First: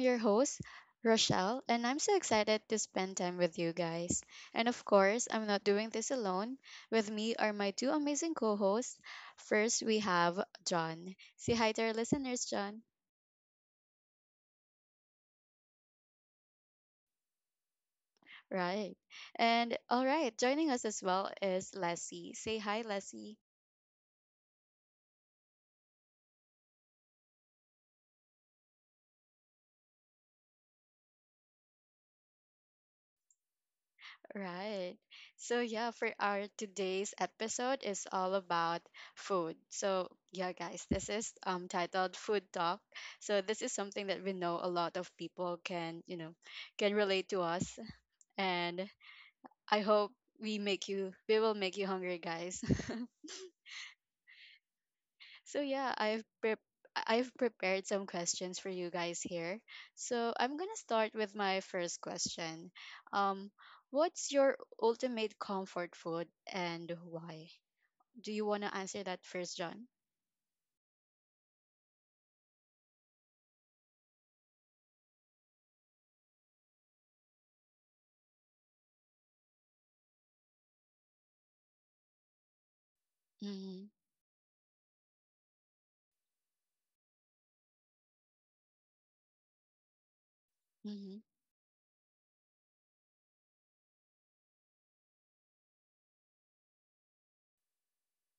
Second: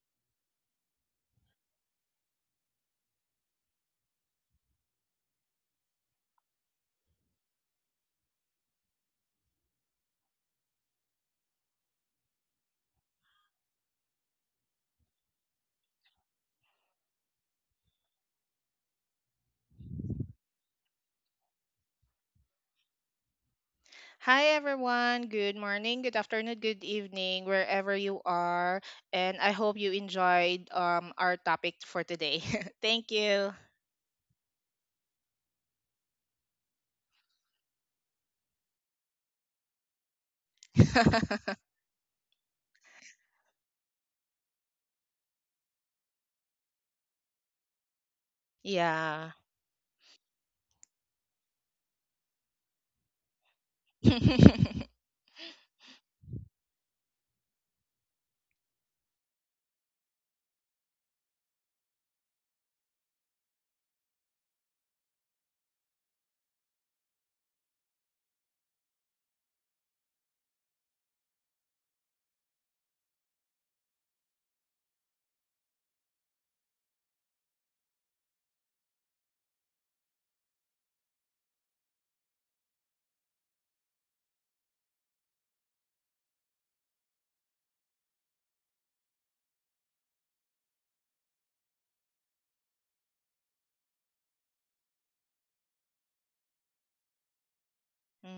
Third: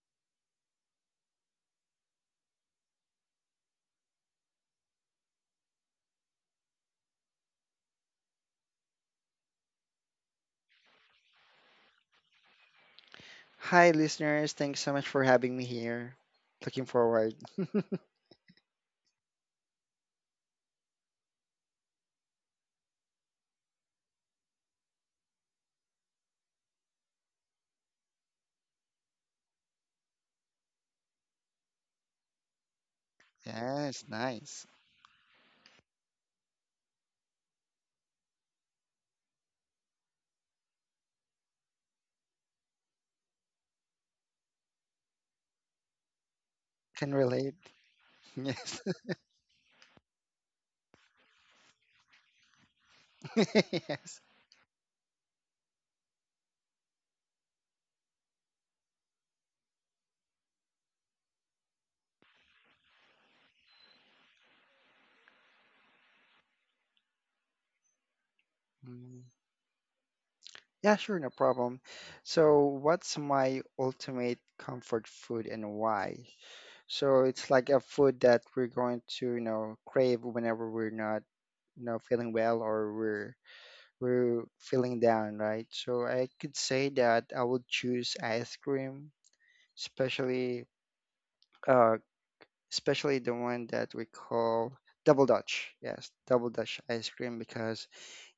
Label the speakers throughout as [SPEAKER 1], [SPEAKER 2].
[SPEAKER 1] your host, Rochelle, and I'm so excited to spend time with you guys. And of course, I'm not doing this alone. With me are my two amazing co hosts. First, we have John. Say hi to our listeners, John.
[SPEAKER 2] Hi, listeners. Thanks so much for having me here. Looking forward.
[SPEAKER 1] Right. And all right, joining us as well is Leslie. Say hi, Leslie.
[SPEAKER 3] Hi everyone. Good morning, good afternoon, good evening, wherever you are. And I hope you enjoyed our topic for today. Thank you.
[SPEAKER 2] Yes, nice.
[SPEAKER 1] Right. So yeah, for our today's episode is all about food. So yeah, guys, this is titled Food Talk. So this is something that we know a lot of people can, you know, can
[SPEAKER 2] Can
[SPEAKER 1] relate to
[SPEAKER 2] relate.
[SPEAKER 1] us
[SPEAKER 2] Yes.
[SPEAKER 1] and
[SPEAKER 3] Yeah.
[SPEAKER 1] I hope we will make you hungry, guys.
[SPEAKER 2] yes.
[SPEAKER 3] Mm.
[SPEAKER 1] So yeah, I've prepared some questions for you guys here. So I'm gonna start with my first question. Um, what's your ultimate comfort food and why? Do you wanna answer
[SPEAKER 2] Mm.
[SPEAKER 1] that first, John?
[SPEAKER 2] Yeah, sure, no problem. So, what's my ultimate comfort food and why? So, it's like a food that we're going to, crave whenever we're not, feeling well or we're
[SPEAKER 1] Mm-hmm.
[SPEAKER 2] we're feeling down, right? So, I could say that I would choose ice cream, especially
[SPEAKER 1] Mm-hmm.
[SPEAKER 2] uh, especially the one that we call double dutch, yes, double dutch ice cream, because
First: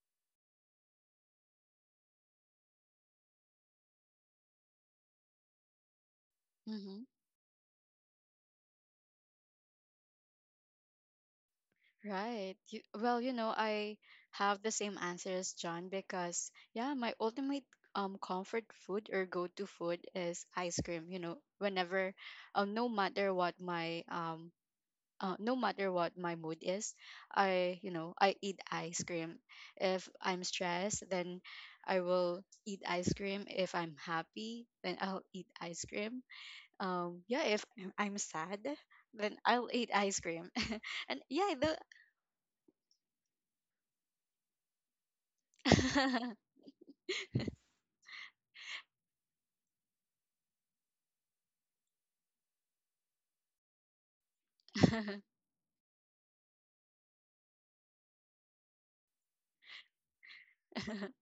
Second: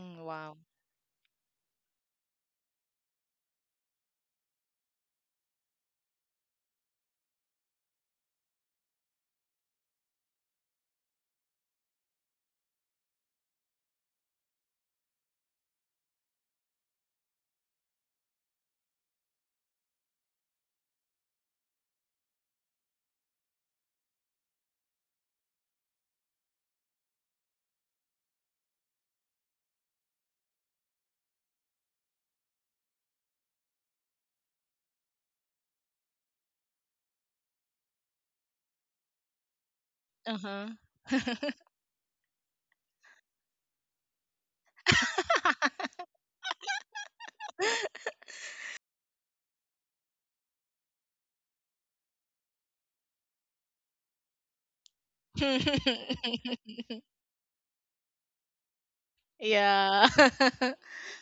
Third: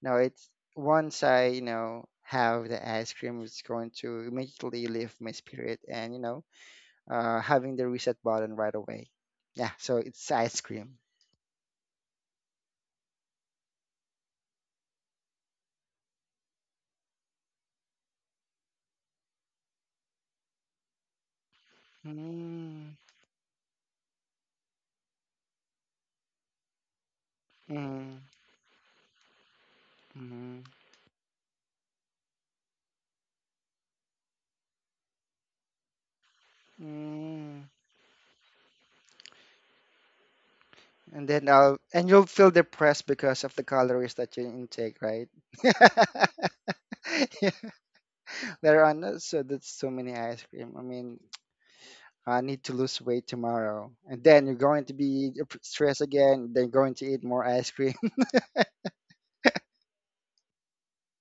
[SPEAKER 2] you know it's
[SPEAKER 3] Wow.
[SPEAKER 2] once I have the ice cream, it's going to immediately lift my spirit, and
[SPEAKER 1] Mm-hmm.
[SPEAKER 2] having the reset button right away. Yeah, so it's ice cream.
[SPEAKER 1] Right. Well, you know, I have the same answer as John because yeah, my ultimate comfort food or go-to food is ice cream. You know, whenever no
[SPEAKER 2] Mm,
[SPEAKER 1] matter what my no matter what my mood is, I, you know,
[SPEAKER 2] mm,
[SPEAKER 1] I eat ice cream. If I'm
[SPEAKER 2] mm,
[SPEAKER 1] stressed, then I will eat ice cream. If I'm happy, then I'll eat ice cream. Yeah, if
[SPEAKER 2] mm.
[SPEAKER 1] I'm sad, then I'll eat ice cream.
[SPEAKER 3] Uh-huh.
[SPEAKER 1] and
[SPEAKER 2] And then
[SPEAKER 1] yeah the
[SPEAKER 2] I'll and you'll feel depressed because of the calories that you intake, right? Yeah. Later on, not so that's so many ice cream. I need to lose weight tomorrow. And then you're going to be stressed again. Then you're going to eat more ice cream.
[SPEAKER 3] Yeah.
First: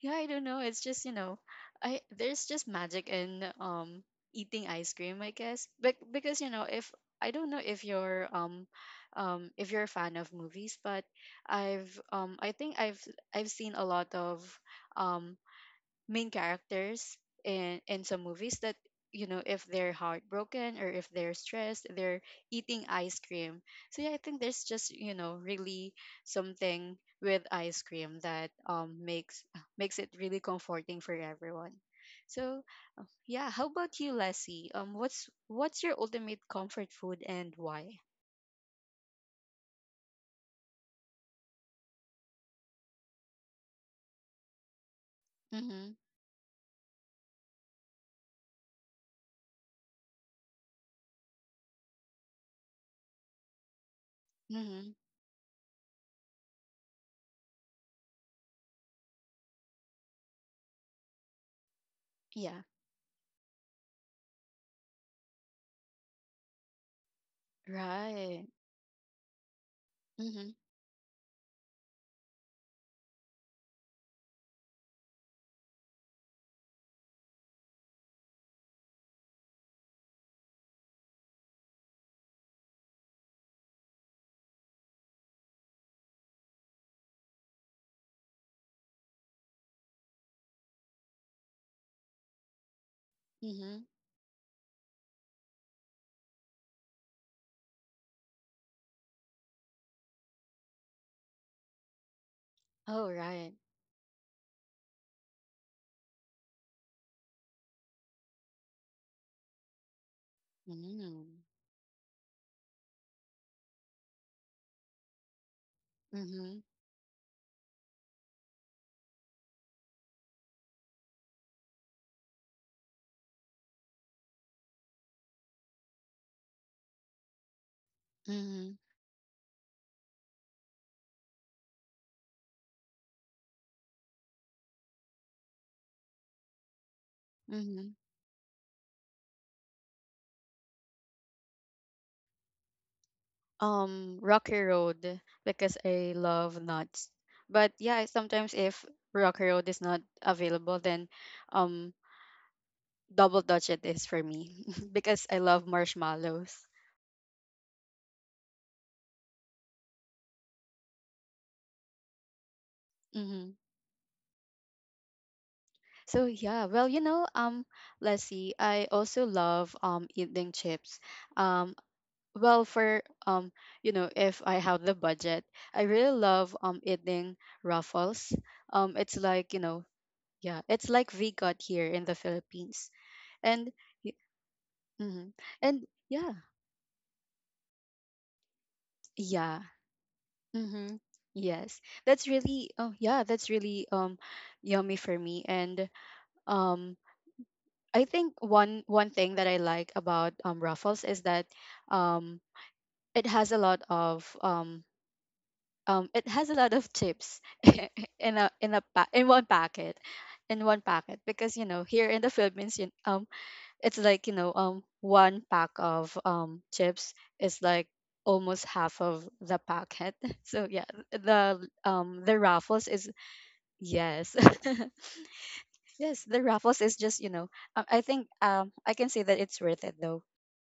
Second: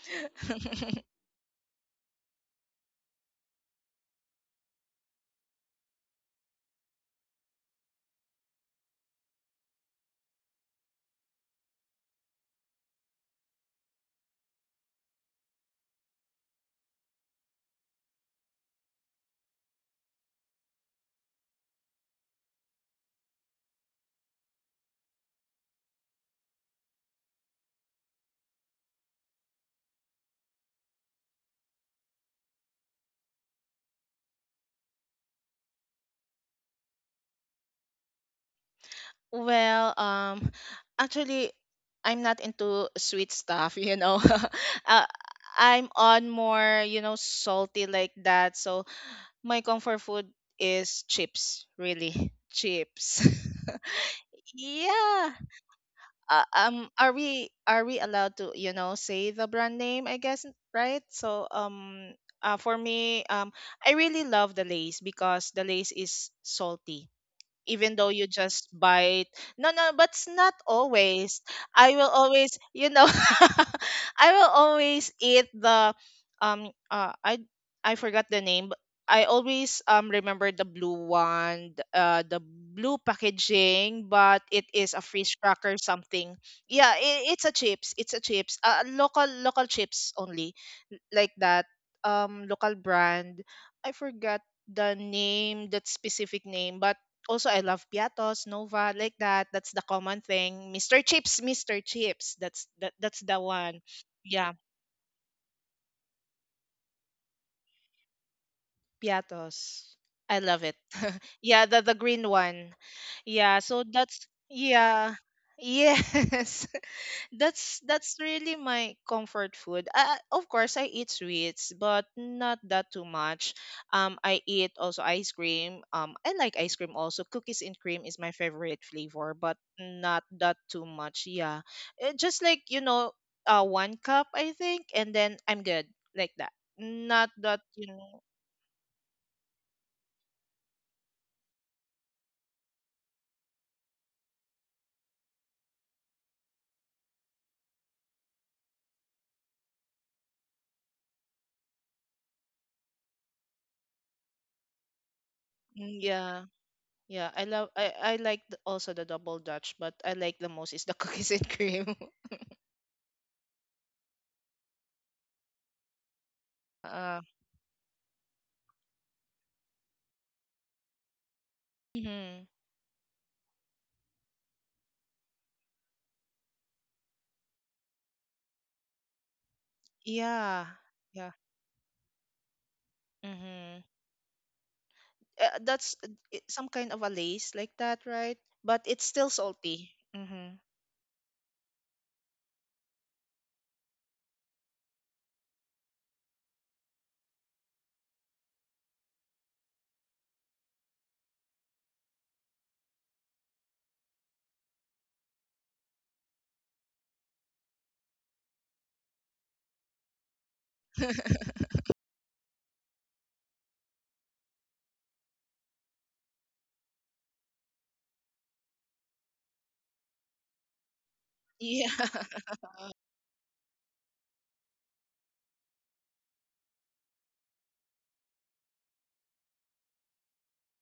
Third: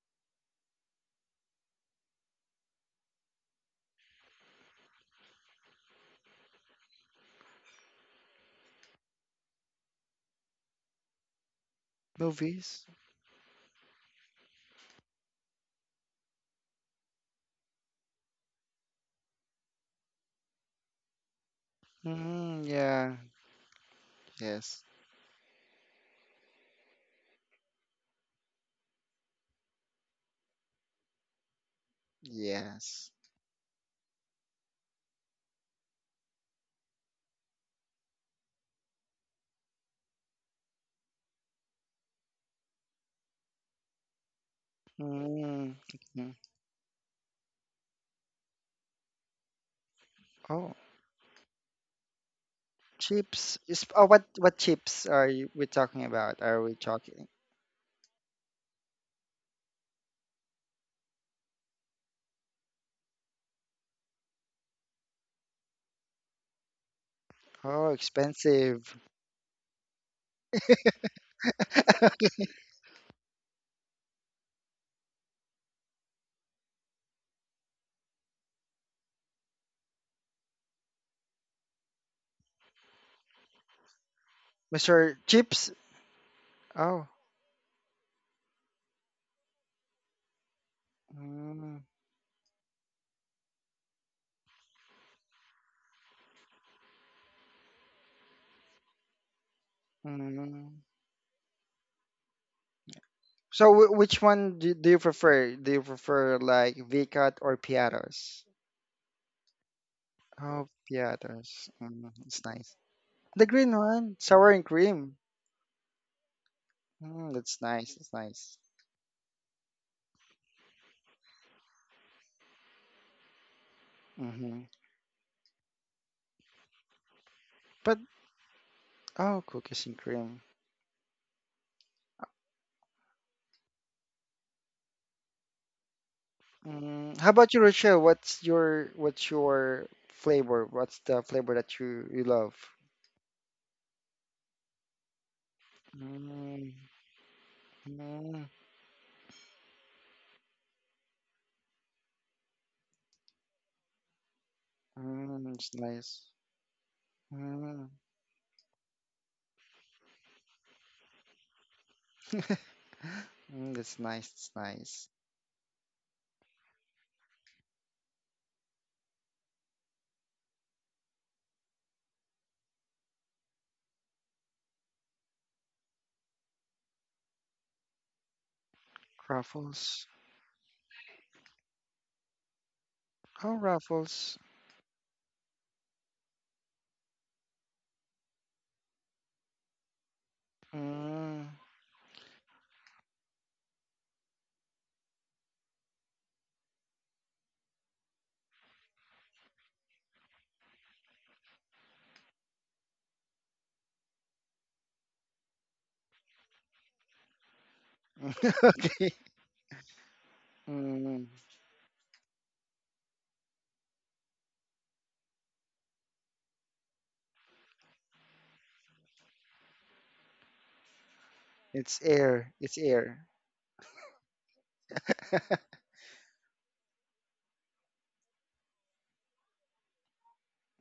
[SPEAKER 1] Yeah, I don't know. It's just, you know, I there's just magic in eating ice cream, I guess. But because, you know, if I don't know if you're a fan of movies, but I think
[SPEAKER 2] Movies?
[SPEAKER 1] I've seen a lot of um main characters in some movies that, you know, if they're heartbroken or if they're stressed, they're
[SPEAKER 2] Mm,
[SPEAKER 1] eating
[SPEAKER 2] yeah.
[SPEAKER 1] ice cream. So yeah, I think there's
[SPEAKER 2] Yes.
[SPEAKER 1] just, you know, really something with ice cream that makes makes it really comforting for everyone. So
[SPEAKER 2] Yes.
[SPEAKER 1] yeah, how about you, Leslie? What's your ultimate comfort food and why?
[SPEAKER 3] Well, actually, I'm not into sweet stuff, you know. uh,
[SPEAKER 2] Mm,
[SPEAKER 3] I'm
[SPEAKER 1] Mm-hmm.
[SPEAKER 3] on
[SPEAKER 2] mm.
[SPEAKER 3] more, you know, salty like that. So my comfort food
[SPEAKER 2] Oh,
[SPEAKER 3] is chips, really. Chips.
[SPEAKER 2] chips. Is, oh, what
[SPEAKER 1] Mm-hmm.
[SPEAKER 2] chips are
[SPEAKER 3] Yeah.
[SPEAKER 2] you, we talking about? Are we
[SPEAKER 3] Are
[SPEAKER 2] talking?
[SPEAKER 3] we are we allowed to, you know, say the brand name, I guess, right? So,
[SPEAKER 1] Yeah.
[SPEAKER 3] for me, I really love the Lay's because the Lay's is salty
[SPEAKER 2] Oh,
[SPEAKER 3] even though you
[SPEAKER 1] Right.
[SPEAKER 3] just
[SPEAKER 2] expensive.
[SPEAKER 3] bite. No, no, but it's not
[SPEAKER 1] Mm-hmm.
[SPEAKER 3] always. I will always, you know, I will always eat the um uh I I forgot the name, but I always remember the blue one, the blue packaging, but it is a
[SPEAKER 2] Mr.
[SPEAKER 3] fish
[SPEAKER 2] Chips.
[SPEAKER 3] cracker something. Yeah,
[SPEAKER 2] Oh.
[SPEAKER 3] it's a chips. It's a chips. Local chips only, like that.
[SPEAKER 2] Mm,
[SPEAKER 3] Local brand.
[SPEAKER 1] Mm-hmm.
[SPEAKER 3] I forgot the name, that specific name, but also, I love Piatos, Nova, like that. That's the common thing.
[SPEAKER 2] mm.
[SPEAKER 3] Mr. Chips, Mr. Chips. That's
[SPEAKER 1] Oh,
[SPEAKER 3] that's the
[SPEAKER 1] right.
[SPEAKER 2] So,
[SPEAKER 3] one.
[SPEAKER 2] which
[SPEAKER 3] Yeah,
[SPEAKER 2] one do you prefer? Do you prefer like V-Cut or Piatos?
[SPEAKER 3] Piatos. I love
[SPEAKER 2] Oh,
[SPEAKER 3] it.
[SPEAKER 2] yeah,
[SPEAKER 1] Mm-hmm.
[SPEAKER 3] Yeah,
[SPEAKER 2] there's.
[SPEAKER 3] the
[SPEAKER 2] Mm,
[SPEAKER 3] green
[SPEAKER 2] it's
[SPEAKER 3] one.
[SPEAKER 2] nice. The
[SPEAKER 3] Yeah,
[SPEAKER 2] green
[SPEAKER 3] so
[SPEAKER 2] one,
[SPEAKER 3] that's
[SPEAKER 2] sour and
[SPEAKER 3] yeah.
[SPEAKER 2] cream.
[SPEAKER 1] Mm-hmm.
[SPEAKER 3] Yes.
[SPEAKER 2] Mm, that's
[SPEAKER 3] That's
[SPEAKER 2] nice. That's
[SPEAKER 3] really
[SPEAKER 2] nice.
[SPEAKER 3] my comfort food. Of course I eat sweets, but not that too much. Um, I
[SPEAKER 2] Mm-hmm.
[SPEAKER 3] eat also ice cream. Um, I like ice cream also. Cookies and
[SPEAKER 2] But
[SPEAKER 3] cream is my
[SPEAKER 1] Mm-hmm.
[SPEAKER 3] favorite flavor,
[SPEAKER 2] oh,
[SPEAKER 3] but
[SPEAKER 2] cookies and
[SPEAKER 3] not
[SPEAKER 2] cream.
[SPEAKER 3] that too much. Yeah. Just like, you know, uh, one cup I think and then I'm good like that.
[SPEAKER 2] Mm, how
[SPEAKER 3] Not
[SPEAKER 2] about you,
[SPEAKER 3] that, you
[SPEAKER 1] Mhm.
[SPEAKER 2] Rochelle?
[SPEAKER 3] know.
[SPEAKER 2] What's your flavor? What's the flavor that you love?
[SPEAKER 1] Rocky Road because I love
[SPEAKER 2] Mm,
[SPEAKER 1] nuts. But yeah,
[SPEAKER 2] mm,
[SPEAKER 1] sometimes if Rocky Road is not available, then um, Double Dutch it is for me because I
[SPEAKER 2] mm,
[SPEAKER 1] love
[SPEAKER 2] it's
[SPEAKER 3] Mm,
[SPEAKER 2] nice.
[SPEAKER 3] yeah.
[SPEAKER 1] marshmallows.
[SPEAKER 3] Yeah, I love
[SPEAKER 2] Mm,
[SPEAKER 3] I like also the double dutch, but I like the most is the cookies and cream.
[SPEAKER 1] Mm-hmm.
[SPEAKER 2] mm, that's nice. That's nice.
[SPEAKER 1] So yeah, well, you
[SPEAKER 3] Uh,
[SPEAKER 1] know, let's see. I also love eating chips. Um,
[SPEAKER 3] mhm.
[SPEAKER 1] well, for you know, if I have the budget, I really love eating Ruffles. It's like, you know,
[SPEAKER 2] Ruffles.
[SPEAKER 1] yeah,
[SPEAKER 3] Yeah,
[SPEAKER 1] it's like
[SPEAKER 3] yeah.
[SPEAKER 1] V-God here in the Philippines.
[SPEAKER 2] Oh,
[SPEAKER 1] And
[SPEAKER 3] Mm-hmm.
[SPEAKER 1] y-
[SPEAKER 2] Ruffles.
[SPEAKER 1] mhm. And
[SPEAKER 3] That's
[SPEAKER 1] yeah.
[SPEAKER 3] some kind of a lace like that, right? But it's still
[SPEAKER 1] Yeah.
[SPEAKER 3] salty. Mm-hmm.
[SPEAKER 1] Mhm.
[SPEAKER 2] Mm.
[SPEAKER 1] Yes. That's really, oh yeah, that's really yummy for me and um I think one thing that I like about Ruffles is that um it has a lot of it has a lot of chips
[SPEAKER 2] okay.
[SPEAKER 1] in one packet, in one packet,
[SPEAKER 2] Mm.
[SPEAKER 1] because you know here in the Philippines, you, it's like, you know, one pack of chips is like almost half of the packet. So yeah,
[SPEAKER 3] Yeah,
[SPEAKER 2] It's
[SPEAKER 1] the
[SPEAKER 2] air. It's
[SPEAKER 1] raffles is
[SPEAKER 2] air.
[SPEAKER 1] yes. Yes, the raffles is just, you know, I think, I can say that it's worth it though.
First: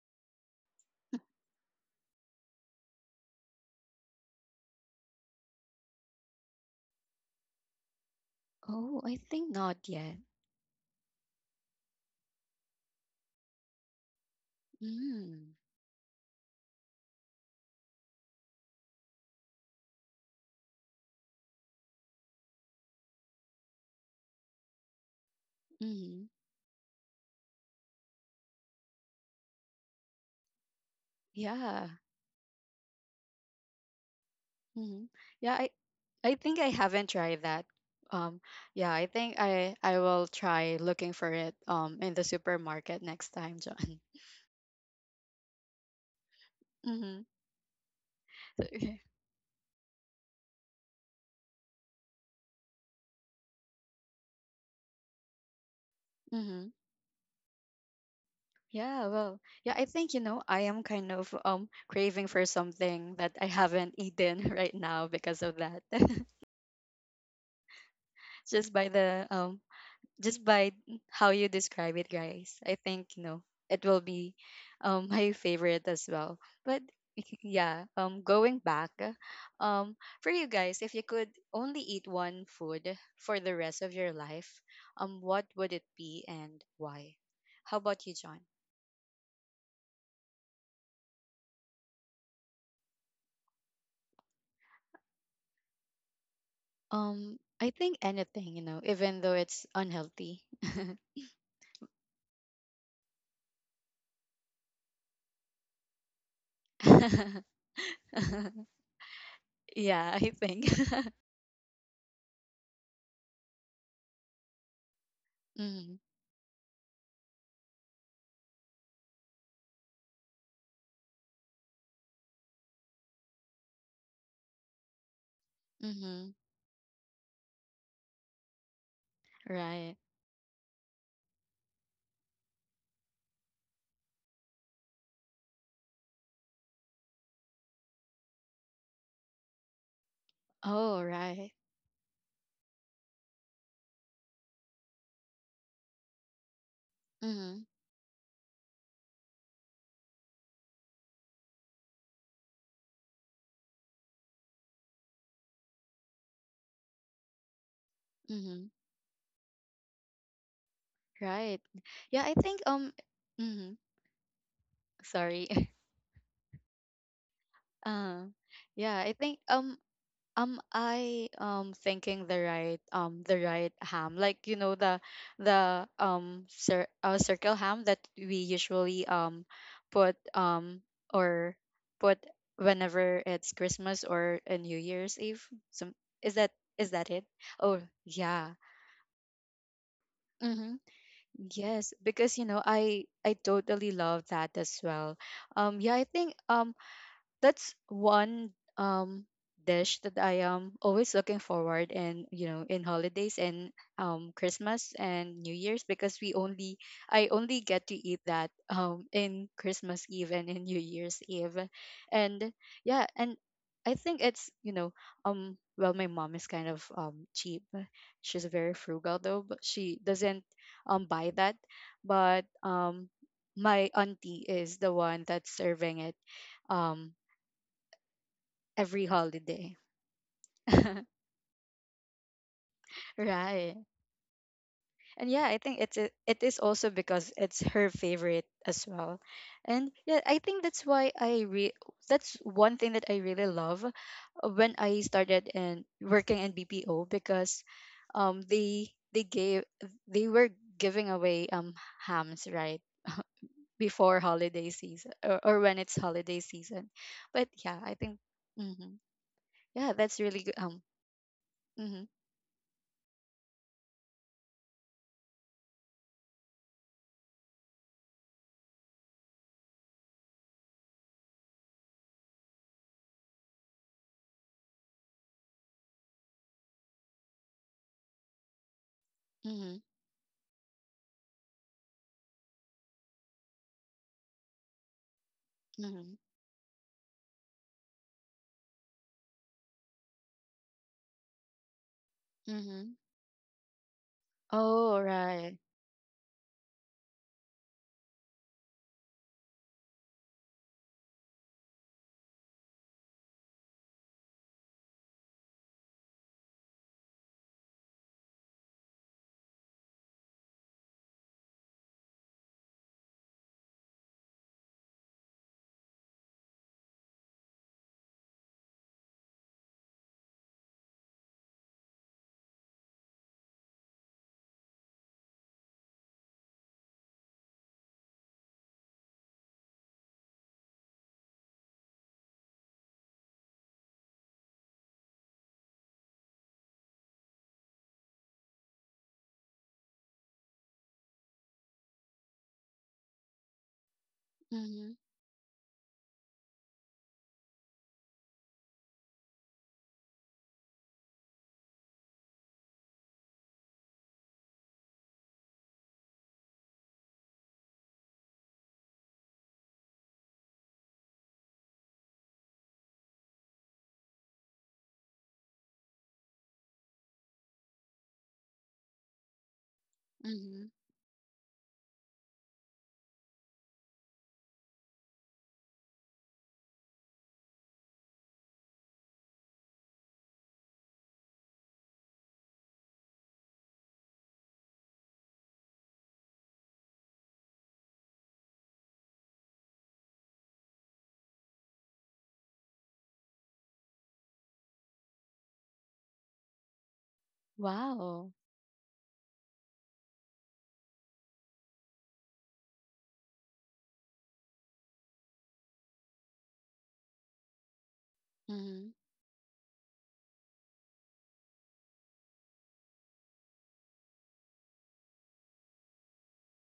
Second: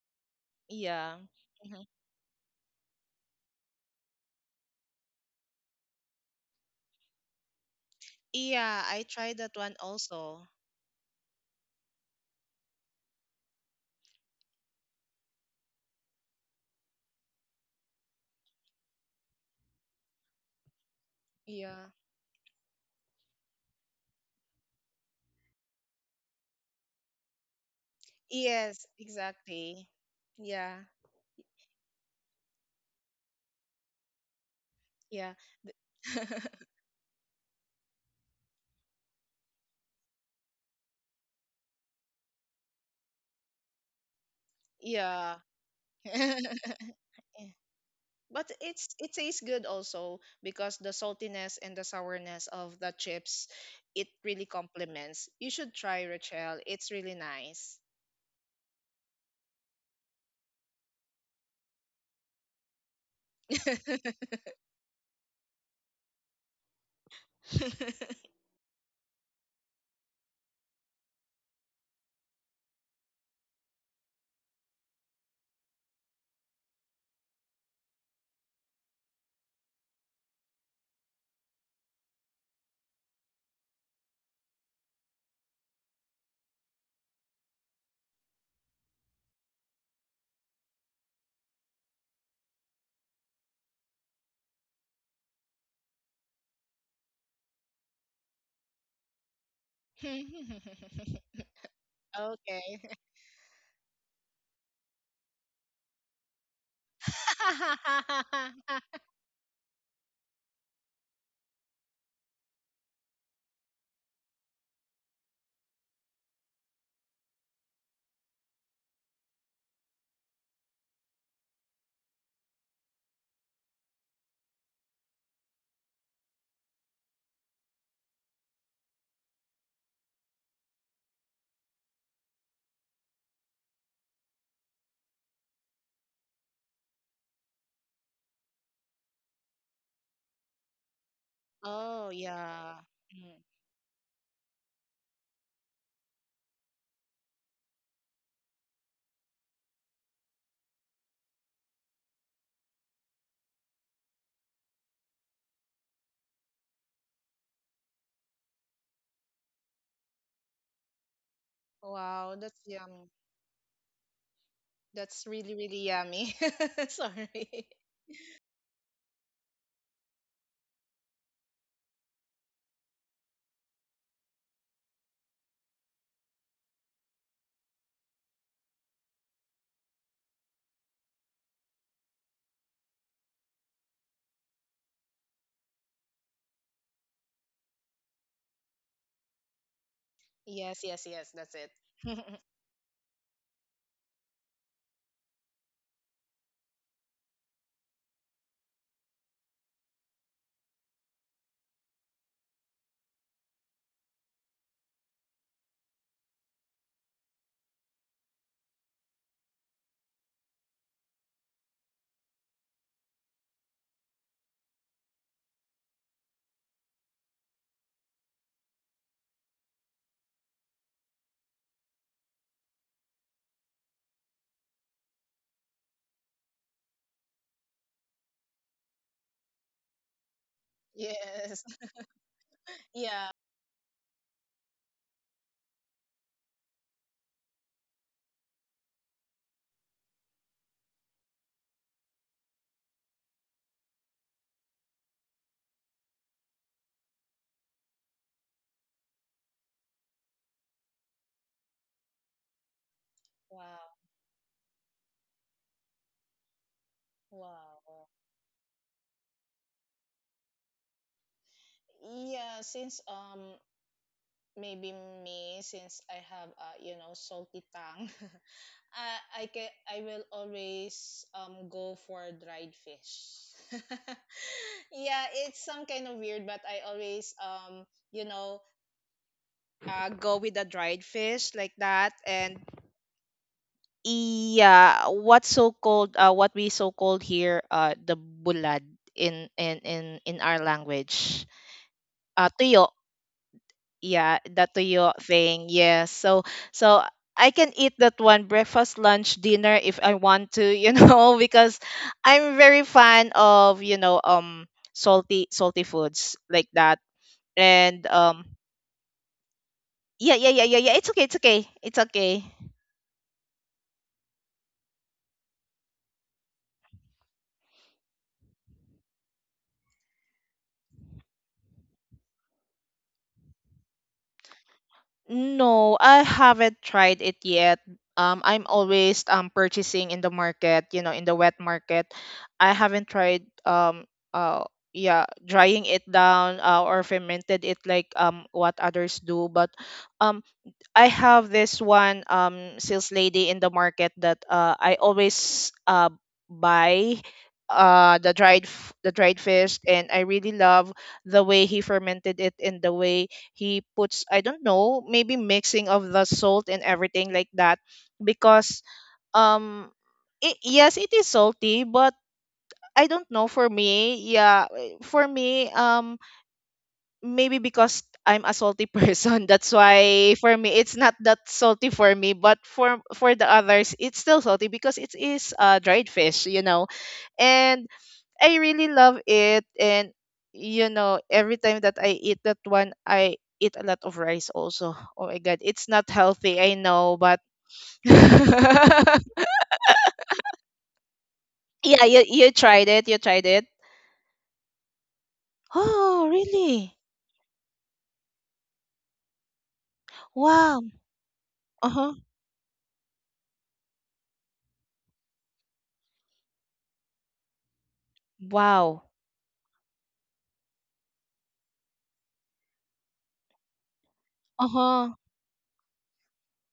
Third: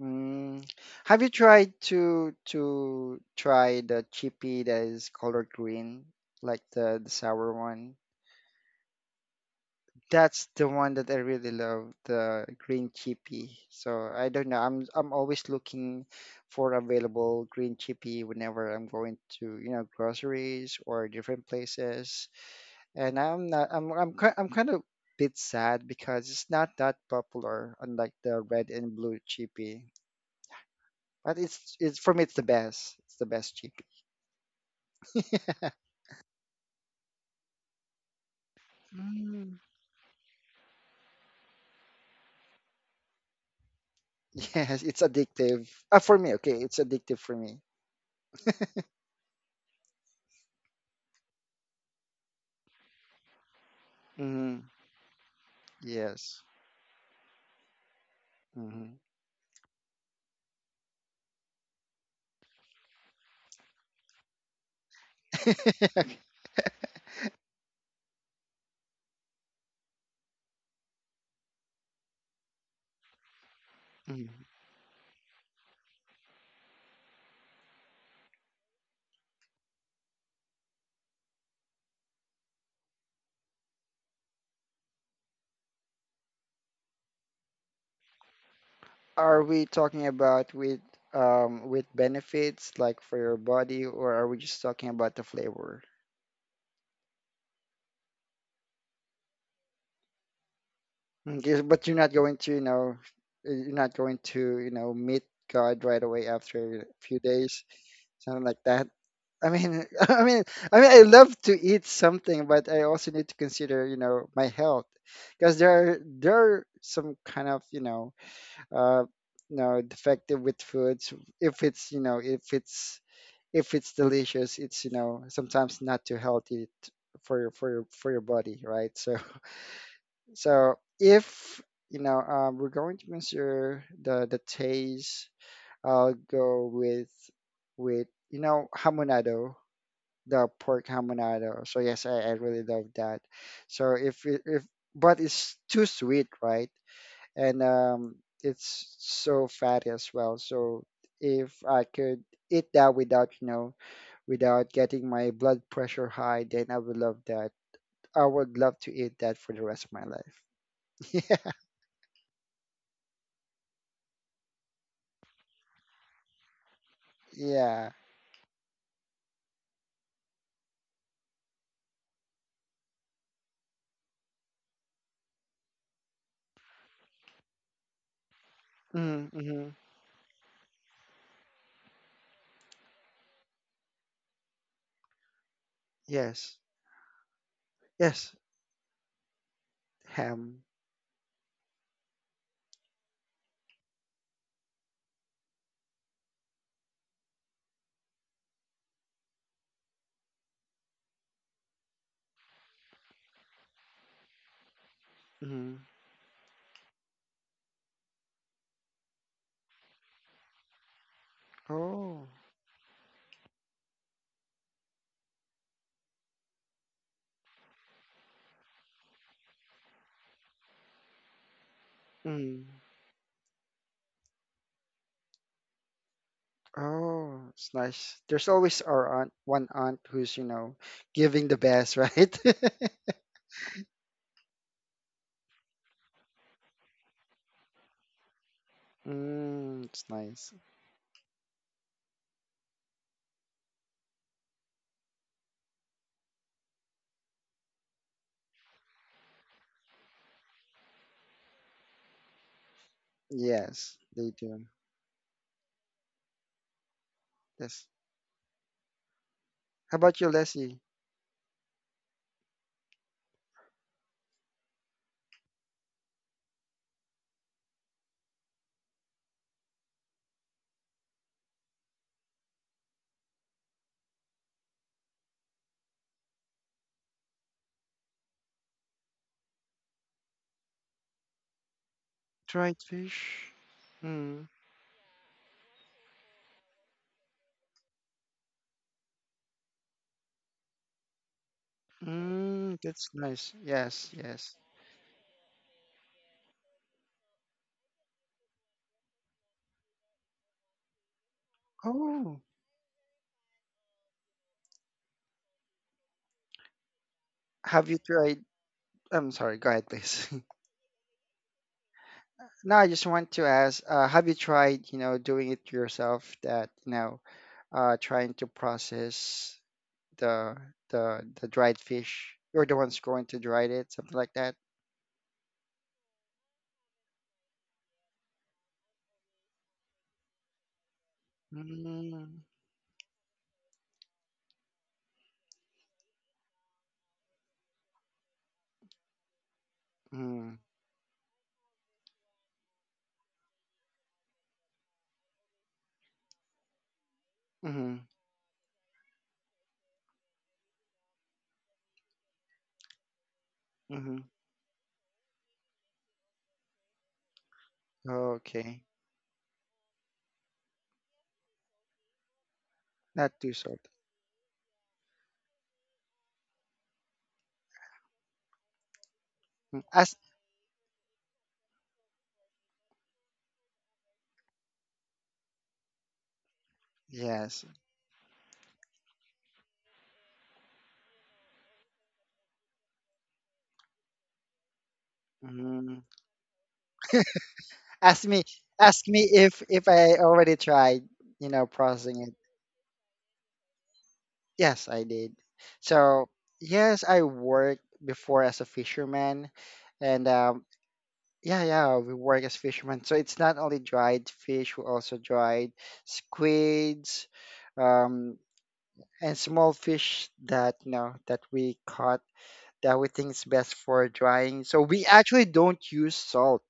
[SPEAKER 2] Mm.
[SPEAKER 3] yeah,
[SPEAKER 2] Have you tried
[SPEAKER 3] hmm
[SPEAKER 2] to try the chippy that is colored green, like the sour one?
[SPEAKER 3] yeah.
[SPEAKER 1] Oh,
[SPEAKER 3] I
[SPEAKER 1] I
[SPEAKER 3] tried
[SPEAKER 1] think
[SPEAKER 3] that one
[SPEAKER 1] not yet.
[SPEAKER 3] also.
[SPEAKER 2] That's the one that I really love, the green chippy. So I don't know. I'm always
[SPEAKER 1] Mm.
[SPEAKER 2] looking for available green chippy whenever I'm going to, you know, groceries or different
[SPEAKER 3] Yeah.
[SPEAKER 2] places. And I'm not I'm I'm ki- I'm kind of bit sad
[SPEAKER 1] Mm-hmm.
[SPEAKER 2] because it's not that popular, unlike the red
[SPEAKER 3] Yes,
[SPEAKER 2] and blue
[SPEAKER 3] exactly.
[SPEAKER 2] chippy.
[SPEAKER 3] Yeah,
[SPEAKER 2] But
[SPEAKER 1] Yeah.
[SPEAKER 2] it's for me it's the best. It's the best
[SPEAKER 1] Mm-hmm.
[SPEAKER 3] yeah.
[SPEAKER 1] yeah i
[SPEAKER 2] chicken.
[SPEAKER 3] Th-
[SPEAKER 1] I think I haven't tried that. um yeah, I think
[SPEAKER 2] Mm.
[SPEAKER 1] I will try looking for it in the supermarket next time, John.
[SPEAKER 2] Yes, it's
[SPEAKER 3] yeah.
[SPEAKER 2] addictive. Ah, for me, okay, it's
[SPEAKER 1] Mm-hmm.
[SPEAKER 2] addictive for me.
[SPEAKER 3] But it tastes good also because the saltiness and the sourness of the chips, it really
[SPEAKER 2] Hmm.
[SPEAKER 3] complements. You should try,
[SPEAKER 2] Yes.
[SPEAKER 3] Rachel.
[SPEAKER 1] Mm-hmm.
[SPEAKER 3] It's really nice.
[SPEAKER 2] Hmm.
[SPEAKER 1] Yeah, well, yeah, I think, you know, I am kind of craving for something that I haven't eaten right now because of that. Just by the just by how you describe it, guys. I think, you know, it will be my favorite as well. But yeah, going back, um for you guys, if you could only eat one food for the rest of your life, what would it be and why? How about you, John?
[SPEAKER 2] Are we talking about with benefits like for your body, or are we just talking about the flavor?
[SPEAKER 1] I think anything, you know, even though it's unhealthy.
[SPEAKER 2] Okay, but you're not going to,
[SPEAKER 3] Okay.
[SPEAKER 2] you're not going to, you know, meet God right away after a few days, something like that. I mean,
[SPEAKER 1] Yeah,
[SPEAKER 2] I
[SPEAKER 1] I
[SPEAKER 2] mean,
[SPEAKER 1] think.
[SPEAKER 2] I mean, I love to eat something, but I also need to consider, you know, my health, because there
[SPEAKER 1] Mm-hmm.
[SPEAKER 2] are there are some kind of, uh, you know, defective with foods. If it's, you know, if it's if it's delicious, it's, you know, sometimes not too
[SPEAKER 1] Mm-hmm.
[SPEAKER 2] healthy for your for your for your body, right? So
[SPEAKER 1] Right.
[SPEAKER 2] so if you know, we're going to consider the taste. I'll go with hamonado, the pork
[SPEAKER 1] Oh, right.
[SPEAKER 2] hamonado. So yes,
[SPEAKER 3] Oh,
[SPEAKER 2] I really
[SPEAKER 3] yeah.
[SPEAKER 2] love that.
[SPEAKER 3] Mm.
[SPEAKER 2] So if it, if But it's too sweet, right? And
[SPEAKER 1] Mm-hmm.
[SPEAKER 2] it's so fatty as well. So if I could eat that without without getting my blood pressure high, then I would love that. I would
[SPEAKER 1] Mm-hmm.
[SPEAKER 2] love to eat that for the rest of my life. yeah,
[SPEAKER 1] Right. Yeah, I
[SPEAKER 3] Wow,
[SPEAKER 1] think
[SPEAKER 3] that's yum.
[SPEAKER 1] mm-hmm.
[SPEAKER 3] That's
[SPEAKER 1] Sorry.
[SPEAKER 3] really, really yummy. Sorry.
[SPEAKER 2] yeah.
[SPEAKER 1] uh yeah, I think am I thinking the right ham? Like, you know, the circle ham that we usually
[SPEAKER 2] Mm-hmm.
[SPEAKER 1] put um or put whenever it's Christmas or a New Year's Eve. Some Is that
[SPEAKER 2] Yes,
[SPEAKER 1] it? Oh
[SPEAKER 2] yes.
[SPEAKER 1] yeah.
[SPEAKER 2] Ham.
[SPEAKER 1] Mm-hmm.
[SPEAKER 3] Yes, yes, yes, that's it.
[SPEAKER 1] Yes, because you know I totally love that as well. Yeah, I think that's one um dish that I am always looking forward, and you know, in holidays and Christmas and New
[SPEAKER 2] Mm-hmm.
[SPEAKER 1] Year's, because we only I only get to eat that in Christmas Eve and in New Year's Eve,
[SPEAKER 2] Oh.
[SPEAKER 1] and yeah, and I think it's, you know, well, my mom is kind of cheap, she's very frugal though, but she doesn't buy that, but
[SPEAKER 2] Mm.
[SPEAKER 1] my auntie is the one that's serving it um
[SPEAKER 2] Oh, it's nice. There's always
[SPEAKER 1] every
[SPEAKER 2] our aunt, one
[SPEAKER 1] holiday.
[SPEAKER 2] aunt who's, you know, giving the
[SPEAKER 3] Yes.
[SPEAKER 2] best, right?
[SPEAKER 3] Yeah.
[SPEAKER 1] Right. And yeah, I think it's a, it is also because it's her favorite as well.
[SPEAKER 2] Mm,
[SPEAKER 1] And
[SPEAKER 2] it's
[SPEAKER 1] yeah, I
[SPEAKER 2] nice.
[SPEAKER 1] think that's why I re that's one thing that I really love when I started in working in BPO, because they gave they were giving away hams, right?
[SPEAKER 3] Wow.
[SPEAKER 2] Yes,
[SPEAKER 1] Before
[SPEAKER 2] they do.
[SPEAKER 1] holiday season or when it's holiday season. But yeah,
[SPEAKER 2] Yes.
[SPEAKER 1] I
[SPEAKER 3] Wow.
[SPEAKER 1] think hmm, yeah,
[SPEAKER 2] How
[SPEAKER 1] that's
[SPEAKER 2] about you,
[SPEAKER 1] really good.
[SPEAKER 2] Leslie?
[SPEAKER 1] Hmm.
[SPEAKER 3] Yeah, since maybe me since I have you know, salty tongue, I will always go for dried fish. Yeah, it's some kind of weird, but I always you know,
[SPEAKER 1] Mm-hmm.
[SPEAKER 3] go with the dried fish like that. And
[SPEAKER 2] Dried fish. Mm.
[SPEAKER 3] yeah, what's so called,
[SPEAKER 1] Mm-hmm.
[SPEAKER 3] what we so called here, the bulad in our language. Uh,
[SPEAKER 2] Mm,
[SPEAKER 3] tuyo.
[SPEAKER 1] Mhm.
[SPEAKER 2] that's nice. Yes,
[SPEAKER 3] Yeah,
[SPEAKER 2] yes.
[SPEAKER 3] that
[SPEAKER 1] Oh,
[SPEAKER 3] toyo
[SPEAKER 1] right.
[SPEAKER 3] thing, yes. So so I can eat that one breakfast, lunch, dinner if I want to, you know. Because
[SPEAKER 2] Oh,
[SPEAKER 3] I'm very fan of, you know, salty foods like that.
[SPEAKER 2] have you
[SPEAKER 3] And
[SPEAKER 2] tried? I'm sorry, go ahead, please.
[SPEAKER 3] yeah, it's okay, it's okay, it's okay.
[SPEAKER 2] No, I just want to ask, have you tried, you know, doing it yourself that, you know, trying to process the the dried fish. You're the ones going to dry it, something like that.
[SPEAKER 3] No, I haven't tried it yet. I'm always purchasing in the market, you know, in the wet market.
[SPEAKER 2] Mm,
[SPEAKER 3] I haven't tried uh yeah, drying it down, or fermented it like what others do. But um
[SPEAKER 2] mm,
[SPEAKER 3] I have this one sales lady in the market that I
[SPEAKER 1] Mhm.
[SPEAKER 3] always buy
[SPEAKER 2] mm-hmm,
[SPEAKER 3] the the dried fish, and I really love the way he fermented it, and the way he
[SPEAKER 2] mm-hmm.
[SPEAKER 3] puts, I don't know, maybe mixing of the salt and everything like that, because
[SPEAKER 2] Okay,
[SPEAKER 3] um yes, it is salty, but I don't
[SPEAKER 2] not
[SPEAKER 3] know,
[SPEAKER 2] too
[SPEAKER 3] for
[SPEAKER 2] salty.
[SPEAKER 3] me, yeah, for me, maybe because I'm a salty person. That's
[SPEAKER 2] Mm, ask,
[SPEAKER 3] why for me
[SPEAKER 1] Mhm.
[SPEAKER 3] it's not that salty for me, but for the others it's still salty because it is uh, dried fish, you know.
[SPEAKER 2] yes.
[SPEAKER 3] And I really love it, and you know, every time that I eat that one, I eat a lot of rice also. Oh my god, it's
[SPEAKER 2] Mm.
[SPEAKER 3] not healthy, I know, but
[SPEAKER 2] Ask me, Ask me if I already tried, you know,
[SPEAKER 3] yeah, you
[SPEAKER 2] processing it.
[SPEAKER 3] you tried it, you tried it.
[SPEAKER 2] Yes, I did.
[SPEAKER 3] Oh,
[SPEAKER 2] So
[SPEAKER 3] really?
[SPEAKER 2] yes, I worked
[SPEAKER 1] Wow.
[SPEAKER 2] before as a fisherman, and
[SPEAKER 3] Wow.
[SPEAKER 2] yeah, yeah,
[SPEAKER 3] Uh-huh.
[SPEAKER 2] we work as fishermen. So it's not only dried fish, we also dried squids, um,
[SPEAKER 1] Mhm.
[SPEAKER 3] Wow.
[SPEAKER 2] and small fish that you know that we caught that we think is best for drying. So we
[SPEAKER 3] Uh-huh.
[SPEAKER 2] actually don't use salt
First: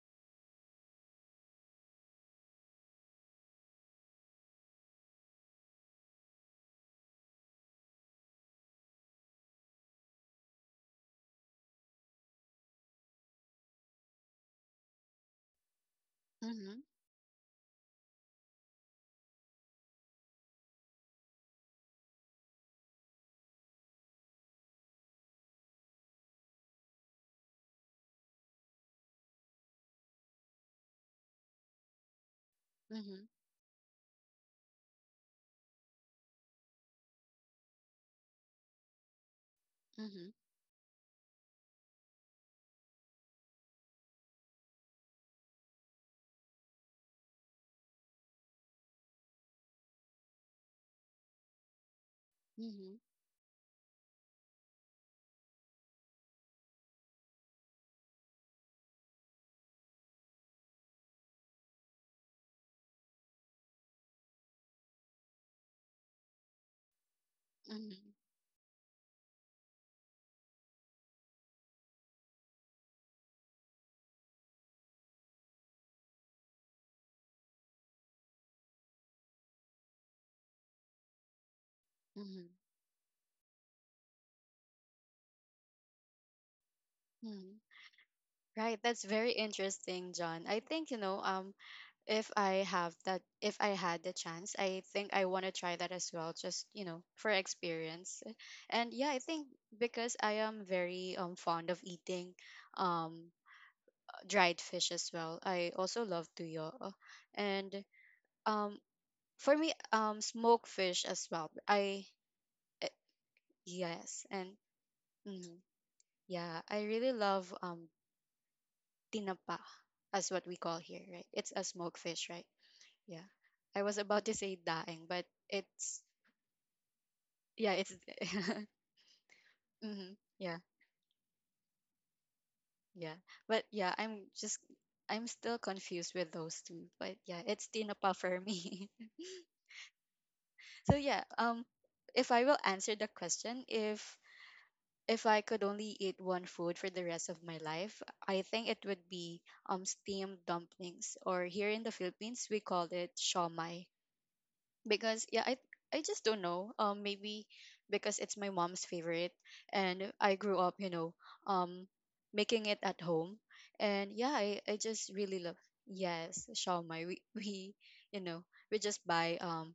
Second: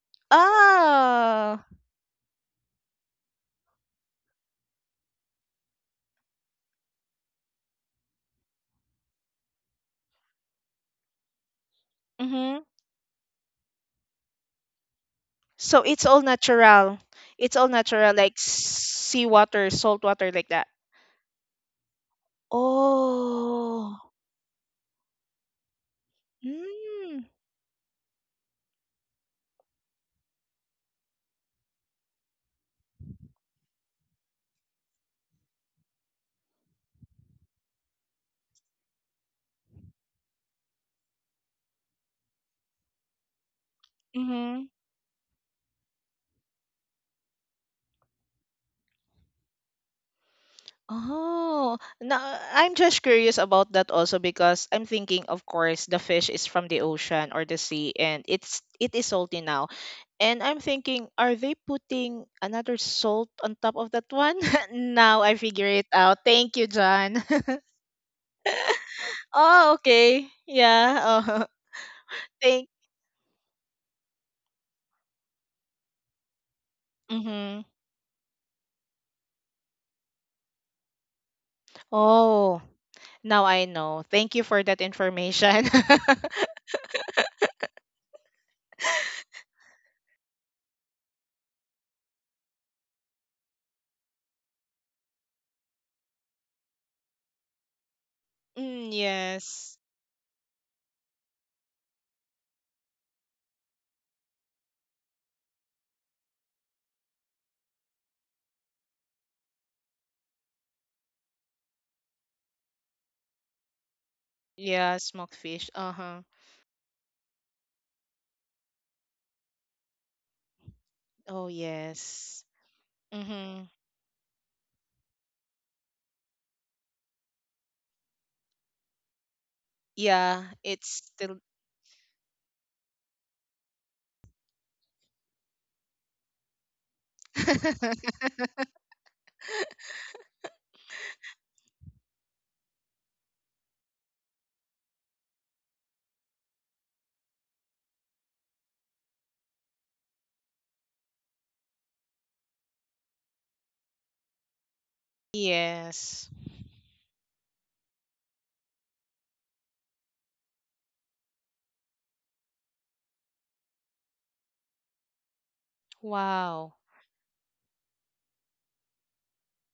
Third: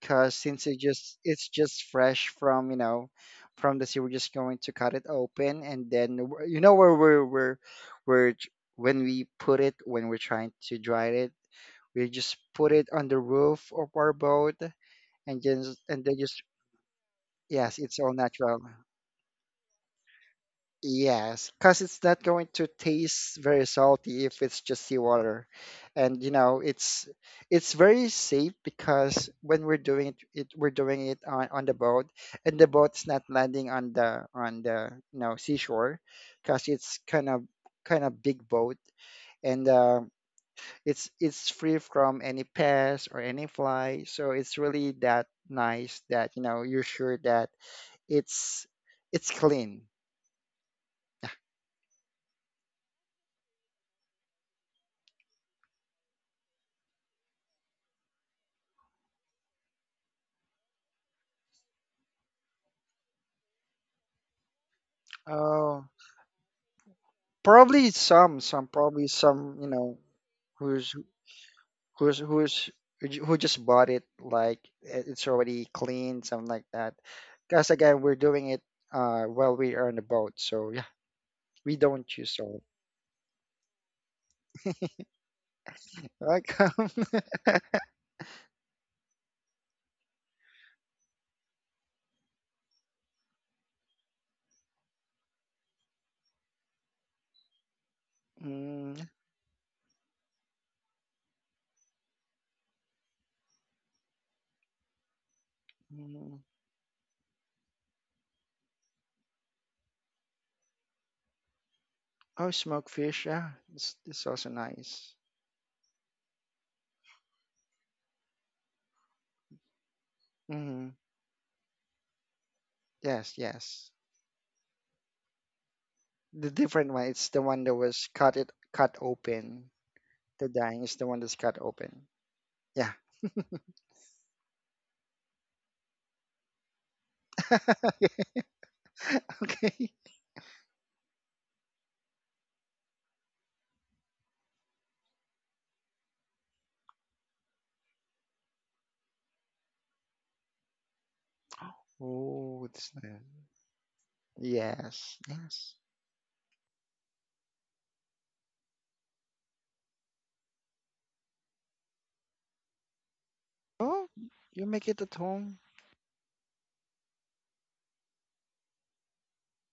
[SPEAKER 2] because since it just it's
[SPEAKER 3] Ah.
[SPEAKER 2] just fresh from you know from the sea. We're just going to cut it open, and then you know where we're j- when we put it, when we're trying to dry it, we just
[SPEAKER 3] Mm-hmm.
[SPEAKER 2] put it on the roof of our boat, and just
[SPEAKER 3] So
[SPEAKER 2] and
[SPEAKER 3] it's
[SPEAKER 2] they
[SPEAKER 3] all
[SPEAKER 2] just
[SPEAKER 1] Mhm.
[SPEAKER 3] natural. It's all
[SPEAKER 2] yes, it's all
[SPEAKER 3] natural, like
[SPEAKER 2] natural.
[SPEAKER 3] seawater, salt water, like that.
[SPEAKER 2] Yes, because it's not going to taste very
[SPEAKER 3] Oh.
[SPEAKER 2] salty if it's just seawater, and you know it's
[SPEAKER 3] Mm.
[SPEAKER 2] it's very safe because when we're doing it, we're doing it on the boat, and the boat's not
[SPEAKER 1] Mhm.
[SPEAKER 2] landing on the you know seashore, because it's kind of big boat, and
[SPEAKER 1] Mhm.
[SPEAKER 2] it's free from any pests or any fly, so it's
[SPEAKER 3] Mm-hmm.
[SPEAKER 2] really that nice that you know you're sure that it's it's clean.
[SPEAKER 3] Oh, now, I'm
[SPEAKER 1] Mhm.
[SPEAKER 3] just curious about that also because I'm thinking, of course, the fish is from the ocean or the sea, and it is salty now. And I'm thinking, are they putting another salt on top of that one? Now I figure
[SPEAKER 2] Oh,
[SPEAKER 3] it out. Thank you, John.
[SPEAKER 1] Mhm.
[SPEAKER 2] probably some, you
[SPEAKER 3] Oh,
[SPEAKER 2] know,
[SPEAKER 3] okay.
[SPEAKER 2] who's
[SPEAKER 3] Yeah. Oh,
[SPEAKER 2] who's
[SPEAKER 3] thank.
[SPEAKER 2] who's who who just bought it like it's already clean, something like that.
[SPEAKER 3] Mm-hmm.
[SPEAKER 2] Because again, we're doing it while we are on the boat, so yeah, we don't use
[SPEAKER 1] Mhm.
[SPEAKER 2] oil.
[SPEAKER 3] Oh, now I know. Thank you for that information.
[SPEAKER 2] Like,
[SPEAKER 1] Mhm. Right, that's very interesting, John. I think, you know, if I have that, if I had the chance, I think I want to try that as well, just, you know, for experience.
[SPEAKER 3] Mm,
[SPEAKER 2] mm,
[SPEAKER 1] And yeah, I think
[SPEAKER 3] yes.
[SPEAKER 1] because I am very fond of eating um dried fish as well. I also love
[SPEAKER 2] mm.
[SPEAKER 1] tuyo. And um for me, smoked fish as well.
[SPEAKER 2] Oh, smoked
[SPEAKER 1] Eh,
[SPEAKER 2] fish, yeah, it's
[SPEAKER 1] yes,
[SPEAKER 2] also
[SPEAKER 1] and
[SPEAKER 3] Yeah,
[SPEAKER 2] nice.
[SPEAKER 3] smoked
[SPEAKER 1] mhm,
[SPEAKER 3] fish. Uh-huh.
[SPEAKER 1] yeah, I really love tinapa, as what we call
[SPEAKER 2] Hmm.
[SPEAKER 1] here, right?
[SPEAKER 3] Oh,
[SPEAKER 1] It's a smoked fish,
[SPEAKER 3] yes.
[SPEAKER 1] right? Yeah,
[SPEAKER 2] Yes,
[SPEAKER 3] Mm-hmm.
[SPEAKER 1] I
[SPEAKER 2] yes.
[SPEAKER 1] was about to say daeng, but it's
[SPEAKER 2] The different one, it's the one
[SPEAKER 1] yeah,
[SPEAKER 2] that
[SPEAKER 1] it's
[SPEAKER 2] was cut it cut open.
[SPEAKER 1] hmm
[SPEAKER 3] Yeah,
[SPEAKER 2] The
[SPEAKER 1] yeah,
[SPEAKER 2] dying
[SPEAKER 3] it's
[SPEAKER 2] is the one that's
[SPEAKER 3] still
[SPEAKER 2] cut open. Yeah.
[SPEAKER 1] yeah, but yeah, I'm still confused with those two, but yeah, it's tinapa
[SPEAKER 2] okay.
[SPEAKER 1] for me. So yeah, if I will answer the question, if I could only eat one food for the rest of my life, I think it would be steamed dumplings, or here in the Philippines we
[SPEAKER 2] Oh,
[SPEAKER 1] call
[SPEAKER 2] it's
[SPEAKER 1] it
[SPEAKER 2] nice.
[SPEAKER 1] shawmai,
[SPEAKER 2] Yes.
[SPEAKER 1] because yeah,
[SPEAKER 2] Yes.
[SPEAKER 1] I just
[SPEAKER 3] yes.
[SPEAKER 1] don't know, maybe because it's my mom's favorite, and I grew up, you know, um making it at home,
[SPEAKER 2] Oh,
[SPEAKER 1] and yeah,
[SPEAKER 2] you
[SPEAKER 1] I
[SPEAKER 2] make it
[SPEAKER 1] just
[SPEAKER 2] at
[SPEAKER 1] really love.
[SPEAKER 2] home.
[SPEAKER 1] Yes,
[SPEAKER 3] Wow.
[SPEAKER 1] shawmai, we we, you know, we just buy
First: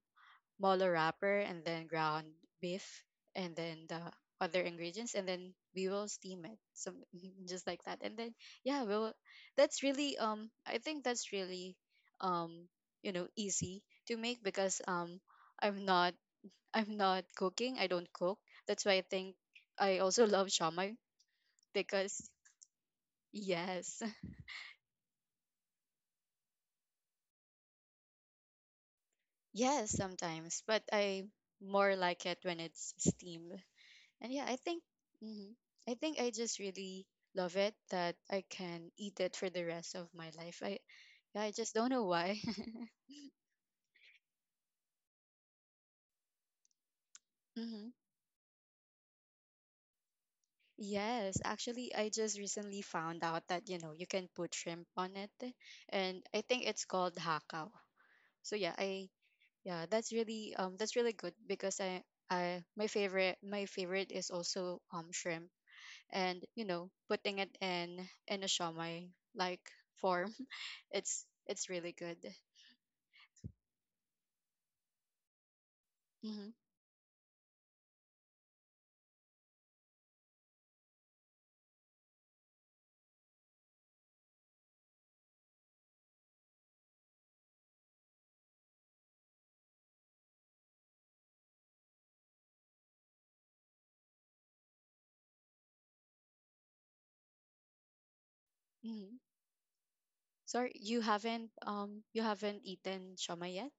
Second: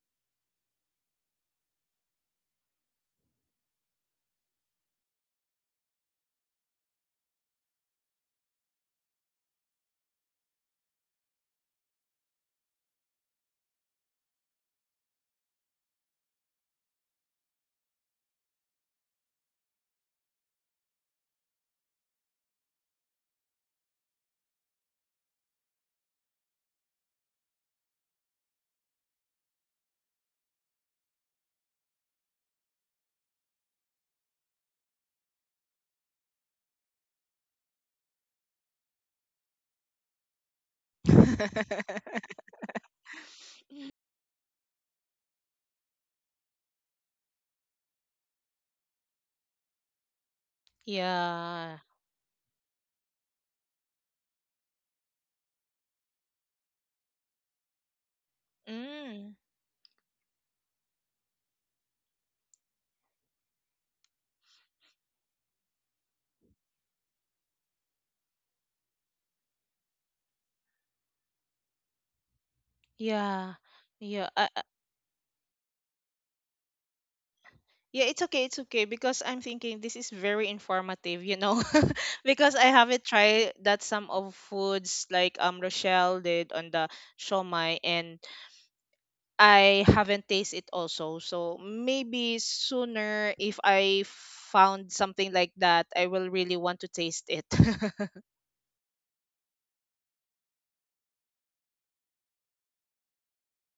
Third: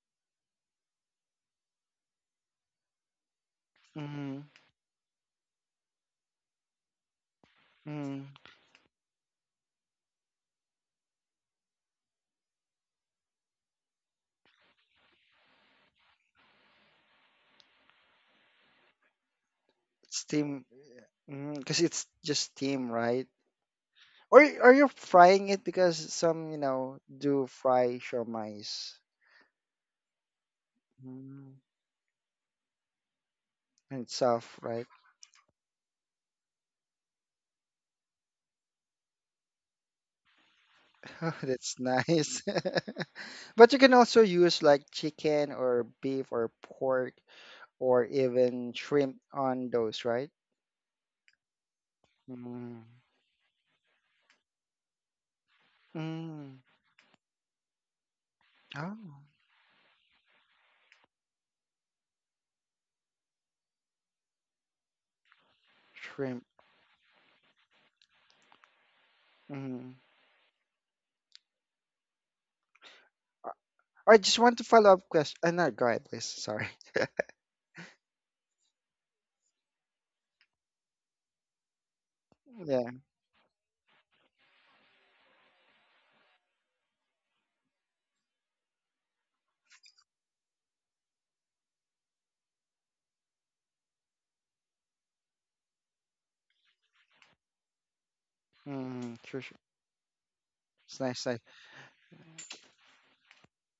[SPEAKER 1] molo wrapper and then ground beef and then the
[SPEAKER 2] Mm-hmm.
[SPEAKER 1] other ingredients, and then we will steam it, so just like that, and
[SPEAKER 2] Mm.
[SPEAKER 1] then yeah we'll that's really I think that's really um you know, easy to make because i'm not I'm not cooking, I don't cook, that's why I think I
[SPEAKER 2] It's
[SPEAKER 1] also love
[SPEAKER 2] steam.
[SPEAKER 1] shamai
[SPEAKER 2] Because it's
[SPEAKER 1] because
[SPEAKER 2] just steam, right?
[SPEAKER 1] yes.
[SPEAKER 2] Or are you frying it? Because some, you know, do fry shawmais.
[SPEAKER 1] Yes, sometimes, but I
[SPEAKER 2] Mm.
[SPEAKER 1] more like it when it's steamed.
[SPEAKER 2] And
[SPEAKER 1] And yeah,
[SPEAKER 2] soft,
[SPEAKER 1] I think,
[SPEAKER 2] right?
[SPEAKER 1] hmm, I think I just really love it that I can eat it for the rest of my life. I
[SPEAKER 2] Oh,
[SPEAKER 1] Yeah, I just
[SPEAKER 2] that's
[SPEAKER 1] don't know why.
[SPEAKER 2] nice. But you can also use like chicken or beef or pork
[SPEAKER 1] Hmm.
[SPEAKER 2] or even shrimp on those, right?
[SPEAKER 1] Yes,
[SPEAKER 3] Yeah.
[SPEAKER 1] actually, I just recently
[SPEAKER 2] Mm.
[SPEAKER 1] found out that you know you can put shrimp on it, and I
[SPEAKER 2] Mm.
[SPEAKER 1] think it's called hakao. So yeah, I
[SPEAKER 2] Oh,
[SPEAKER 3] Mm.
[SPEAKER 1] yeah, that's really good, because I, my favorite is also shrimp,
[SPEAKER 2] shrimp.
[SPEAKER 1] and you know, putting it in a shawmai like
[SPEAKER 2] Mm.
[SPEAKER 1] form, it's really good.
[SPEAKER 3] Yeah.
[SPEAKER 2] I
[SPEAKER 3] Yeah.
[SPEAKER 2] just
[SPEAKER 3] I,
[SPEAKER 2] want to follow up question. No, go ahead, please.
[SPEAKER 1] Mhm.
[SPEAKER 2] Sorry.
[SPEAKER 3] yeah, it's okay, it's okay, because I'm thinking this is very informative, you know, because I
[SPEAKER 2] Yeah.
[SPEAKER 3] haven't tried that some of foods like Rochelle did on the shomai, and I haven't tasted it also. So maybe sooner if I found something like that, I will really want to taste it.
[SPEAKER 2] Mm.
[SPEAKER 1] Mhm.
[SPEAKER 2] Sure, sure.
[SPEAKER 1] Sorry,
[SPEAKER 2] It's nice, nice.
[SPEAKER 1] you haven't eaten shoma yet?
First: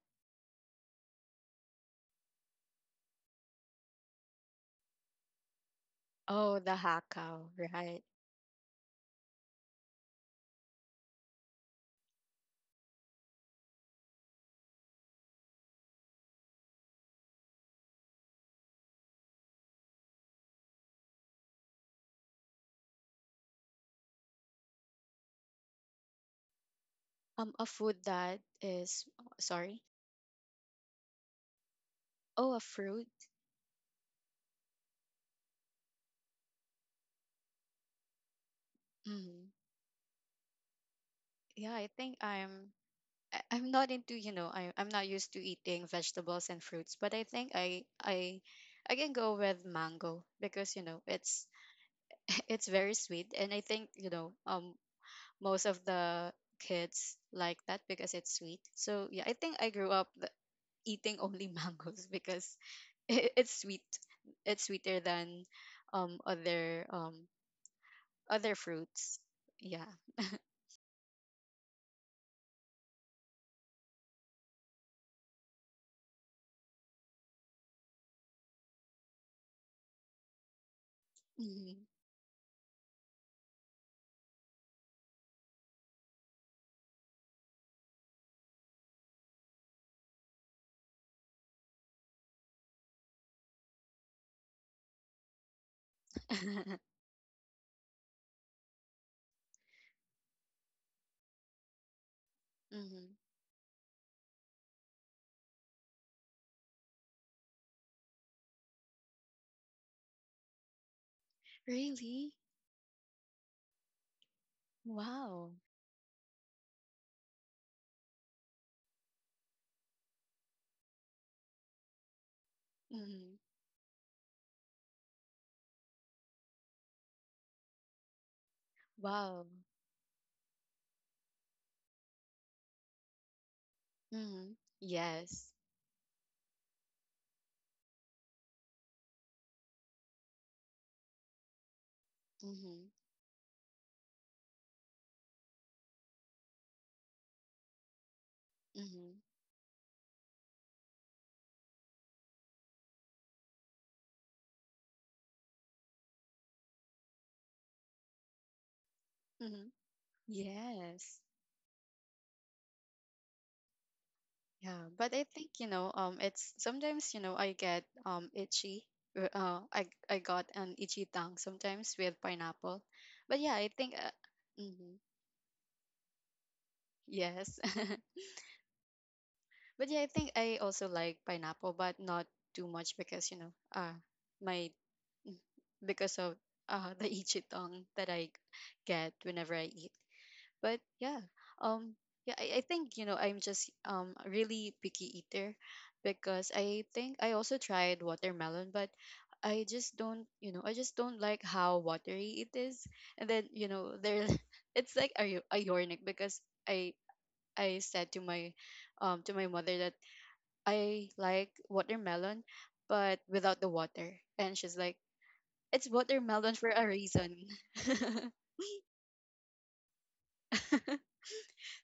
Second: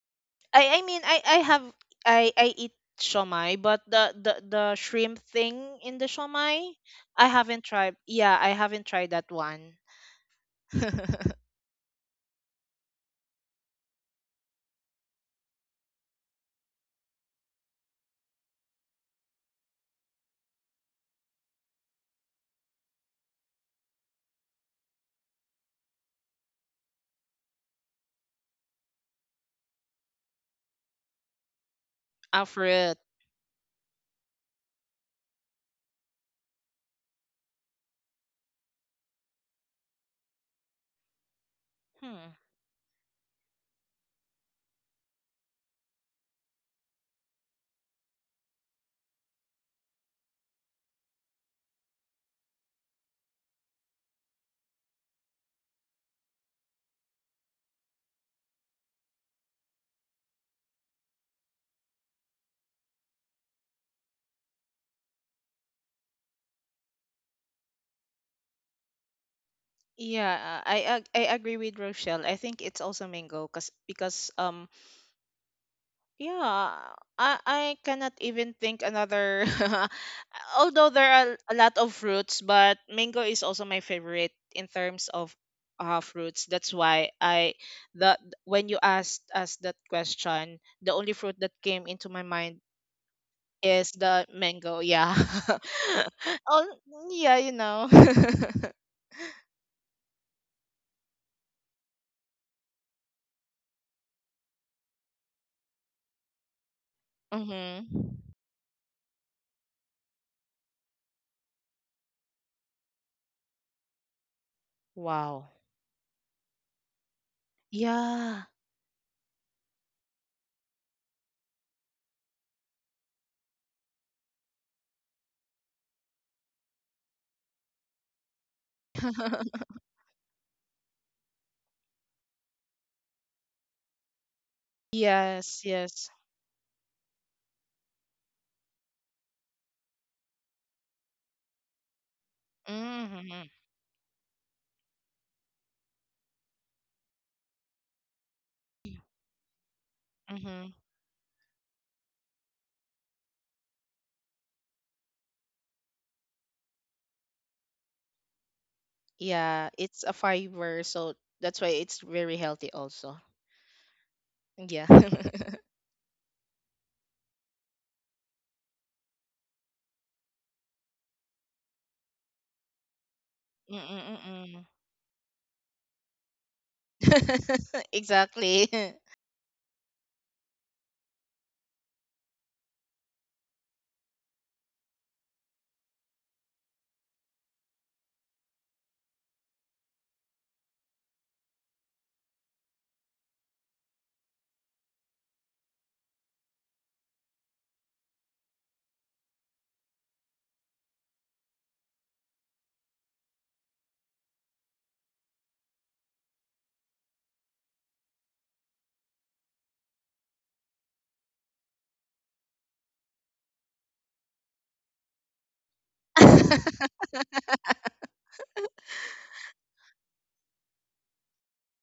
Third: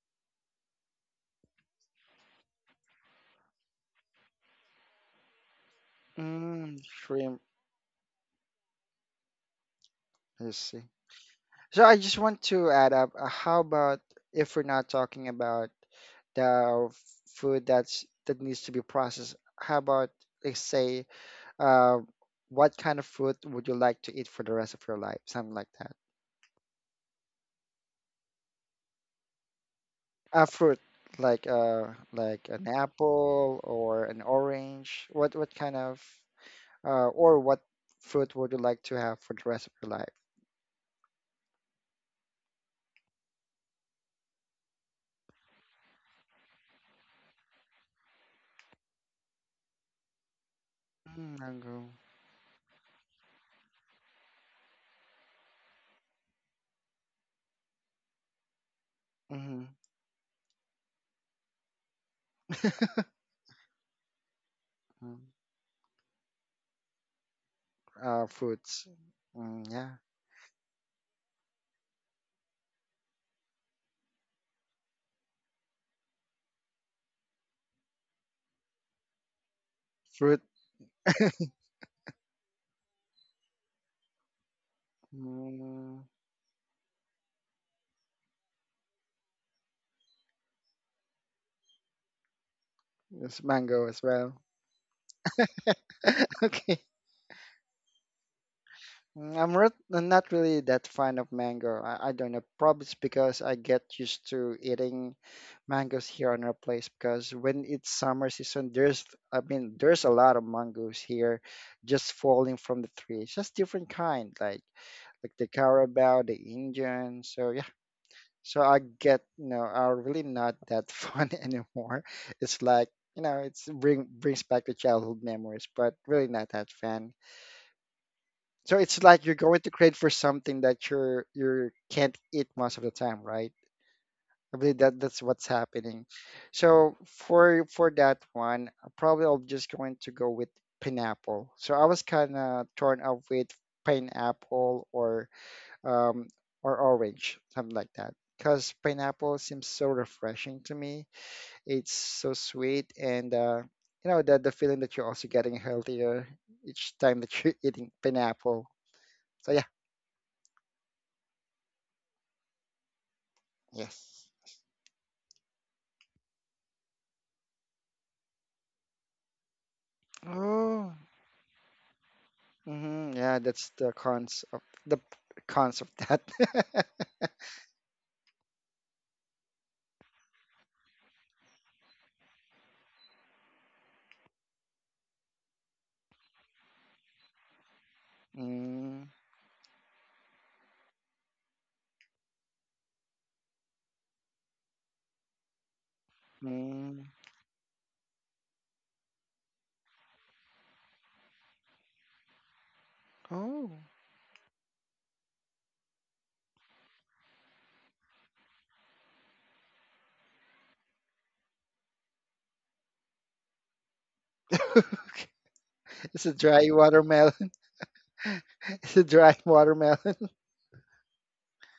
[SPEAKER 3] I have, I eat shomai, but the the shrimp thing in the
[SPEAKER 1] Oh,
[SPEAKER 3] shomai,
[SPEAKER 2] Mm.
[SPEAKER 1] the
[SPEAKER 3] I
[SPEAKER 2] Shrimp.
[SPEAKER 1] hakao,
[SPEAKER 3] haven't tried.
[SPEAKER 1] right.
[SPEAKER 3] Yeah, I haven't tried that one.
[SPEAKER 2] Let's see. So I just want to add up. How about if we're not talking about the food that's that needs to be processed? How about let's say, uh, what kind of food would you like to eat for the rest of your life? Something like that.
[SPEAKER 1] A food that is oh, sorry.
[SPEAKER 2] A fruit
[SPEAKER 3] Ah,
[SPEAKER 2] like
[SPEAKER 1] Oh, a
[SPEAKER 2] an
[SPEAKER 3] fruit.
[SPEAKER 1] fruit.
[SPEAKER 2] apple or an orange. What kind of or what fruit would you like to have for the
[SPEAKER 1] Mhm.
[SPEAKER 2] rest of your life?
[SPEAKER 1] Yeah, I think
[SPEAKER 3] Hmm.
[SPEAKER 1] I'm not into, you know, I'm not used to eating vegetables and fruits, but I think I can go with mango because, you know,
[SPEAKER 2] Mm,
[SPEAKER 1] it's
[SPEAKER 2] mango.
[SPEAKER 1] it's very sweet, and I think, you know, most of the kids like that because it's sweet. So, yeah, I think
[SPEAKER 2] Mm-hmm.
[SPEAKER 1] I grew up eating only mangoes because it's sweet. It's sweeter
[SPEAKER 2] Mm,
[SPEAKER 1] than other
[SPEAKER 2] uh,
[SPEAKER 1] other
[SPEAKER 2] fruits.
[SPEAKER 1] fruits.
[SPEAKER 2] Mm,
[SPEAKER 1] Yeah.
[SPEAKER 2] yeah,
[SPEAKER 3] Yeah, I agree with Rochelle. I think it's also mango cause, because yeah, I cannot even think another
[SPEAKER 2] fruit.
[SPEAKER 3] although there are a lot
[SPEAKER 1] Hmm.
[SPEAKER 3] of fruits, but mango is also my favorite in terms of uh,
[SPEAKER 2] Mm,
[SPEAKER 3] fruits. That's why I the when you asked us that question, the only fruit that came into my mind
[SPEAKER 2] it's mango
[SPEAKER 3] is
[SPEAKER 2] as
[SPEAKER 3] the
[SPEAKER 2] well.
[SPEAKER 3] mango. Yeah. Oh,
[SPEAKER 2] Okay.
[SPEAKER 3] yeah, you know.
[SPEAKER 2] Mm, I'm not really that fan of mango. I don't know. Probably it's
[SPEAKER 1] Hmm.
[SPEAKER 2] because I get used to eating mangoes here on our place. Because when
[SPEAKER 3] Mhm.
[SPEAKER 2] it's summer season, there's I mean there's a lot of mangoes here, just
[SPEAKER 1] Really?
[SPEAKER 2] falling from the trees. Just different kind, like the
[SPEAKER 1] Wow.
[SPEAKER 3] Wow.
[SPEAKER 2] Carabao, the Indian. So yeah.
[SPEAKER 3] Yeah.
[SPEAKER 2] So I get you know are really not that fun anymore. It's like you
[SPEAKER 1] Hmm.
[SPEAKER 2] know it's bring brings back the childhood memories, but really not that fan. So it's like you're
[SPEAKER 1] Wow.
[SPEAKER 2] going to crave for something that you're you can't eat most of the time, right?
[SPEAKER 1] Hmm.
[SPEAKER 2] I believe that that's what's
[SPEAKER 1] Yes.
[SPEAKER 3] Yes,
[SPEAKER 2] happening.
[SPEAKER 3] yes.
[SPEAKER 2] So for that one, probably I'm just going to go with pineapple. So I was kind of
[SPEAKER 1] Hmm.
[SPEAKER 2] torn up with
[SPEAKER 3] Mm-hmm.
[SPEAKER 2] pineapple um or orange, something like that. Because
[SPEAKER 1] Hmm.
[SPEAKER 2] pineapple seems so refreshing
[SPEAKER 3] Mm-hmm.
[SPEAKER 2] to me. It's so sweet and you know the feeling that you're also getting healthier each time that you're eating pineapple. So yeah,
[SPEAKER 1] Hmm.
[SPEAKER 3] Yeah, it's a fiber, so
[SPEAKER 1] Yes.
[SPEAKER 3] that's why it's very healthy also.
[SPEAKER 2] yes.
[SPEAKER 1] Yeah,
[SPEAKER 3] Yeah.
[SPEAKER 1] but I think, you know, it's sometimes, you know, I get itchy. r- Uh, I I got an
[SPEAKER 2] Oh.
[SPEAKER 1] itchy tongue sometimes with pineapple,
[SPEAKER 2] Hmm.
[SPEAKER 1] but
[SPEAKER 2] Yeah,
[SPEAKER 1] yeah, I
[SPEAKER 2] that's the
[SPEAKER 1] think
[SPEAKER 2] cons of
[SPEAKER 3] Mm-mm-mm.
[SPEAKER 1] mm-hmm.
[SPEAKER 2] the cons of that.
[SPEAKER 1] Yes.
[SPEAKER 3] Exactly.
[SPEAKER 1] But yeah, I think I also like pineapple, but not too much because, you know, my because of the ichitong that I
[SPEAKER 2] Mm-hmm.
[SPEAKER 1] get whenever I eat. But yeah, um yeah, I think, you know, I'm just really picky eater, because I think I also tried watermelon, but I just don't, you know, I just don't like how watery it is. And then, you
[SPEAKER 2] Oh.
[SPEAKER 1] know, there it's like a, ironic because I I said to my mother that I like watermelon but without the water. And she's like, "It's
[SPEAKER 2] It's a
[SPEAKER 1] watermelon for
[SPEAKER 2] dry
[SPEAKER 1] a reason."
[SPEAKER 2] watermelon. It's a dry watermelon.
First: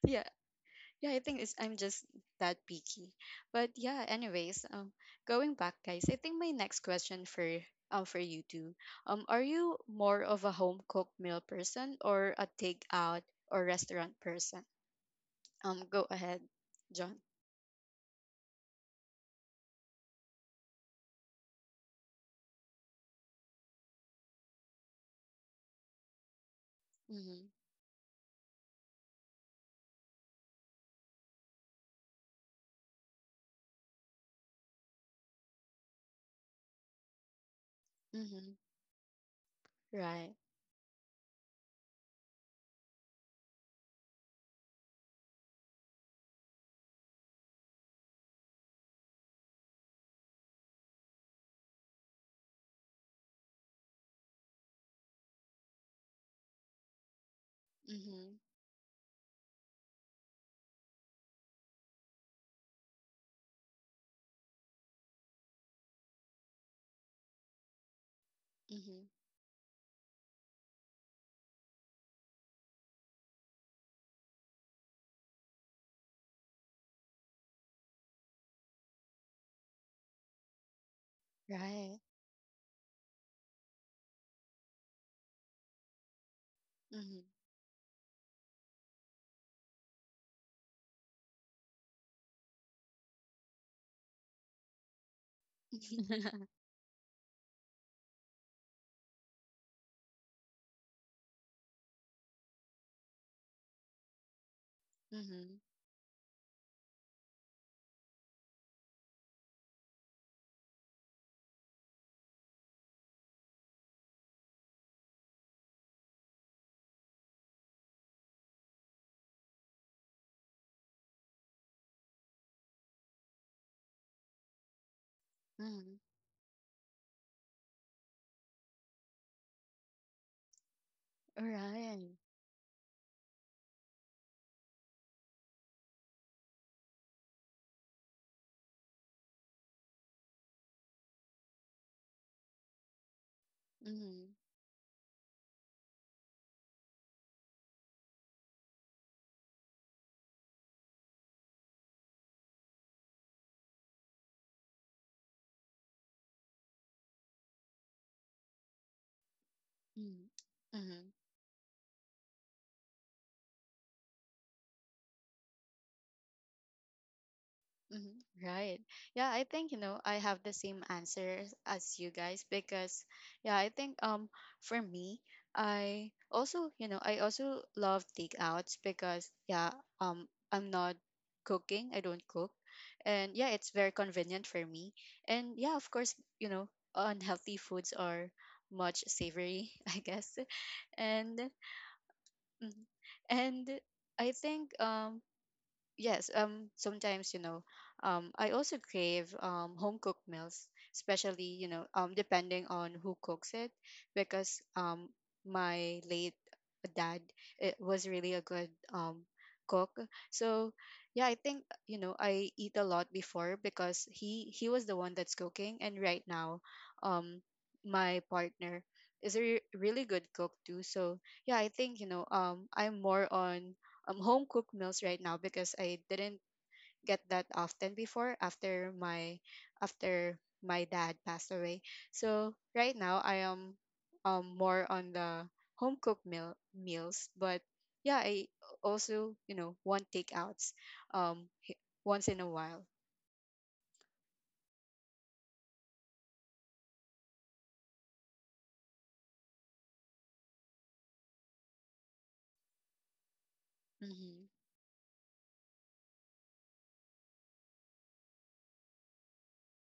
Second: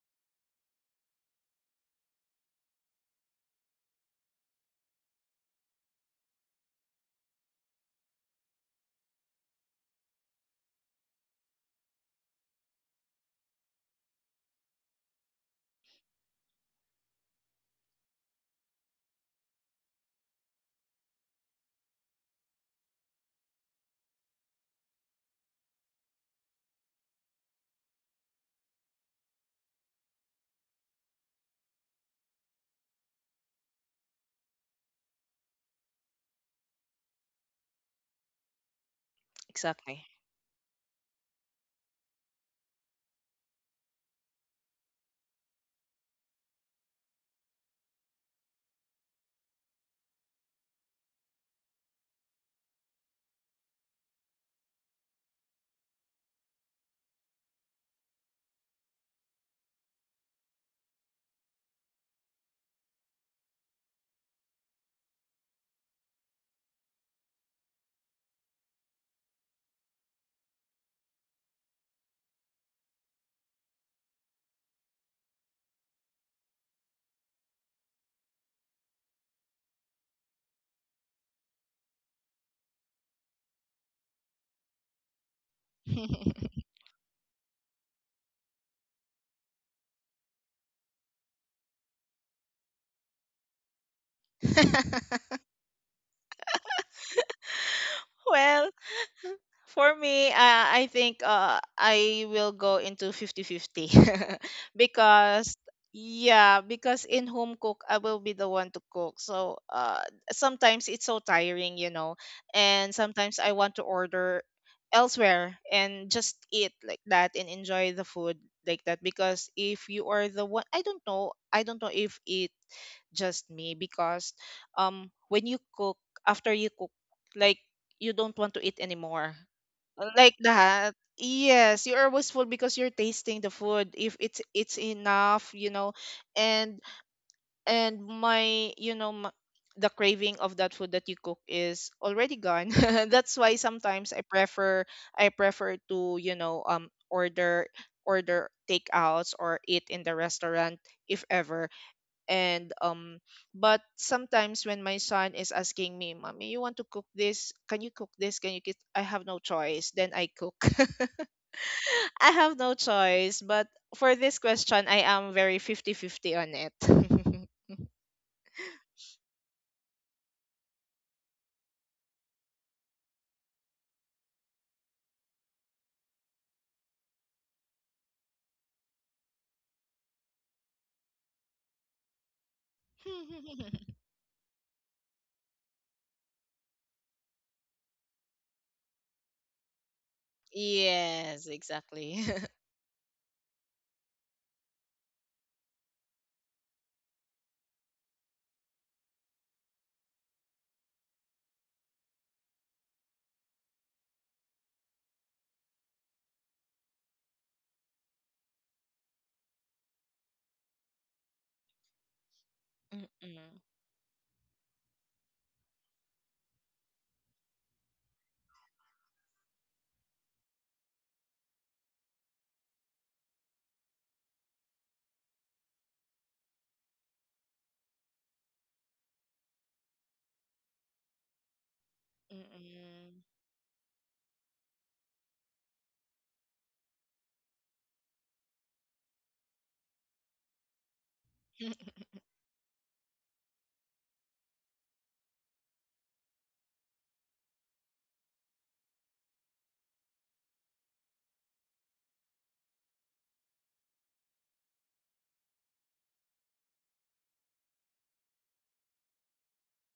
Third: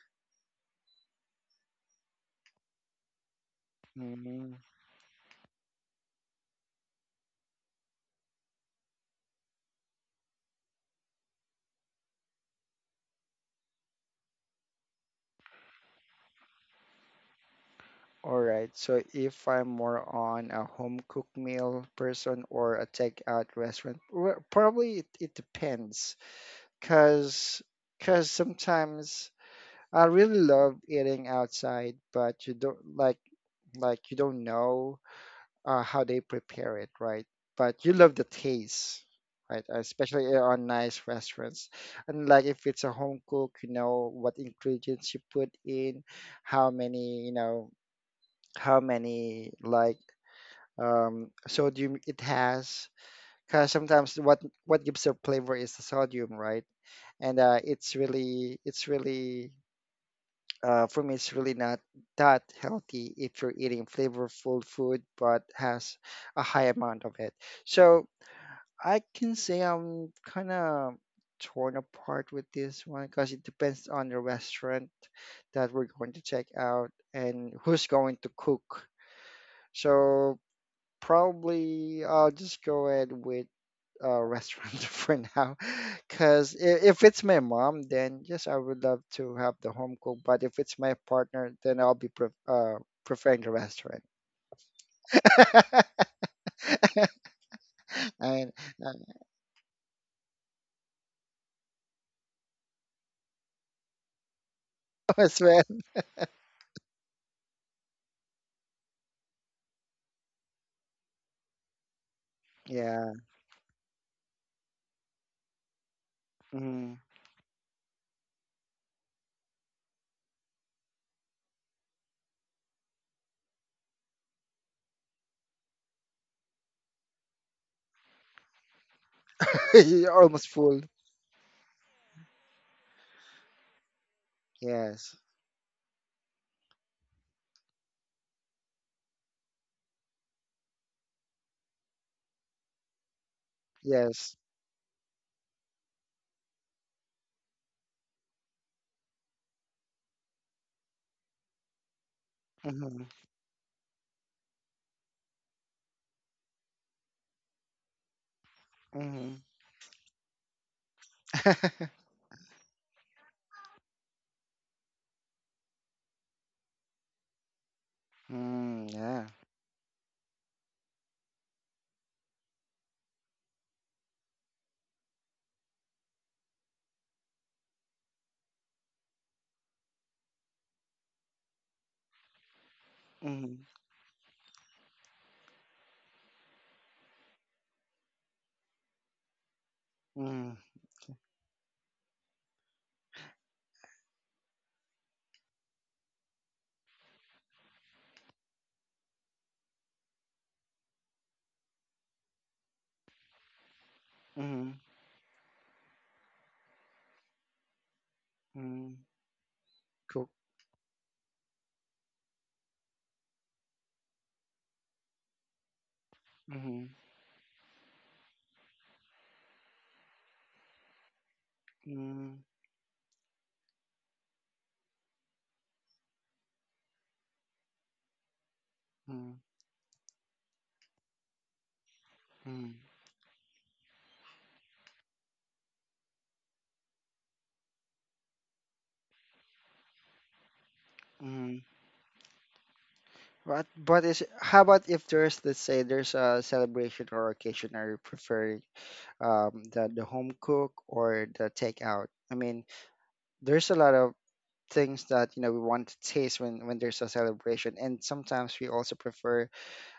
[SPEAKER 1] Yeah. Yeah, I think it's I'm just that picky. But yeah,
[SPEAKER 2] Mm.
[SPEAKER 1] anyways, going back, guys, I think my next question for for you two. Are you more of a home cooked meal person or a takeout or restaurant person? Go ahead, John.
[SPEAKER 2] All right. So if I'm more on a home cooked meal person or a takeout restaurant, well, probably it depends.
[SPEAKER 1] Mm-hmm.
[SPEAKER 2] Cause cause sometimes I really love eating outside, but you don't like. Like you don't know how they prepare it, right? But you love the
[SPEAKER 1] Mm-hmm.
[SPEAKER 2] taste, right?
[SPEAKER 3] Exactly.
[SPEAKER 2] Especially
[SPEAKER 1] Right.
[SPEAKER 2] on nice restaurants. And like if it's a home cook, you know what ingredients you put in, how many, you know, how many like sodium it has. Because sometimes what gives a flavor is the sodium, right? And it's
[SPEAKER 1] Mm-hmm.
[SPEAKER 2] really for me, it's really not that healthy if you're eating flavorful food but has a high amount of it. So I
[SPEAKER 1] Mm-hmm.
[SPEAKER 2] can say I'm kind of torn apart with this one because it depends on the restaurant that we're going to check out and who's going to cook. So probably
[SPEAKER 1] Right.
[SPEAKER 2] I'll just go ahead with restaurant for now. Because if it's
[SPEAKER 1] Mhm.
[SPEAKER 2] my mom, then yes, I would love to have the home cook. But if it's my partner, then I'll be preferring the restaurant. And
[SPEAKER 3] Well,
[SPEAKER 2] uh,
[SPEAKER 3] for me, I think I will go into 50-50
[SPEAKER 2] as
[SPEAKER 3] because
[SPEAKER 2] well,
[SPEAKER 1] Mhm.
[SPEAKER 3] yeah, because in home cook I will be the one to cook. So sometimes it's so tiring, you know, and
[SPEAKER 2] yeah,
[SPEAKER 3] sometimes I want to order elsewhere and just eat
[SPEAKER 2] mhm.
[SPEAKER 3] like that and enjoy the food like that, because if you are the one, I don't know if it just me, because when you cook
[SPEAKER 1] Mhm.
[SPEAKER 3] after you cook, like, you don't want to eat anymore
[SPEAKER 2] You're
[SPEAKER 3] like
[SPEAKER 2] almost full.
[SPEAKER 3] that. Yes, you are
[SPEAKER 1] Right.
[SPEAKER 3] wistful because you're tasting the food if it's
[SPEAKER 2] Yes,
[SPEAKER 3] enough, you know. And my, you know, my, the craving of that food that you cook is already gone. That's why sometimes i
[SPEAKER 2] yes.
[SPEAKER 1] Mhm.
[SPEAKER 3] prefer i prefer to, you know, order takeouts or eat in the restaurant if ever. And
[SPEAKER 2] Mm-hmm.
[SPEAKER 3] but sometimes when my son is asking me, mommy, you want to cook this, can you cook this, can you get, I have no choice, then I
[SPEAKER 1] Mhm.
[SPEAKER 3] cook.
[SPEAKER 1] Mhm.
[SPEAKER 2] Mm-hmm.
[SPEAKER 3] I have no choice, but for this question, I am very fifty-fifty on it.
[SPEAKER 1] Mhm. Right.
[SPEAKER 2] Mm, yeah.
[SPEAKER 1] Yeah, I think, you know, I have the same answers as you guys, because yeah, I think, for me, I also, you know, I also love takeouts because yeah, I'm not cooking, I don't cook, and yeah,
[SPEAKER 2] Mm-hmm.
[SPEAKER 1] it's very convenient for me. And yeah, of course, you know, unhealthy foods are much savory, I guess.
[SPEAKER 2] Mm-hmm.
[SPEAKER 1] And
[SPEAKER 3] Yes, exactly.
[SPEAKER 1] mhm. and I think, yes, sometimes, you know, I also crave home cooked meals, especially, you know, depending on who cooks it, because
[SPEAKER 2] Mm-hmm.
[SPEAKER 1] my late dad, it was really a good,
[SPEAKER 2] Mm-hmm.
[SPEAKER 1] cook.
[SPEAKER 2] Cook.
[SPEAKER 1] So, yeah, I think, you know, I eat a lot before
[SPEAKER 3] Mm-mm.
[SPEAKER 1] because he was the one that's cooking, and right now,
[SPEAKER 2] Mm-hmm.
[SPEAKER 1] um, my partner is a really good cook too. So, yeah, I think, you know,
[SPEAKER 2] Mm-hmm.
[SPEAKER 1] I'm more on home cooked meals right now because I didn't get that often before, after my dad passed away. So
[SPEAKER 2] Mm-hmm.
[SPEAKER 1] right
[SPEAKER 3] Mm-mm.
[SPEAKER 1] now I am more on the home cooked meals, but yeah, I also, you know, want takeouts um
[SPEAKER 2] Mm-hmm.
[SPEAKER 1] h- once in a while.
[SPEAKER 2] But is how about if there's, let's say, there's a celebration or occasion, are you prefer the home cook or the takeout? I mean, there's a lot of
[SPEAKER 1] Mm-hmm.
[SPEAKER 2] things that we want to taste when there's a celebration, and sometimes we also prefer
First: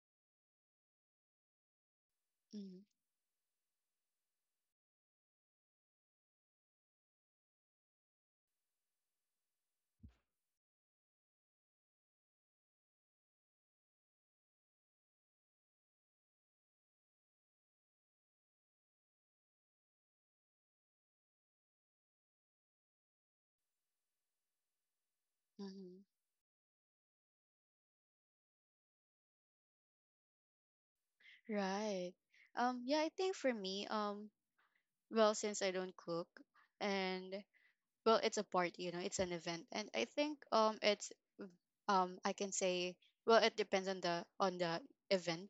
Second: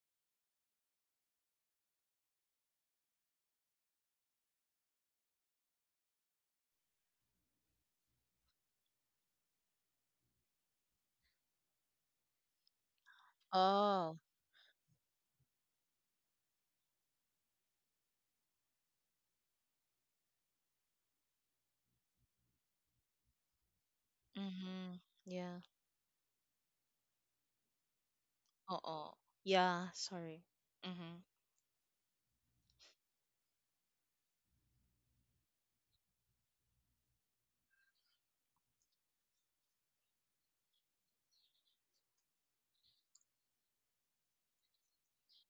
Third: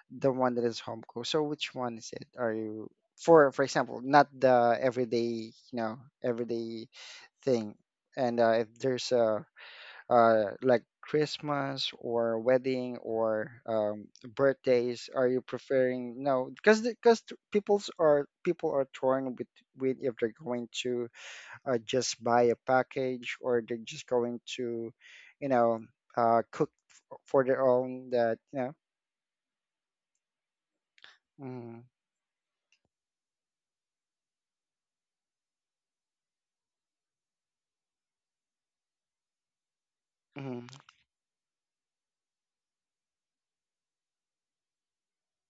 [SPEAKER 2] the one that is home cooked. So which one is it? Are
[SPEAKER 1] Mm-hmm.
[SPEAKER 2] you, for example, not the everyday, everyday thing, and if there's a like Christmas or wedding or
[SPEAKER 3] Oh.
[SPEAKER 2] birthdays? Are you preferring? No? Because people are torn with, if they're going to just buy a package or they're just going to,
[SPEAKER 3] Mm-hmm.
[SPEAKER 2] you
[SPEAKER 3] Yeah.
[SPEAKER 2] know,
[SPEAKER 1] Mm-hmm.
[SPEAKER 2] cook for their own. That.
[SPEAKER 3] Oo. Yeah, sorry. Mm-hmm.
[SPEAKER 2] Mm,
[SPEAKER 1] Right. Yeah, I think for me, Well, since I don't cook, and well, it's a party, you know, it's an event, and I think,
[SPEAKER 2] mm,
[SPEAKER 1] it's, I can say, well, it depends on the event.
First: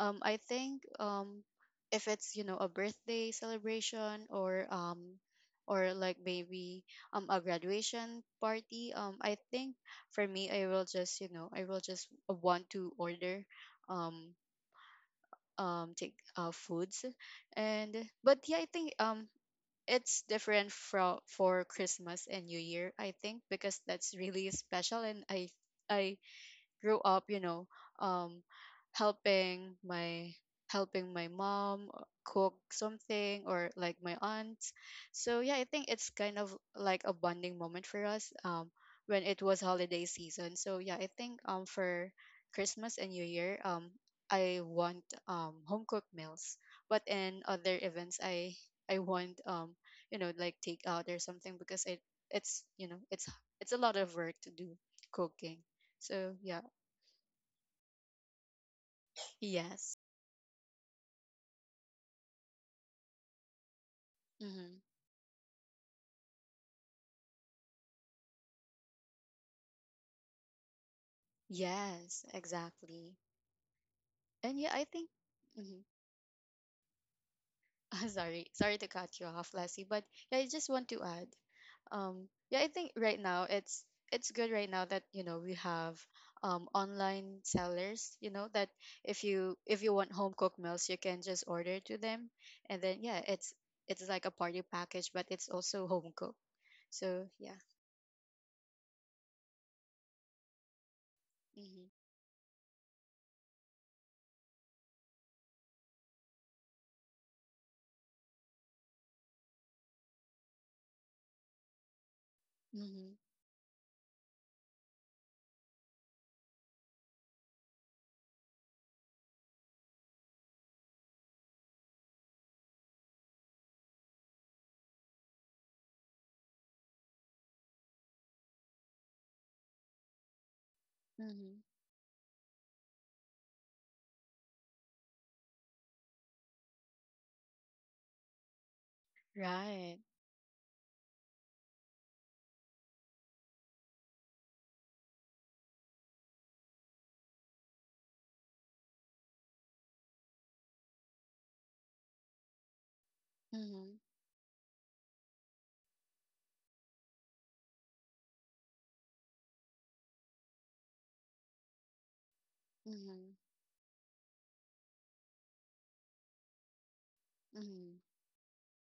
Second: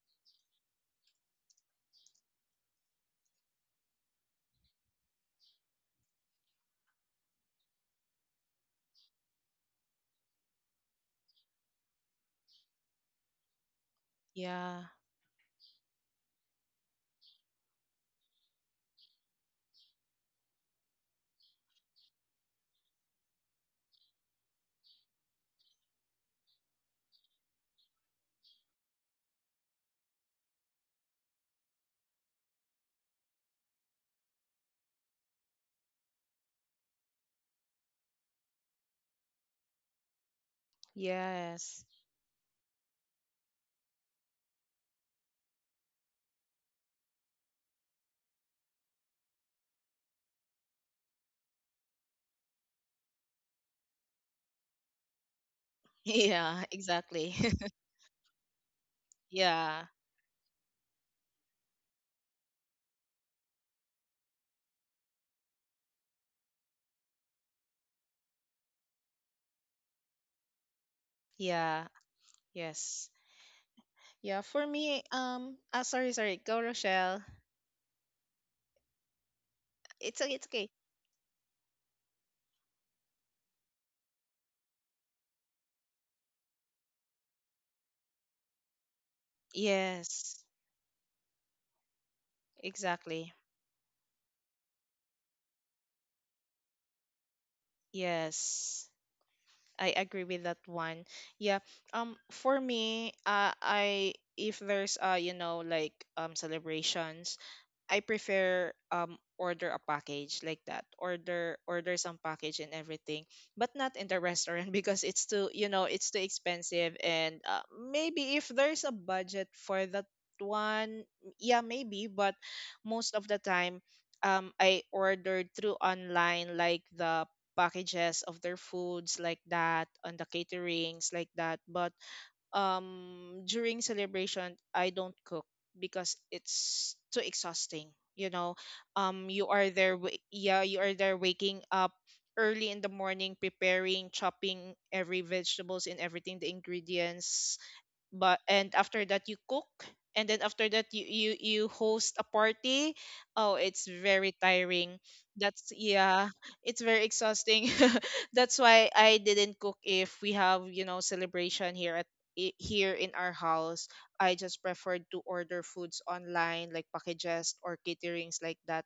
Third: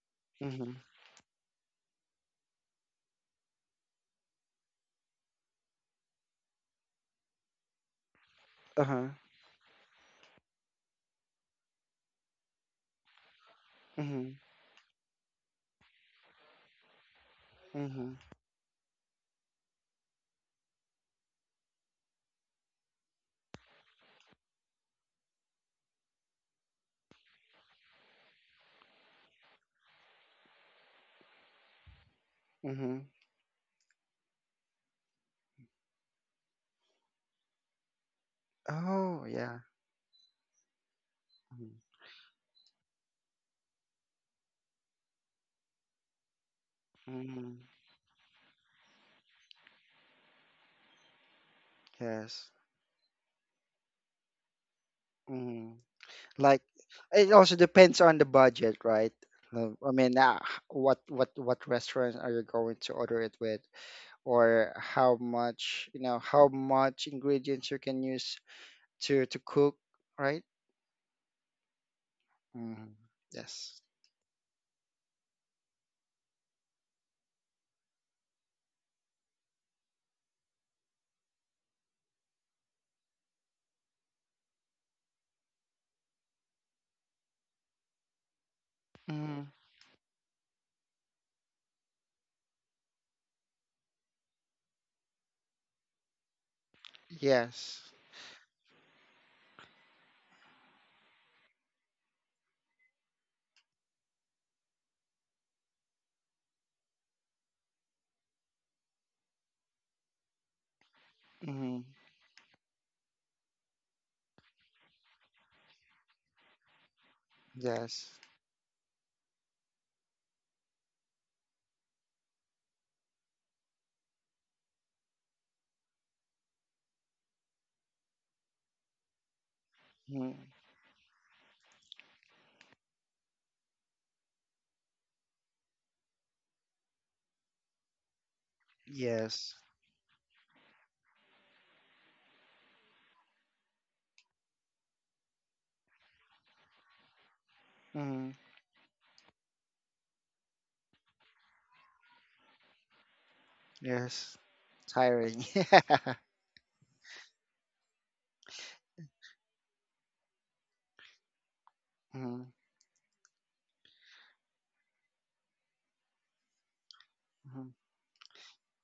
[SPEAKER 1] I
[SPEAKER 2] mm,
[SPEAKER 1] think, if it's, you know, a birthday celebration, or like maybe a graduation party,
[SPEAKER 2] uh-huh.
[SPEAKER 1] I think, for me, I will just, you know, I will just want to order um
[SPEAKER 2] Mm,
[SPEAKER 3] Yeah.
[SPEAKER 1] take foods. And
[SPEAKER 2] mm,
[SPEAKER 1] but yeah, I think, it's different for Christmas and New Year, I think, because that's really special, and I grew up, you know, um, helping my mom, cook
[SPEAKER 2] mm.
[SPEAKER 1] something, or like my aunt. So yeah, I think it's kind of like a bonding moment for us, when
[SPEAKER 2] Oh,
[SPEAKER 1] it
[SPEAKER 2] yeah.
[SPEAKER 1] was holiday season. So yeah, I think,
[SPEAKER 2] Mm,
[SPEAKER 3] Yes.
[SPEAKER 1] for Christmas and New Year, I want home cooked meals, but in
[SPEAKER 2] mm,
[SPEAKER 1] other events, I want, you know, like takeout or something, because it
[SPEAKER 2] yes.
[SPEAKER 1] it's you know, it's a lot of work to do cooking.
[SPEAKER 2] Mm-hmm.
[SPEAKER 1] So
[SPEAKER 2] Like
[SPEAKER 1] yeah.
[SPEAKER 3] Yeah,
[SPEAKER 2] it
[SPEAKER 3] exactly.
[SPEAKER 2] also depends on the budget, right?
[SPEAKER 3] Yeah.
[SPEAKER 2] I
[SPEAKER 1] Yes.
[SPEAKER 2] mean, what restaurants are you going to order it with, or
[SPEAKER 1] Hmm.
[SPEAKER 2] how much, how much ingredients you can use to cook, right?
[SPEAKER 3] Yeah.
[SPEAKER 1] Yes,
[SPEAKER 2] Hmm.
[SPEAKER 3] Yes.
[SPEAKER 1] exactly.
[SPEAKER 2] Yes.
[SPEAKER 3] Yeah,
[SPEAKER 1] And
[SPEAKER 3] for
[SPEAKER 1] yeah, I
[SPEAKER 3] me,
[SPEAKER 1] think. Mhm.
[SPEAKER 3] sorry, sorry. Go Rochelle.
[SPEAKER 1] Sorry, sorry to cut you off, Leslie. But
[SPEAKER 3] It's okay,
[SPEAKER 1] yeah, I
[SPEAKER 3] it's
[SPEAKER 1] just
[SPEAKER 3] okay.
[SPEAKER 1] want to add. Yeah, I think right now it's good right now that, you know, we have online sellers. You know, that if
[SPEAKER 2] Hmm.
[SPEAKER 1] you if you want home
[SPEAKER 3] Yes.
[SPEAKER 1] cooked meals, you can just order to them, and then yeah,
[SPEAKER 3] Exactly.
[SPEAKER 1] it's like a party package, but it's also home cooked. So yeah.
[SPEAKER 2] Yes.
[SPEAKER 3] Yes. I agree with that one. Yeah.
[SPEAKER 1] Mm-hmm.
[SPEAKER 3] Um, for me, I if there's you know, like celebrations, I prefer order a package like that.
[SPEAKER 2] Hmm.
[SPEAKER 3] Order some package and
[SPEAKER 1] Mm-hmm.
[SPEAKER 3] everything, but not in the restaurant because it's too, you know, it's too expensive. And
[SPEAKER 2] Yes.
[SPEAKER 3] maybe if there's a budget for that one, yeah, maybe. But most of the time, I ordered through online like the packages of their foods like that on the
[SPEAKER 2] Hmm.
[SPEAKER 3] caterings like that.
[SPEAKER 1] Mm-hmm.
[SPEAKER 3] But during celebration I don't cook because it's too exhausting, you know. You
[SPEAKER 2] Yes.
[SPEAKER 3] are there
[SPEAKER 1] Right.
[SPEAKER 3] yeah, you are there waking up early in the morning, preparing, chopping every vegetables and everything, the ingredients,
[SPEAKER 2] Hmm.
[SPEAKER 3] but and after that you cook, and then after that you you host a party. Oh, it's
[SPEAKER 1] Mm-hmm.
[SPEAKER 3] very
[SPEAKER 2] Yes.
[SPEAKER 3] tiring.
[SPEAKER 2] Tiring.
[SPEAKER 3] That's yeah, it's very exhausting. That's why I didn't cook if we have, you know, celebration here at here in our
[SPEAKER 1] Mm-hmm.
[SPEAKER 3] house. I just preferred to order foods online like packages
[SPEAKER 2] Mhm.
[SPEAKER 3] or
[SPEAKER 1] Mm-hmm.
[SPEAKER 3] caterings like that.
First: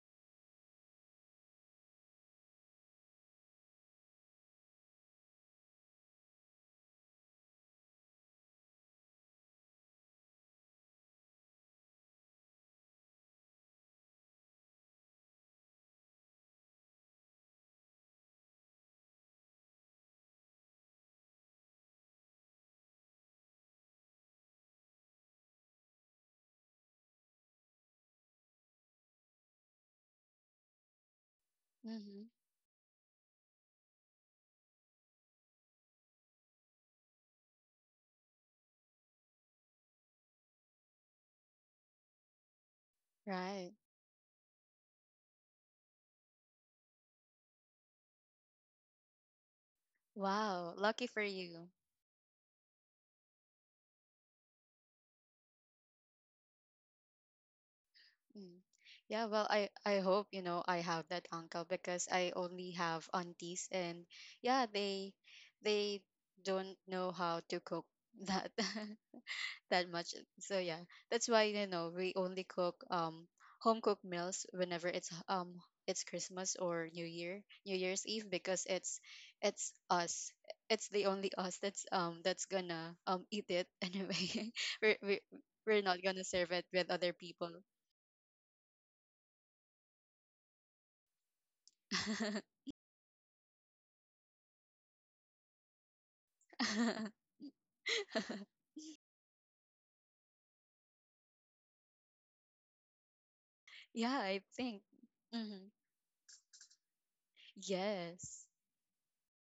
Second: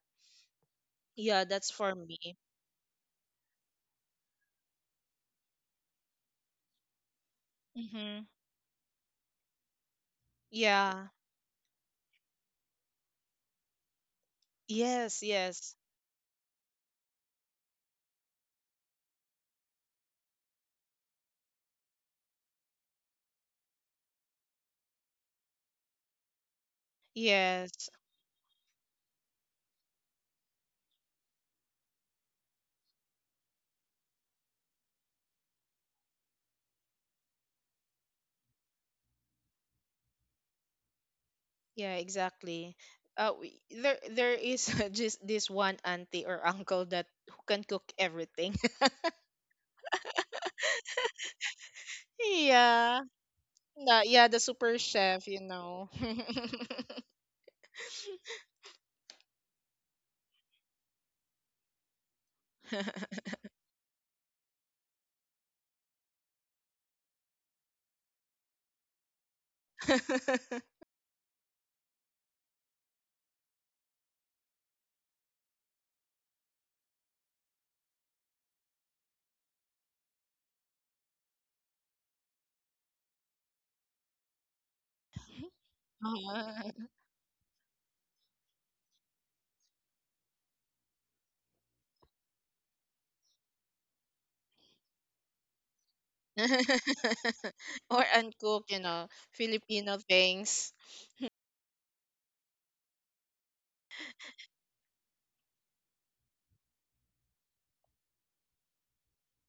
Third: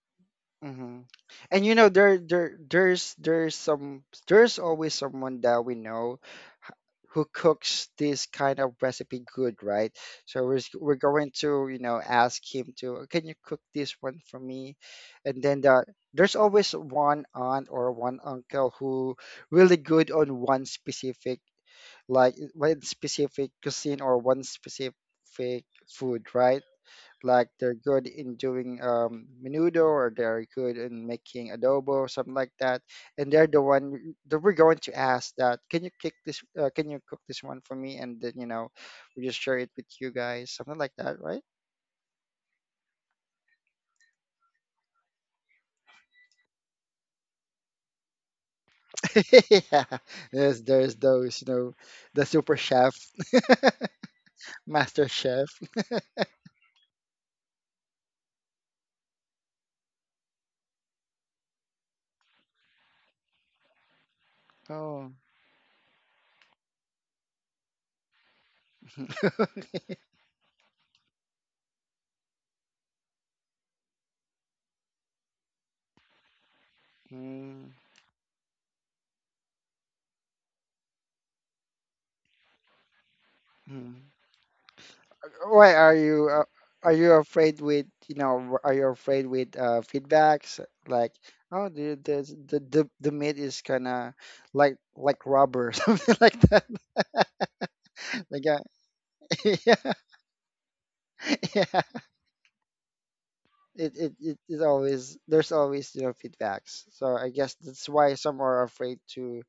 [SPEAKER 2] Mm-hmm.
[SPEAKER 3] Yeah,
[SPEAKER 2] And
[SPEAKER 3] that's for me.
[SPEAKER 2] there there there's some, there's always someone that we know, h- who cooks
[SPEAKER 3] Mm-hmm.
[SPEAKER 2] this kind of recipe good, right? So we're
[SPEAKER 3] Yeah,
[SPEAKER 2] going to, ask him to, can you cook this one for me?
[SPEAKER 3] yes
[SPEAKER 2] And then
[SPEAKER 3] yes
[SPEAKER 2] there's always one aunt or one uncle who really good on one specific, like one specific cuisine or one specific food, right? Like they're
[SPEAKER 3] yes.
[SPEAKER 2] good in doing menudo, or they're good in making adobo,
[SPEAKER 1] Mm-hmm.
[SPEAKER 2] something like that. And they're the one that we're going to ask that, can you cook this one for me, and then we just share it with you guys, something like that, right?
[SPEAKER 3] Yeah, exactly.
[SPEAKER 1] Right.
[SPEAKER 3] There there is just this one auntie or uncle that who can cook everything.
[SPEAKER 2] Yeah, there's
[SPEAKER 1] Wow.
[SPEAKER 2] there's
[SPEAKER 1] Lucky for
[SPEAKER 2] those,
[SPEAKER 1] you.
[SPEAKER 2] the super chef.
[SPEAKER 3] Yeah, yeah, the super
[SPEAKER 2] Master
[SPEAKER 3] chef, you
[SPEAKER 2] chef.
[SPEAKER 3] know.
[SPEAKER 1] Mm. Yeah, well, I hope, you know, I have that uncle, because I only have aunties, and yeah,
[SPEAKER 2] Oh.
[SPEAKER 1] they don't know how to cook that. That much. So yeah, that's why, you know, we only cook home cooked meals whenever it's Christmas or New Year,
[SPEAKER 2] Mm,
[SPEAKER 1] New Year's Eve, because it's us. It's the only us that's, that's gonna eat it,
[SPEAKER 2] mm.
[SPEAKER 1] anyway. we're, we're
[SPEAKER 2] Why
[SPEAKER 1] we're not gonna serve it with
[SPEAKER 2] are you
[SPEAKER 1] other people.
[SPEAKER 2] afraid with, feedbacks, like, oh, the the the the, the meat is kind of like rubber, something like that.
[SPEAKER 3] or
[SPEAKER 2] like uh,
[SPEAKER 3] uncooked, you know,
[SPEAKER 2] yeah.
[SPEAKER 3] Filipino things.
[SPEAKER 2] Yeah, it, it
[SPEAKER 1] Yeah,
[SPEAKER 2] it
[SPEAKER 1] I
[SPEAKER 2] is
[SPEAKER 1] think.
[SPEAKER 2] always, there's
[SPEAKER 1] Hmm.
[SPEAKER 2] always, feedbacks, so I guess that's why some
[SPEAKER 1] Yes.
[SPEAKER 2] are afraid to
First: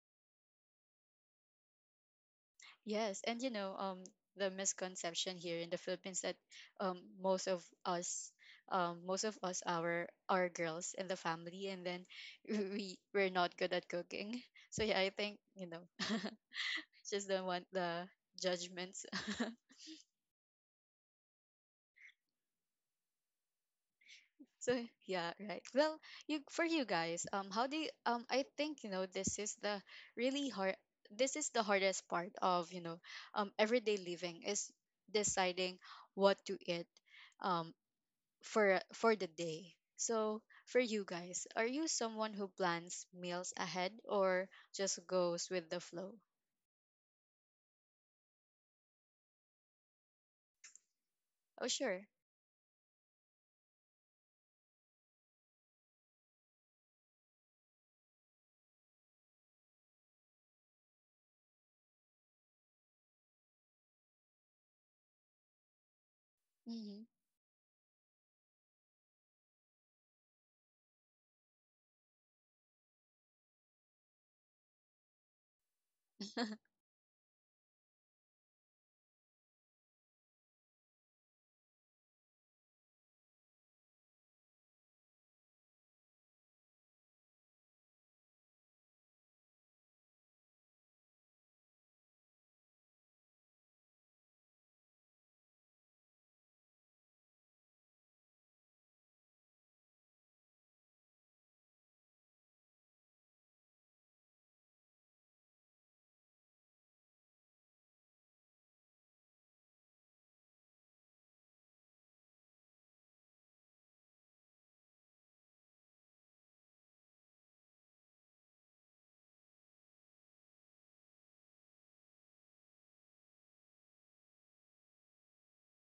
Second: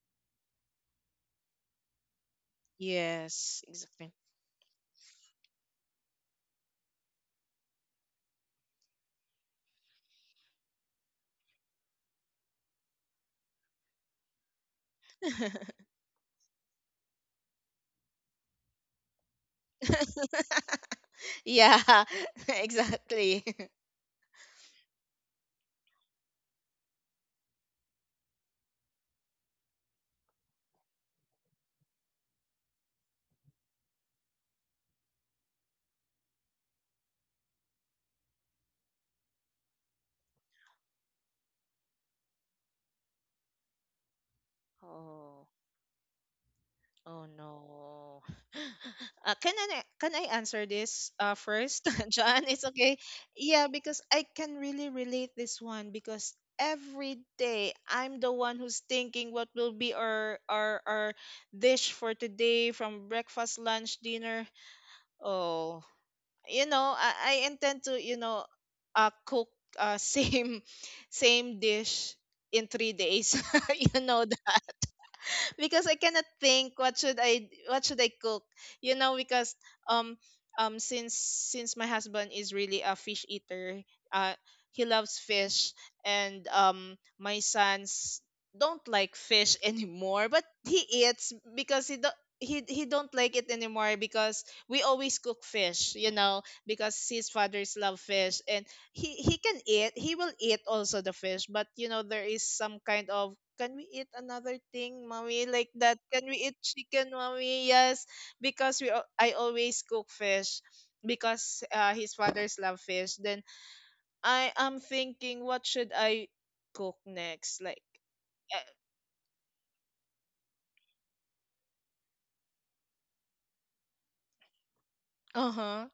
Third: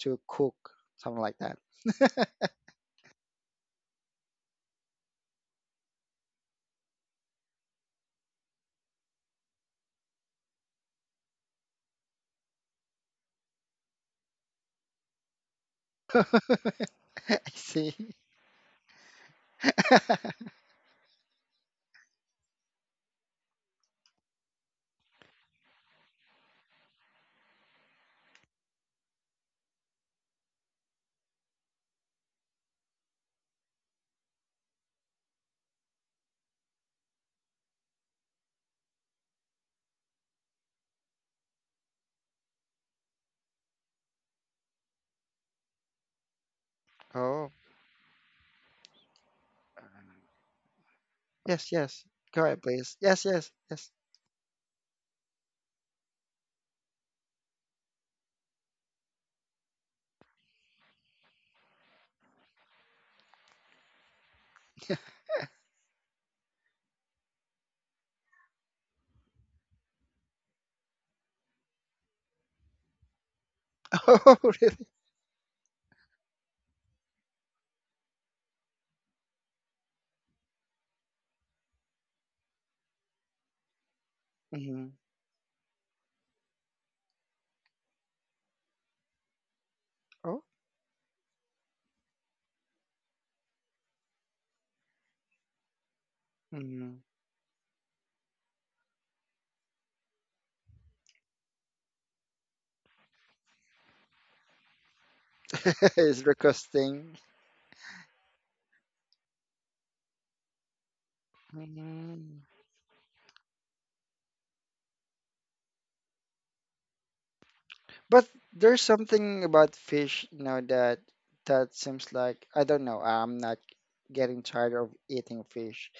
[SPEAKER 2] cook something like that.
[SPEAKER 1] Yes, and, you
[SPEAKER 3] Yes,
[SPEAKER 1] know,
[SPEAKER 3] exactly.
[SPEAKER 1] the misconception here in the Philippines that, um, most of us, most of us are girls in the family, and then, we're not good at cooking. So yeah, I think, you know, just
[SPEAKER 2] I
[SPEAKER 1] don't want the
[SPEAKER 2] see.
[SPEAKER 1] judgments.
[SPEAKER 3] Yeah, exactly.
[SPEAKER 1] So yeah, right. Well, you for you guys, how do you, I think, you know, this is the really hard. This is the hardest part of, you know, everyday living, is deciding what to eat, um, for the day. So, for you guys, are you someone who plans meals ahead or just
[SPEAKER 3] Oh.
[SPEAKER 1] goes with the flow?
[SPEAKER 3] Oh
[SPEAKER 2] Oh,
[SPEAKER 3] no. Can I answer this
[SPEAKER 2] yes,
[SPEAKER 1] Oh,
[SPEAKER 3] first,
[SPEAKER 2] yes,
[SPEAKER 1] sure.
[SPEAKER 2] go
[SPEAKER 3] John?
[SPEAKER 2] ahead,
[SPEAKER 3] It's
[SPEAKER 2] please,
[SPEAKER 3] okay.
[SPEAKER 2] yes, yes,
[SPEAKER 3] Yeah,
[SPEAKER 2] yes.
[SPEAKER 3] because I can really relate this one because every day I'm the one who's thinking what will be our our dish for today from breakfast, lunch, dinner. Oh, you know,
[SPEAKER 1] Mhm.
[SPEAKER 3] I intend to, you know, cook uh, same dish in 3 days. You know
[SPEAKER 2] Oh,
[SPEAKER 3] that.
[SPEAKER 2] really?
[SPEAKER 3] Because I cannot think what should I cook. You know, because um um since since my husband is really a fish eater. uh he
[SPEAKER 2] Hmm.
[SPEAKER 3] loves fish, and my sons don't like fish anymore,
[SPEAKER 2] Oh.
[SPEAKER 3] but he eats because he don't like it anymore because we always cook fish, you know,
[SPEAKER 2] Hmm.
[SPEAKER 3] because his fathers love fish, and he will eat also the fish. But you know, there is some kind of, can we eat another thing, mommy, like that, can
[SPEAKER 2] It's
[SPEAKER 3] we eat chicken,
[SPEAKER 2] requesting.
[SPEAKER 3] mommy? Yes, because I always cook fish because, his
[SPEAKER 2] Mm.
[SPEAKER 3] father's love fish. Then I am thinking, what should I cook next, like,
[SPEAKER 2] But there's something about fish, you know, that seems like, I don't know, I'm not getting tired of eating
[SPEAKER 3] uh,
[SPEAKER 2] fish.
[SPEAKER 3] huh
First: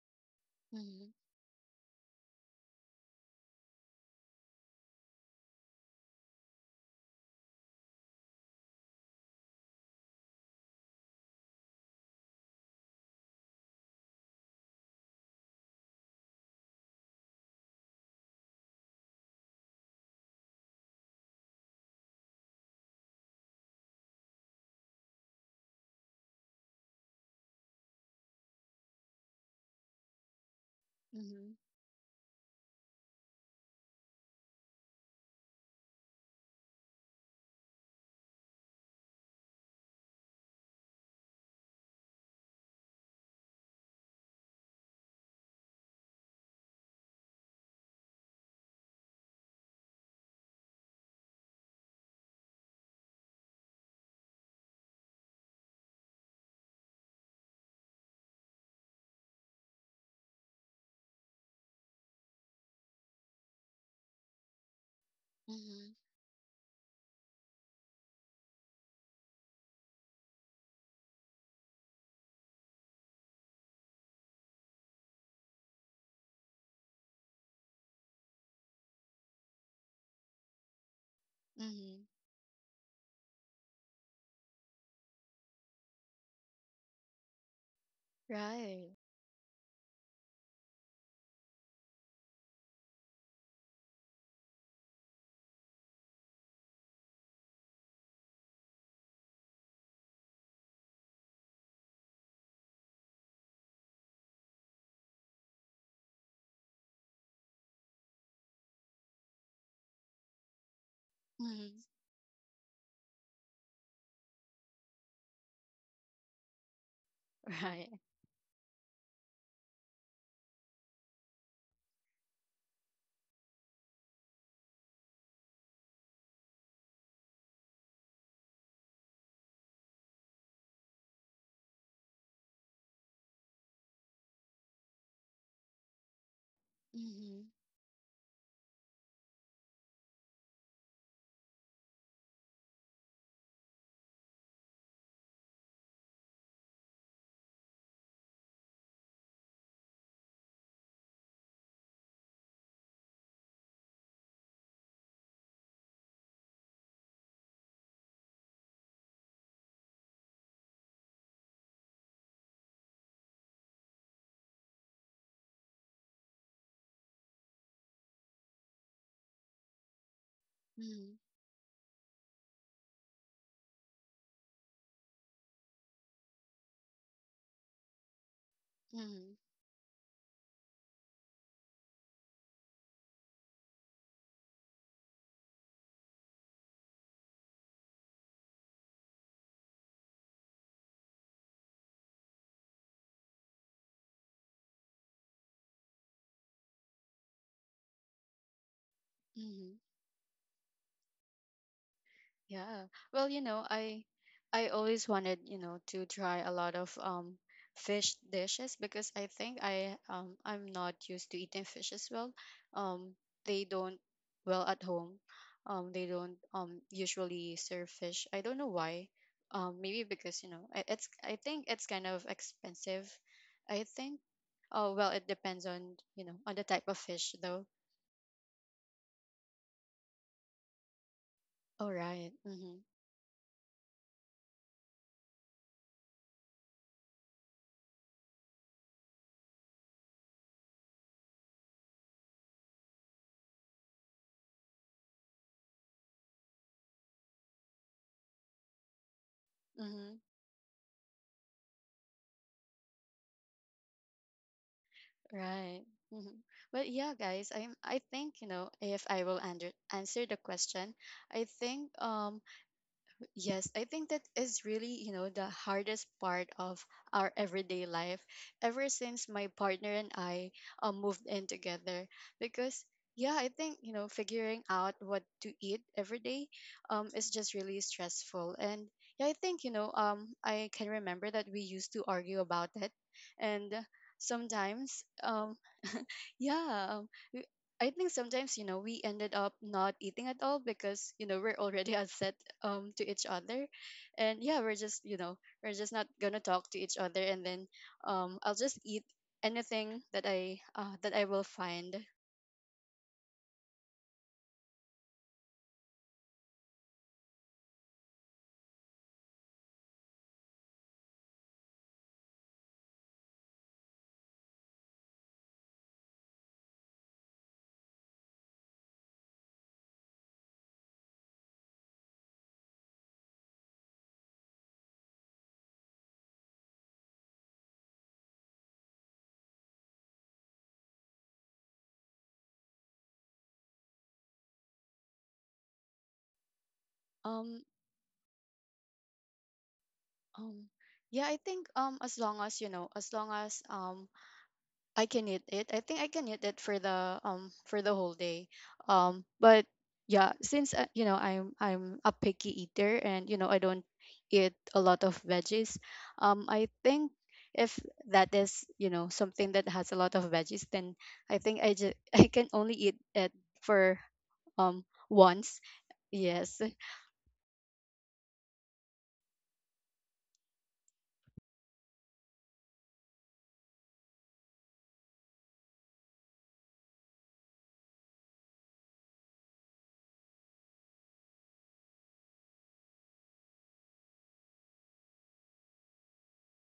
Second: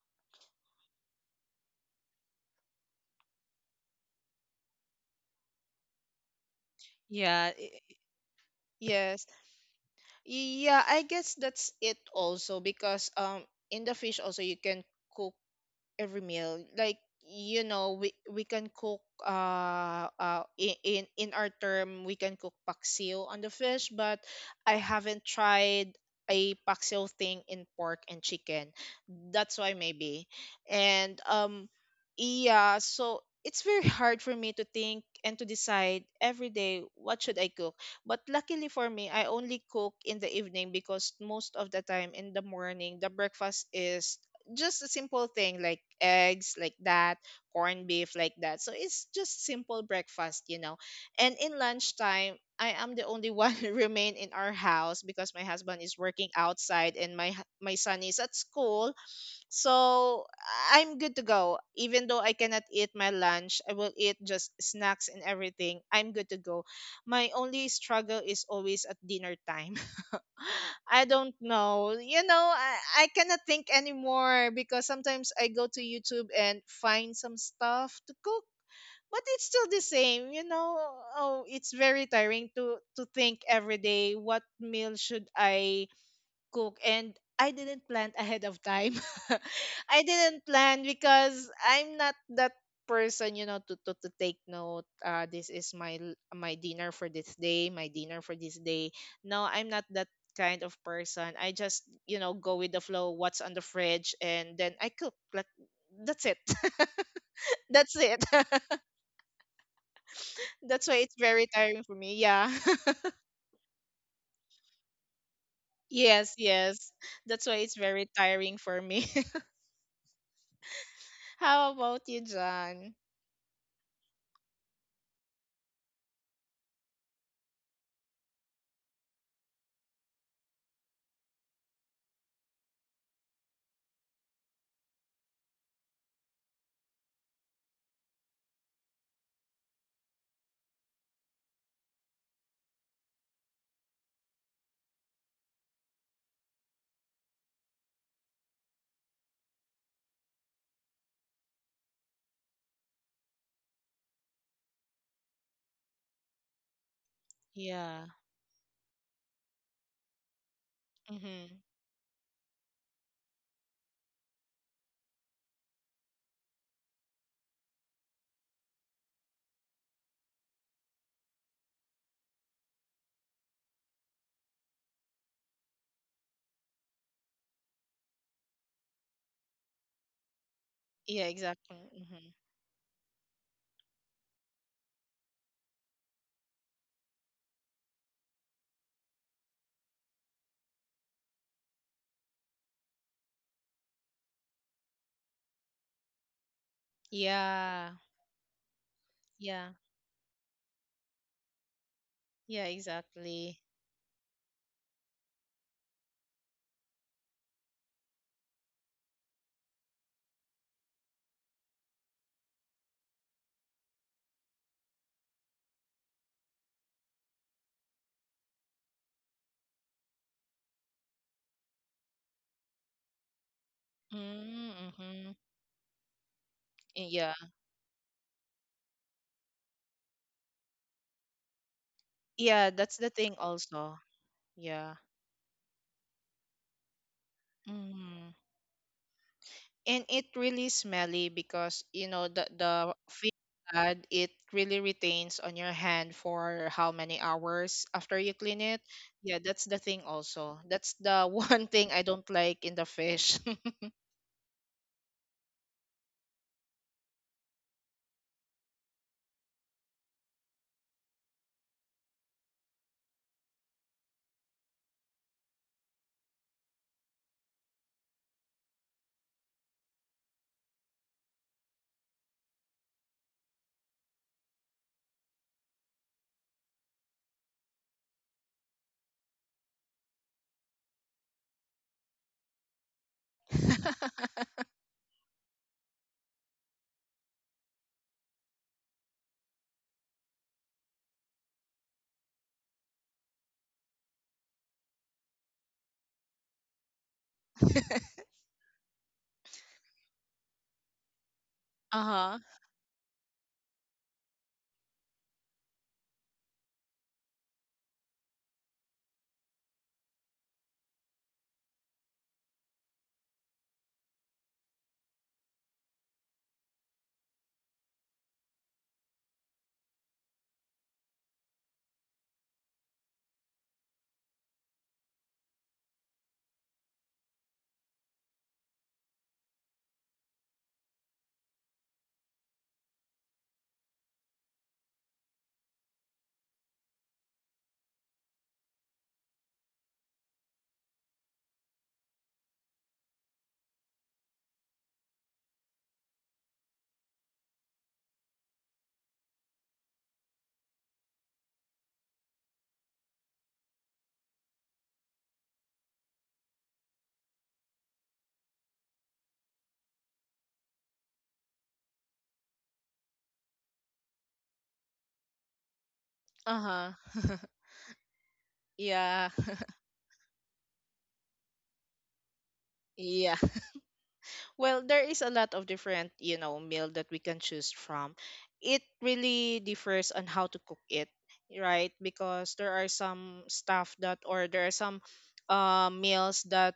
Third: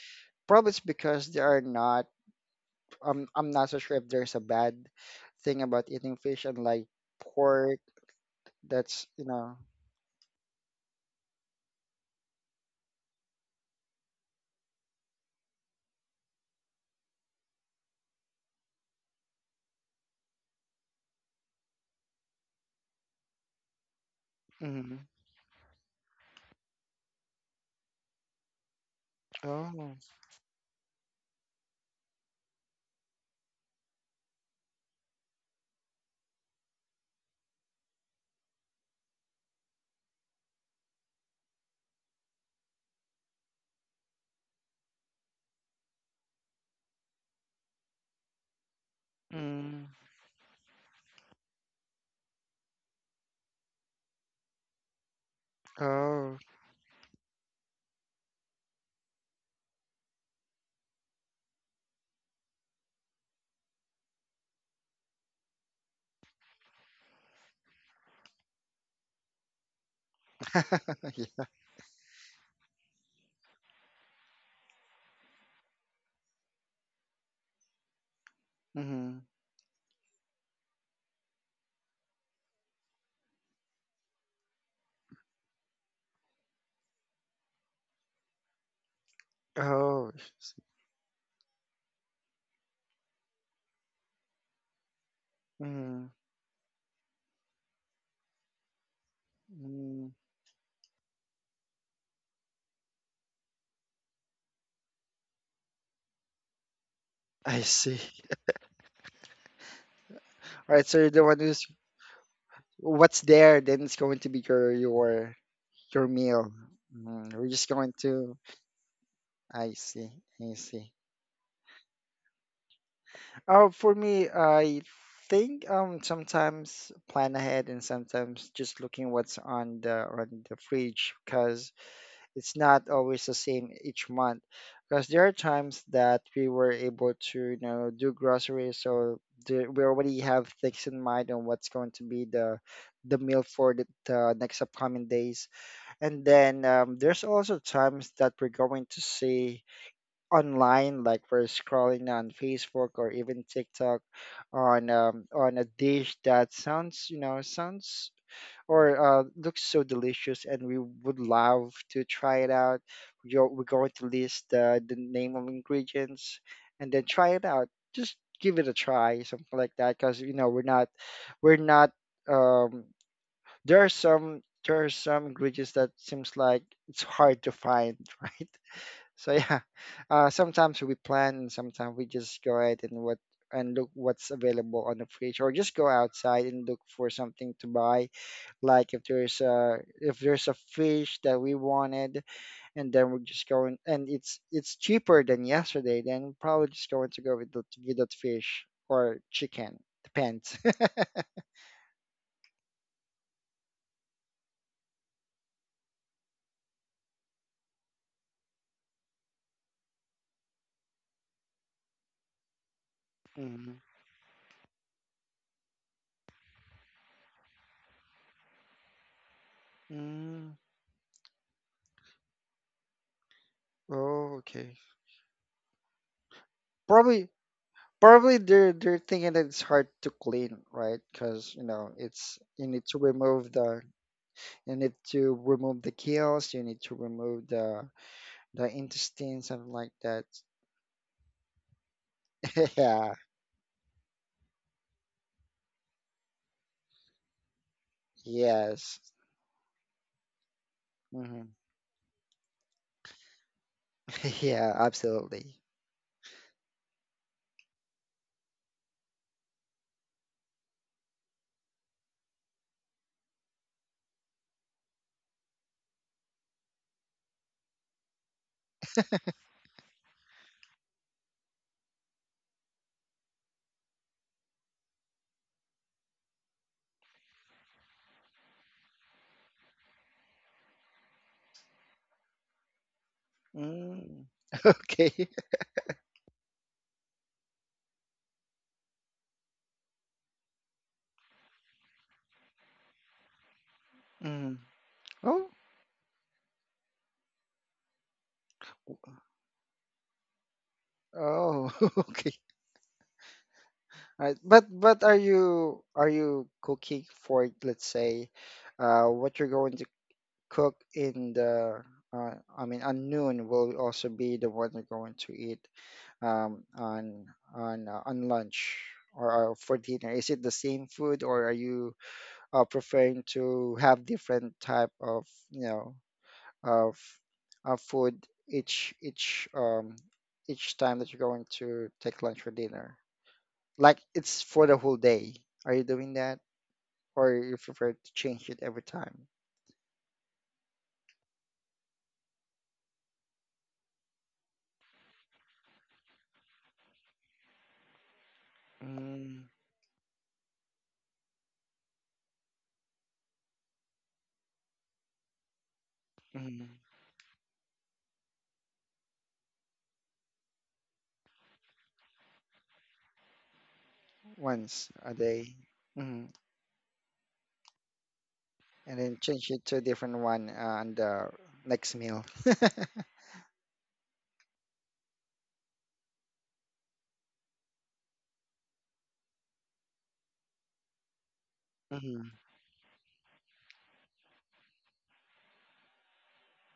[SPEAKER 2] Probably it's
[SPEAKER 1] Mhm.
[SPEAKER 2] because they are not. I'm not so sure if there's a bad thing about eating fish and like
[SPEAKER 3] yeah,
[SPEAKER 2] pork. That's, you
[SPEAKER 3] yes.
[SPEAKER 2] know.
[SPEAKER 3] Yeah, I guess that's it also, because in the fish also you can cook every meal, like, you know, we can cook in our term, we can cook paksiw on the fish. But I
[SPEAKER 2] Mm-hmm.
[SPEAKER 3] haven't tried a paksiw thing in pork and chicken, that's why,
[SPEAKER 2] Oh,
[SPEAKER 3] maybe. and
[SPEAKER 1] Mhm.
[SPEAKER 3] um yeah, so it's very hard for me to think and to decide every day what should I cook. But luckily for me, I only cook in the evening, because most of the time in the morning, the breakfast is just a simple thing, like eggs like that, corned beef like that. So it's just
[SPEAKER 2] mm.
[SPEAKER 3] simple breakfast. And in lunchtime, I am the only one remain in our house, because my husband is working
[SPEAKER 2] Oh.
[SPEAKER 3] outside, and my son is at school. So I'm good to go. Even though I cannot eat my lunch, I will eat just snacks and everything.
[SPEAKER 1] Mhm.
[SPEAKER 3] I'm good to go. My only struggle is always at dinner time. I don't
[SPEAKER 2] Yeah.
[SPEAKER 3] know. You know, I cannot think anymore, because sometimes I go to YouTube and find some stuff to cook,
[SPEAKER 2] Mm-hmm.
[SPEAKER 3] but it's still the same. You know, oh, it's
[SPEAKER 1] Mhm.
[SPEAKER 3] very tiring to think every day what meal should I cook, and I didn't plan ahead of
[SPEAKER 1] Right.
[SPEAKER 3] time. I
[SPEAKER 2] Oh.
[SPEAKER 3] didn't plan because I'm not that person, you know, to take note. This is my dinner for this day, my dinner for this day. No, I'm not
[SPEAKER 2] Mm-hmm.
[SPEAKER 3] that kind of person. I just, you know, go with the flow, what's on the fridge, and then I cook. Like, that's it.
[SPEAKER 2] I
[SPEAKER 3] That's
[SPEAKER 2] see.
[SPEAKER 3] it.
[SPEAKER 2] All right,
[SPEAKER 3] That's why
[SPEAKER 2] so you're
[SPEAKER 3] it's
[SPEAKER 2] the one
[SPEAKER 3] very
[SPEAKER 2] who's
[SPEAKER 1] Mhm.
[SPEAKER 3] tiring for me. Yeah.
[SPEAKER 2] what's there, then it's going to be your your
[SPEAKER 3] Yes,
[SPEAKER 2] meal.
[SPEAKER 3] yes.
[SPEAKER 2] Mm,
[SPEAKER 3] That's
[SPEAKER 2] we're
[SPEAKER 3] why
[SPEAKER 2] just
[SPEAKER 3] it's
[SPEAKER 2] going
[SPEAKER 1] Right.
[SPEAKER 3] very
[SPEAKER 2] to.
[SPEAKER 3] tiring for me.
[SPEAKER 2] I see. I see.
[SPEAKER 3] How about you, John?
[SPEAKER 2] Oh, for me, I think, sometimes plan ahead and sometimes just looking what's on the fridge, because it's not always the same each month. Because there are times that we were able to,
[SPEAKER 1] Mhm.
[SPEAKER 2] do groceries, so we already have things in mind on what's going to be the meal for the next upcoming days. And then there's also times that we're going to see online, like we're scrolling on Facebook or even TikTok on a dish that sounds,
[SPEAKER 3] Yeah.
[SPEAKER 2] sounds, or looks so delicious, and we would
[SPEAKER 3] Mm-hmm.
[SPEAKER 2] love to try it out. We're going to list the name of ingredients, and then try it out. Just give it a try, something like that, because
[SPEAKER 1] Mhm.
[SPEAKER 2] we're not. Um, there are some, ingredients that seems like it's hard to find, right? So
[SPEAKER 1] Mhm.
[SPEAKER 2] yeah, sometimes we
[SPEAKER 3] Yeah,
[SPEAKER 2] plan, and
[SPEAKER 3] exactly.
[SPEAKER 2] sometimes we
[SPEAKER 3] Mm-hmm.
[SPEAKER 2] just go ahead and what and look what's available on the fridge, or just go outside and look for something to buy, like if there's a, fish that we wanted, and then we're just going, and it's cheaper than yesterday, then we're probably just going to go with that,
[SPEAKER 3] Yeah.
[SPEAKER 2] fish or
[SPEAKER 1] Mhm.
[SPEAKER 3] Yeah.
[SPEAKER 2] chicken, depends.
[SPEAKER 3] Yeah,
[SPEAKER 1] Yeah. Well, you
[SPEAKER 3] exactly.
[SPEAKER 1] know, I always wanted, you know, to try a lot of fish dishes, because I think I'm not used to eating fish as well. Um they
[SPEAKER 2] Hmm.
[SPEAKER 1] don't, well, at home. They don't usually serve fish. I don't know why. Maybe because, you
[SPEAKER 2] Mm.
[SPEAKER 1] know, I- it's I think it's kind of expensive. I think.
[SPEAKER 2] Oh, okay.
[SPEAKER 1] Oh, well, it
[SPEAKER 3] Mm-hmm.
[SPEAKER 1] depends on, you know, on the type of
[SPEAKER 2] probably
[SPEAKER 1] fish,
[SPEAKER 3] Yeah.
[SPEAKER 1] though.
[SPEAKER 2] probably they're thinking that it's hard to clean, right? Because
[SPEAKER 1] All right.
[SPEAKER 2] it's
[SPEAKER 3] Yeah,
[SPEAKER 1] Mm-hmm.
[SPEAKER 3] that's the thing also.
[SPEAKER 2] you need
[SPEAKER 3] Yeah.
[SPEAKER 2] to remove the gills, you need to remove the
[SPEAKER 3] Mm-hmm.
[SPEAKER 2] the intestines, something like
[SPEAKER 3] And
[SPEAKER 2] that.
[SPEAKER 3] it really smelly because, you know, the the
[SPEAKER 2] Yeah,
[SPEAKER 3] fish blood, it really retains on your hand for how many hours after you clean it.
[SPEAKER 2] yes.
[SPEAKER 3] Yeah, that's the thing
[SPEAKER 1] Mm-hmm.
[SPEAKER 3] also. That's the
[SPEAKER 2] Mm-hmm.
[SPEAKER 3] one thing I don't like in the fish.
[SPEAKER 2] Yeah, absolutely.
[SPEAKER 1] Right. Hmm. Well, yeah, guys. I'm. I think, you know, if I will answer the question, I think, yes, I think that is really, you know, the hardest part of our everyday life. Ever since my partner and I moved in together, because yeah, I think, you know, figuring out what to eat every day is just really stressful. And yeah, I think, you know, I can remember that we used to argue about it, and
[SPEAKER 2] Mm.
[SPEAKER 1] sometimes
[SPEAKER 2] Okay.
[SPEAKER 1] yeah, I think sometimes, you know, we ended up not eating at all because, you know, we're already upset, to each other. And yeah,
[SPEAKER 2] Mm.
[SPEAKER 1] we're just, you know,
[SPEAKER 2] Oh.
[SPEAKER 1] we're just not gonna talk to each other, and then I'll just eat anything that I will
[SPEAKER 2] Oh.
[SPEAKER 1] find.
[SPEAKER 2] Okay.
[SPEAKER 3] Uh-huh.
[SPEAKER 2] All right. But are you cooking for, let's say, what you're going to cook in the I mean, on noon will also be the one you're going to eat, on on lunch, or for dinner. Is it the same food, or are you preferring to have different type of, you know? of of food, each each um each time that you're going to take lunch or dinner. Like, it's for the whole day. Are you doing that, or you
[SPEAKER 1] Um
[SPEAKER 2] prefer to change it every time?
[SPEAKER 1] um yeah, I think, as long as, you know, as long as I can eat it. I think I can eat it for the, for the whole day.
[SPEAKER 2] Mm,
[SPEAKER 1] But yeah, since, you know, I'm a picky eater, and you know, I don't eat a lot of veggies. I
[SPEAKER 2] mhm.
[SPEAKER 1] think, if that is, you know, something that has a lot of veggies, then I think I just, I can only eat it for,
[SPEAKER 2] Once a day,
[SPEAKER 1] once.
[SPEAKER 2] hmm
[SPEAKER 1] Yes.
[SPEAKER 3] Uh-huh.
[SPEAKER 2] and then
[SPEAKER 3] Yeah.
[SPEAKER 2] change it to a different one on the next meal.
[SPEAKER 3] Yeah. Well, there is a lot of different, you know, meal that we can choose from. It really differs on how to cook it, right?
[SPEAKER 2] Hmm.
[SPEAKER 3] Because there are some stuff that, or there are some meals that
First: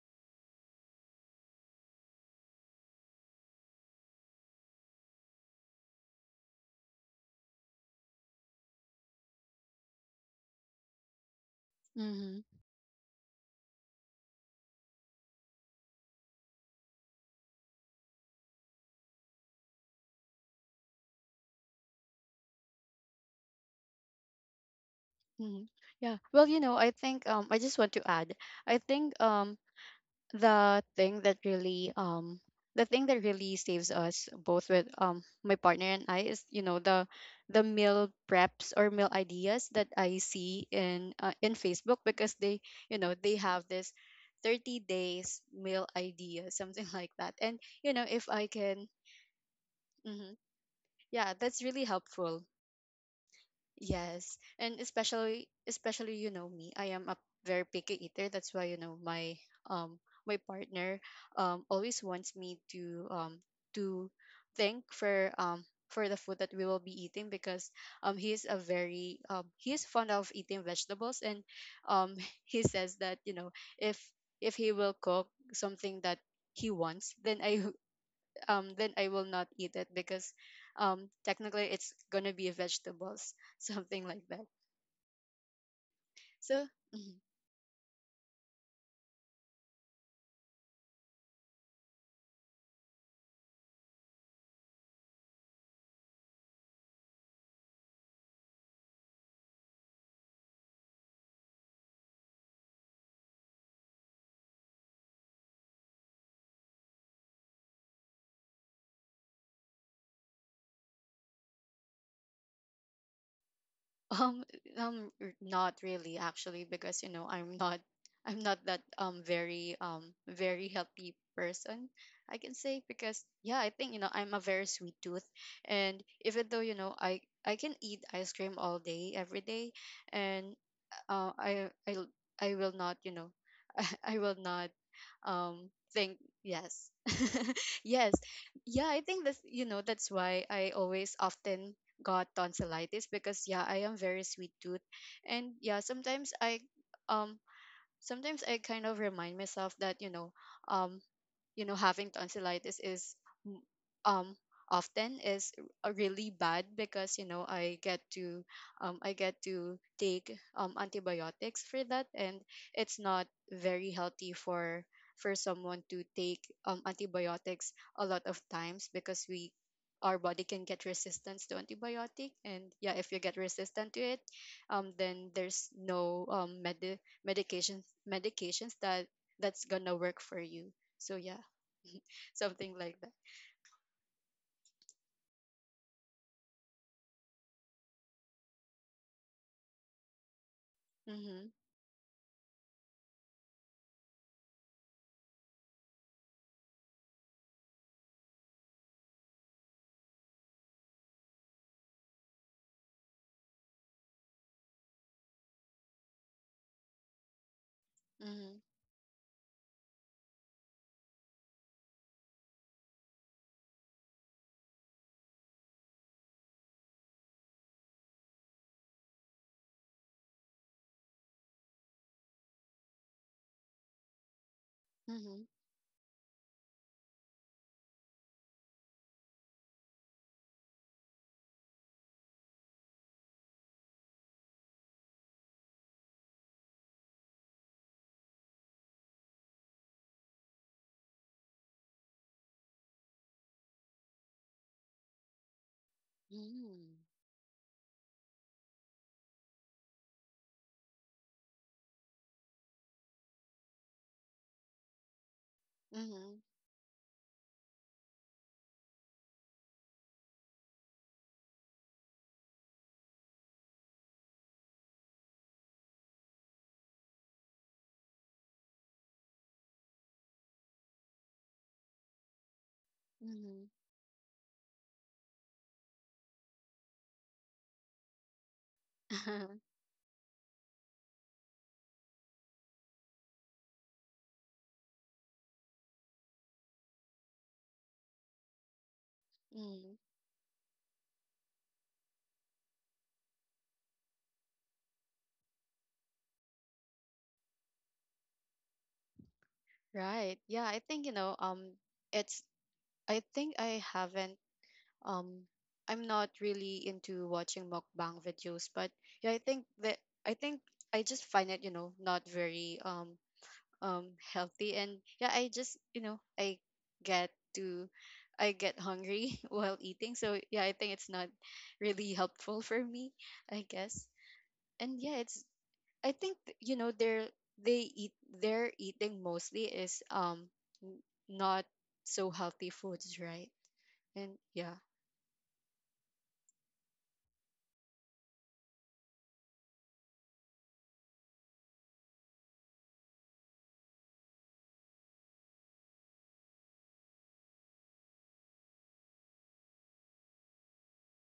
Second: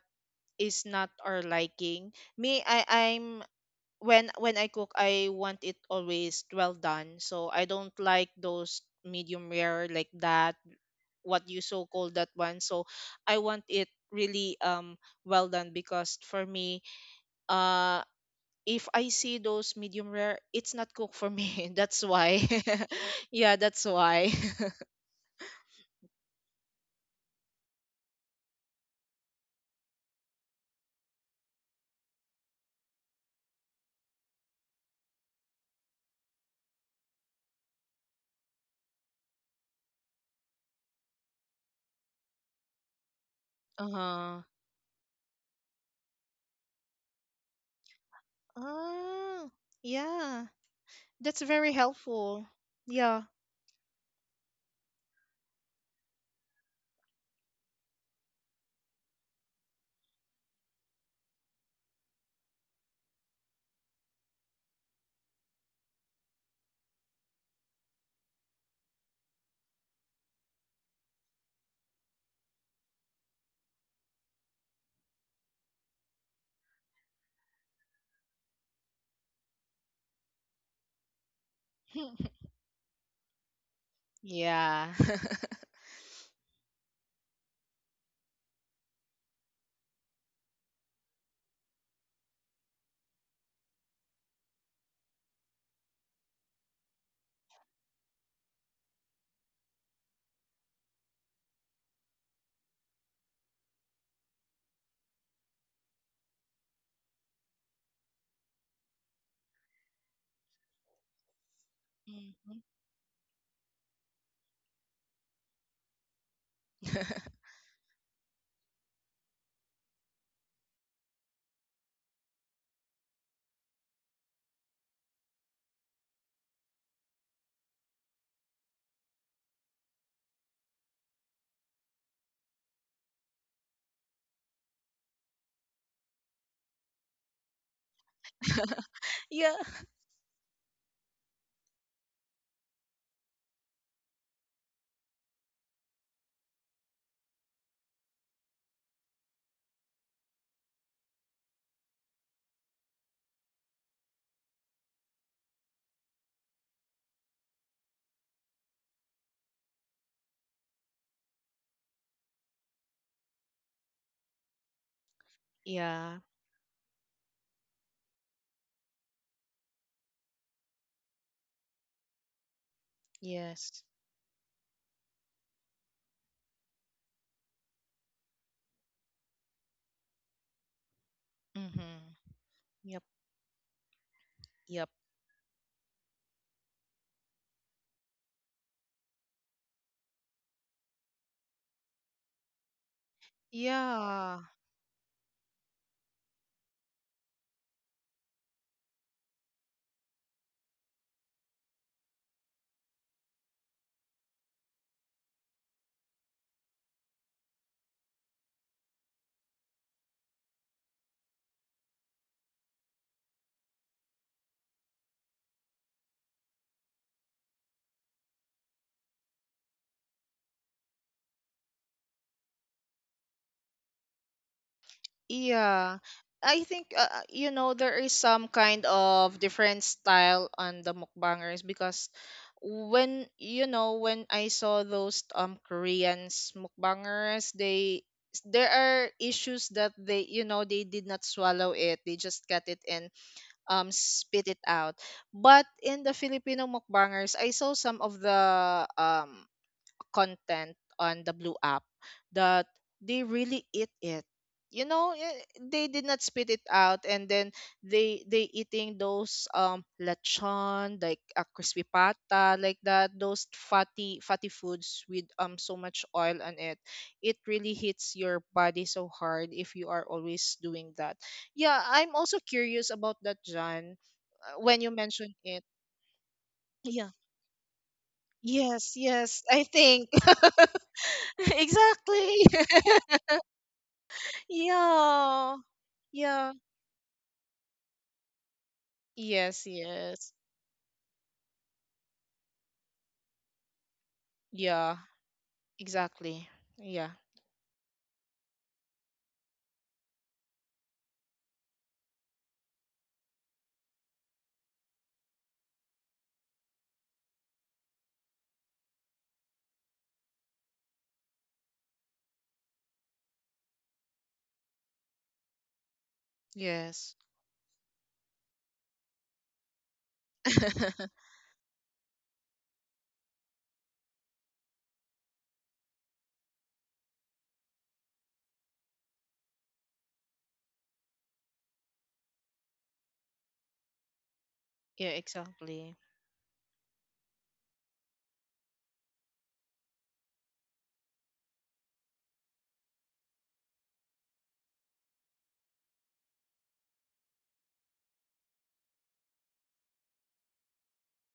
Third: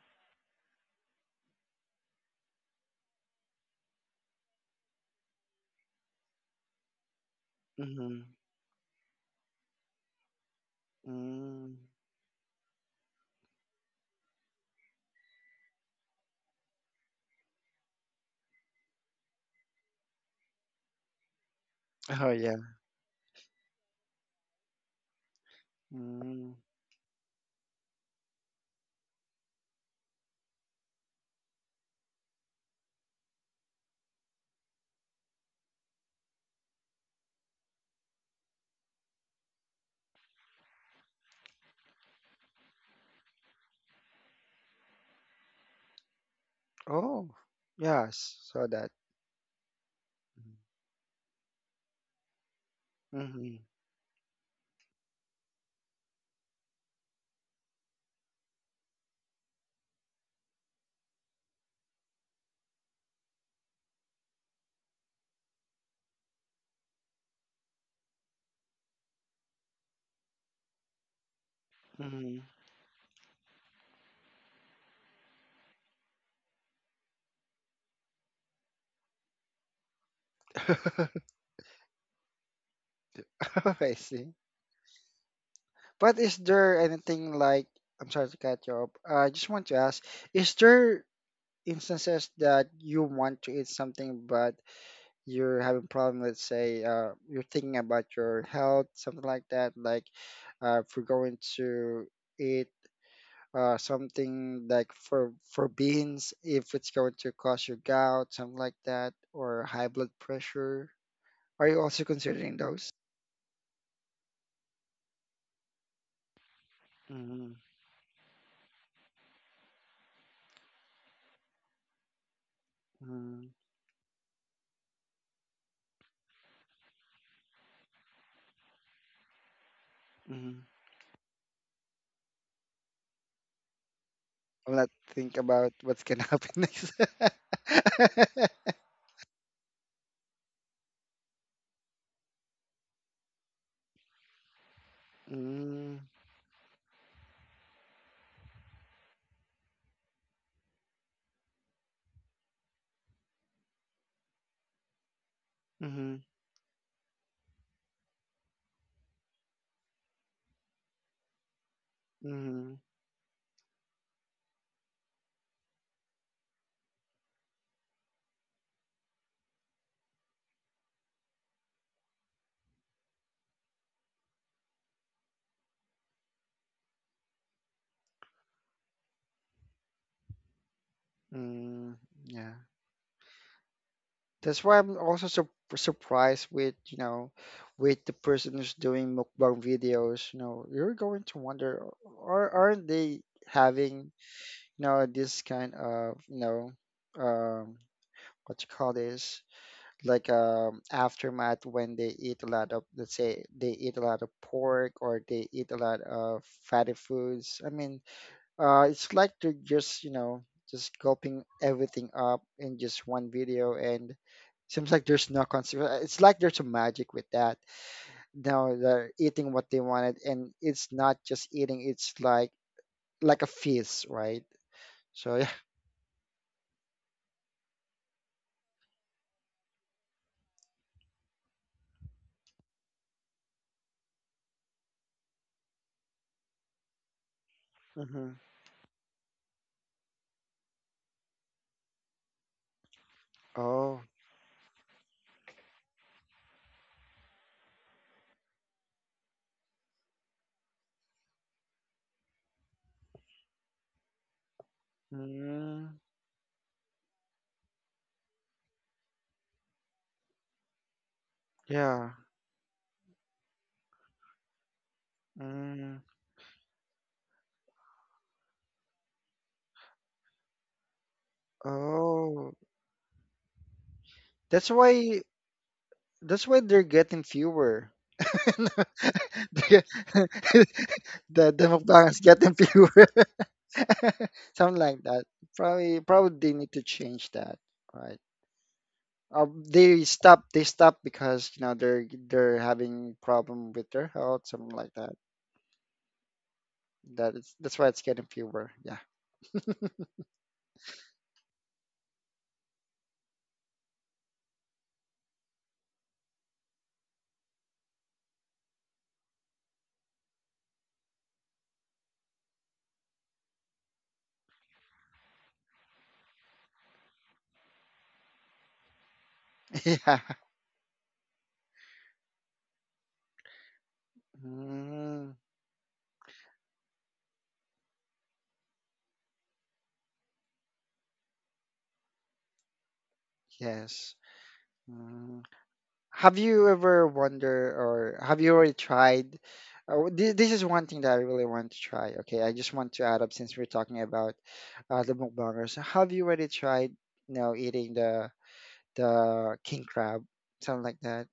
[SPEAKER 3] is not our liking. Me, I I'm when I cook, I want it always well done. So I don't
[SPEAKER 2] Hmm.
[SPEAKER 3] like those medium rare like that, what you
[SPEAKER 2] Mm.
[SPEAKER 3] so call that
[SPEAKER 1] Mm-hmm.
[SPEAKER 3] one. So I want it really, well done, because for me, uh if I see those medium rare, it's not cooked for me. That's
[SPEAKER 2] Oh,
[SPEAKER 3] why.
[SPEAKER 2] yeah.
[SPEAKER 3] Yeah, that's why.
[SPEAKER 1] Mm-hmm. Yeah. Well,
[SPEAKER 2] Mm.
[SPEAKER 1] you know, I think, I just want to add. I think, the thing that really um the thing that really saves us both, with my partner and I, is, you know, the meal preps or meal ideas that I see in Facebook, because they, you know, they have this
[SPEAKER 3] Uh-huh.
[SPEAKER 1] 30 days meal idea, something like
[SPEAKER 2] Oh,
[SPEAKER 1] that. And, you know, if
[SPEAKER 2] yes.
[SPEAKER 1] I
[SPEAKER 2] Saw
[SPEAKER 1] can,
[SPEAKER 2] that.
[SPEAKER 3] Ah,
[SPEAKER 1] mhm,
[SPEAKER 3] yeah.
[SPEAKER 1] yeah,
[SPEAKER 3] That's
[SPEAKER 1] that's
[SPEAKER 3] very
[SPEAKER 1] really helpful.
[SPEAKER 3] helpful. Yeah.
[SPEAKER 2] Mm-hmm.
[SPEAKER 1] Yes, and especially, you know, me, I am a very picky eater. That's why, you know, um my partner always wants me to, to think for, for the food that we will be eating, because he is a very, he is fond of eating vegetables, and um
[SPEAKER 2] Mm-hmm.
[SPEAKER 1] he says that, you know, if if he will cook something that he wants, then I, will not eat it, because technically it's gonna be vegetables,
[SPEAKER 2] I
[SPEAKER 1] something like
[SPEAKER 2] see.
[SPEAKER 1] that.
[SPEAKER 3] Yeah.
[SPEAKER 2] But is
[SPEAKER 1] So.
[SPEAKER 2] there
[SPEAKER 1] Mhm.
[SPEAKER 2] anything like, I'm sorry to cut you off. I just want to ask, is there instances that you want to eat something, but you're having problem, let's say, you're thinking about your health, something like that, like if we're going to eat something like, for beans, if it's going to cause your gout, something like that, or high blood pressure. Are you also
[SPEAKER 3] Mhm.
[SPEAKER 2] considering those?
[SPEAKER 1] Um, Not really actually, because you know,
[SPEAKER 2] Mm-hmm.
[SPEAKER 1] I'm not, I'm not that very very healthy person, I can say, because yeah, I think, you know, I'm a very sweet tooth, and even though, you know, I can eat ice cream all day every day, and, uh, I I l- I will not, you know, I will not
[SPEAKER 2] I'll not think about what's
[SPEAKER 1] think,
[SPEAKER 2] gonna happen
[SPEAKER 1] yes,
[SPEAKER 2] next.
[SPEAKER 1] yes, yeah, I think that's,
[SPEAKER 3] Yeah.
[SPEAKER 1] you know, that's why I always often got tonsillitis, because yeah, I am very sweet tooth, and yeah,
[SPEAKER 2] Mm,
[SPEAKER 1] um sometimes I kind of remind myself that, you know, um you know, having tonsillitis is, m- um often, is
[SPEAKER 2] mm-hmm,
[SPEAKER 1] really bad, because you know, I get to take antibiotics for that, and
[SPEAKER 2] mm-hmm,
[SPEAKER 1] it's not very healthy for someone to
[SPEAKER 3] Yeah.
[SPEAKER 1] take antibiotics a lot of times, because we our body can get resistance to antibiotic, and yeah, if you get
[SPEAKER 3] Yes.
[SPEAKER 1] resistant to it, then there's no medications that that's gonna work for you. So yeah.
[SPEAKER 2] mm,
[SPEAKER 3] Mm-hmm.
[SPEAKER 2] yeah.
[SPEAKER 1] Something like
[SPEAKER 3] Yep.
[SPEAKER 1] that.
[SPEAKER 2] That's why
[SPEAKER 3] Yep.
[SPEAKER 2] I'm also surprised with the person who's doing mukbang videos. You're going to
[SPEAKER 1] Mm-hmm.
[SPEAKER 2] wonder, aren't they having,
[SPEAKER 3] Yeah.
[SPEAKER 2] this kind of, um, what you call this? Like aftermath when they eat a lot of, let's say, they eat a lot of pork, or they eat a lot of fatty foods, I mean,
[SPEAKER 1] Mm-hmm.
[SPEAKER 2] it's like they're just you know just gulping everything up in just one video, and seems like there's no consequence. It's like there's a magic with that. Now they're eating what they wanted, and it's not just eating, it's like a feast, right? So
[SPEAKER 1] Mm-hmm.
[SPEAKER 2] yeah.
[SPEAKER 3] Yeah. I think, you know, there is some kind of different style on the mukbangers, because when you know when I saw those Koreans mukbangers, they,
[SPEAKER 2] Hmm.
[SPEAKER 3] there are issues that they you know they did not swallow it, they just cut it and
[SPEAKER 2] Oh.
[SPEAKER 3] spit it out. But in the Filipino
[SPEAKER 1] Mm-hmm.
[SPEAKER 3] mukbangers, I saw some of the um content on the blue app, that they really eat it, you know eh, they
[SPEAKER 2] Mm,
[SPEAKER 3] did not
[SPEAKER 1] Mm-hmm.
[SPEAKER 3] spit it out. And then they eating those lechon, like a crispy
[SPEAKER 2] yeah.
[SPEAKER 3] pata, like that, those fatty fatty foods with so
[SPEAKER 2] Mm.
[SPEAKER 3] much oil on it. It really hits your body so hard if you are always doing that. Yeah, I'm also
[SPEAKER 2] Oh.
[SPEAKER 3] curious about that, John,
[SPEAKER 2] That's
[SPEAKER 3] when you
[SPEAKER 2] why,
[SPEAKER 3] mentioned it.
[SPEAKER 2] they're
[SPEAKER 3] Yeah.
[SPEAKER 2] getting fewer.
[SPEAKER 3] Yes, yes,
[SPEAKER 1] Mm-hmm.
[SPEAKER 3] I
[SPEAKER 2] The
[SPEAKER 3] think.
[SPEAKER 2] the mukbangs
[SPEAKER 3] Exactly.
[SPEAKER 2] getting fewer. Something like that.
[SPEAKER 3] Yeah.
[SPEAKER 2] Probably
[SPEAKER 3] Yeah.
[SPEAKER 2] they need to change that, right?
[SPEAKER 3] Yes,
[SPEAKER 1] Mm.
[SPEAKER 2] They
[SPEAKER 3] yes.
[SPEAKER 2] stop, because they're having problem with their health, something like
[SPEAKER 3] Yeah,
[SPEAKER 2] that.
[SPEAKER 3] exactly. Yeah.
[SPEAKER 2] That is that's why it's getting fewer. Yeah.
[SPEAKER 1] Right. Yeah, I think, it's I think I haven't um I'm not really into watching mukbang videos, but yeah, I think I just find it not very um healthy. And yeah, I just you know I
[SPEAKER 3] Yes.
[SPEAKER 1] get to I get hungry while eating,
[SPEAKER 2] Yeah.
[SPEAKER 1] so yeah, I think it's not really helpful for me, I guess. And yeah,
[SPEAKER 2] Mm,
[SPEAKER 1] it's I think they eat their eating mostly is n- not so healthy foods, right?
[SPEAKER 2] yes.
[SPEAKER 1] And yeah.
[SPEAKER 3] Yeah,
[SPEAKER 2] Mm.
[SPEAKER 3] exactly.
[SPEAKER 2] Have you ever wonder, or have you already tried? This is one thing that I really want to try. Okay, I just want to add up, since we're talking about the mukbangers. Have you already tried, eating the king crab, something like that?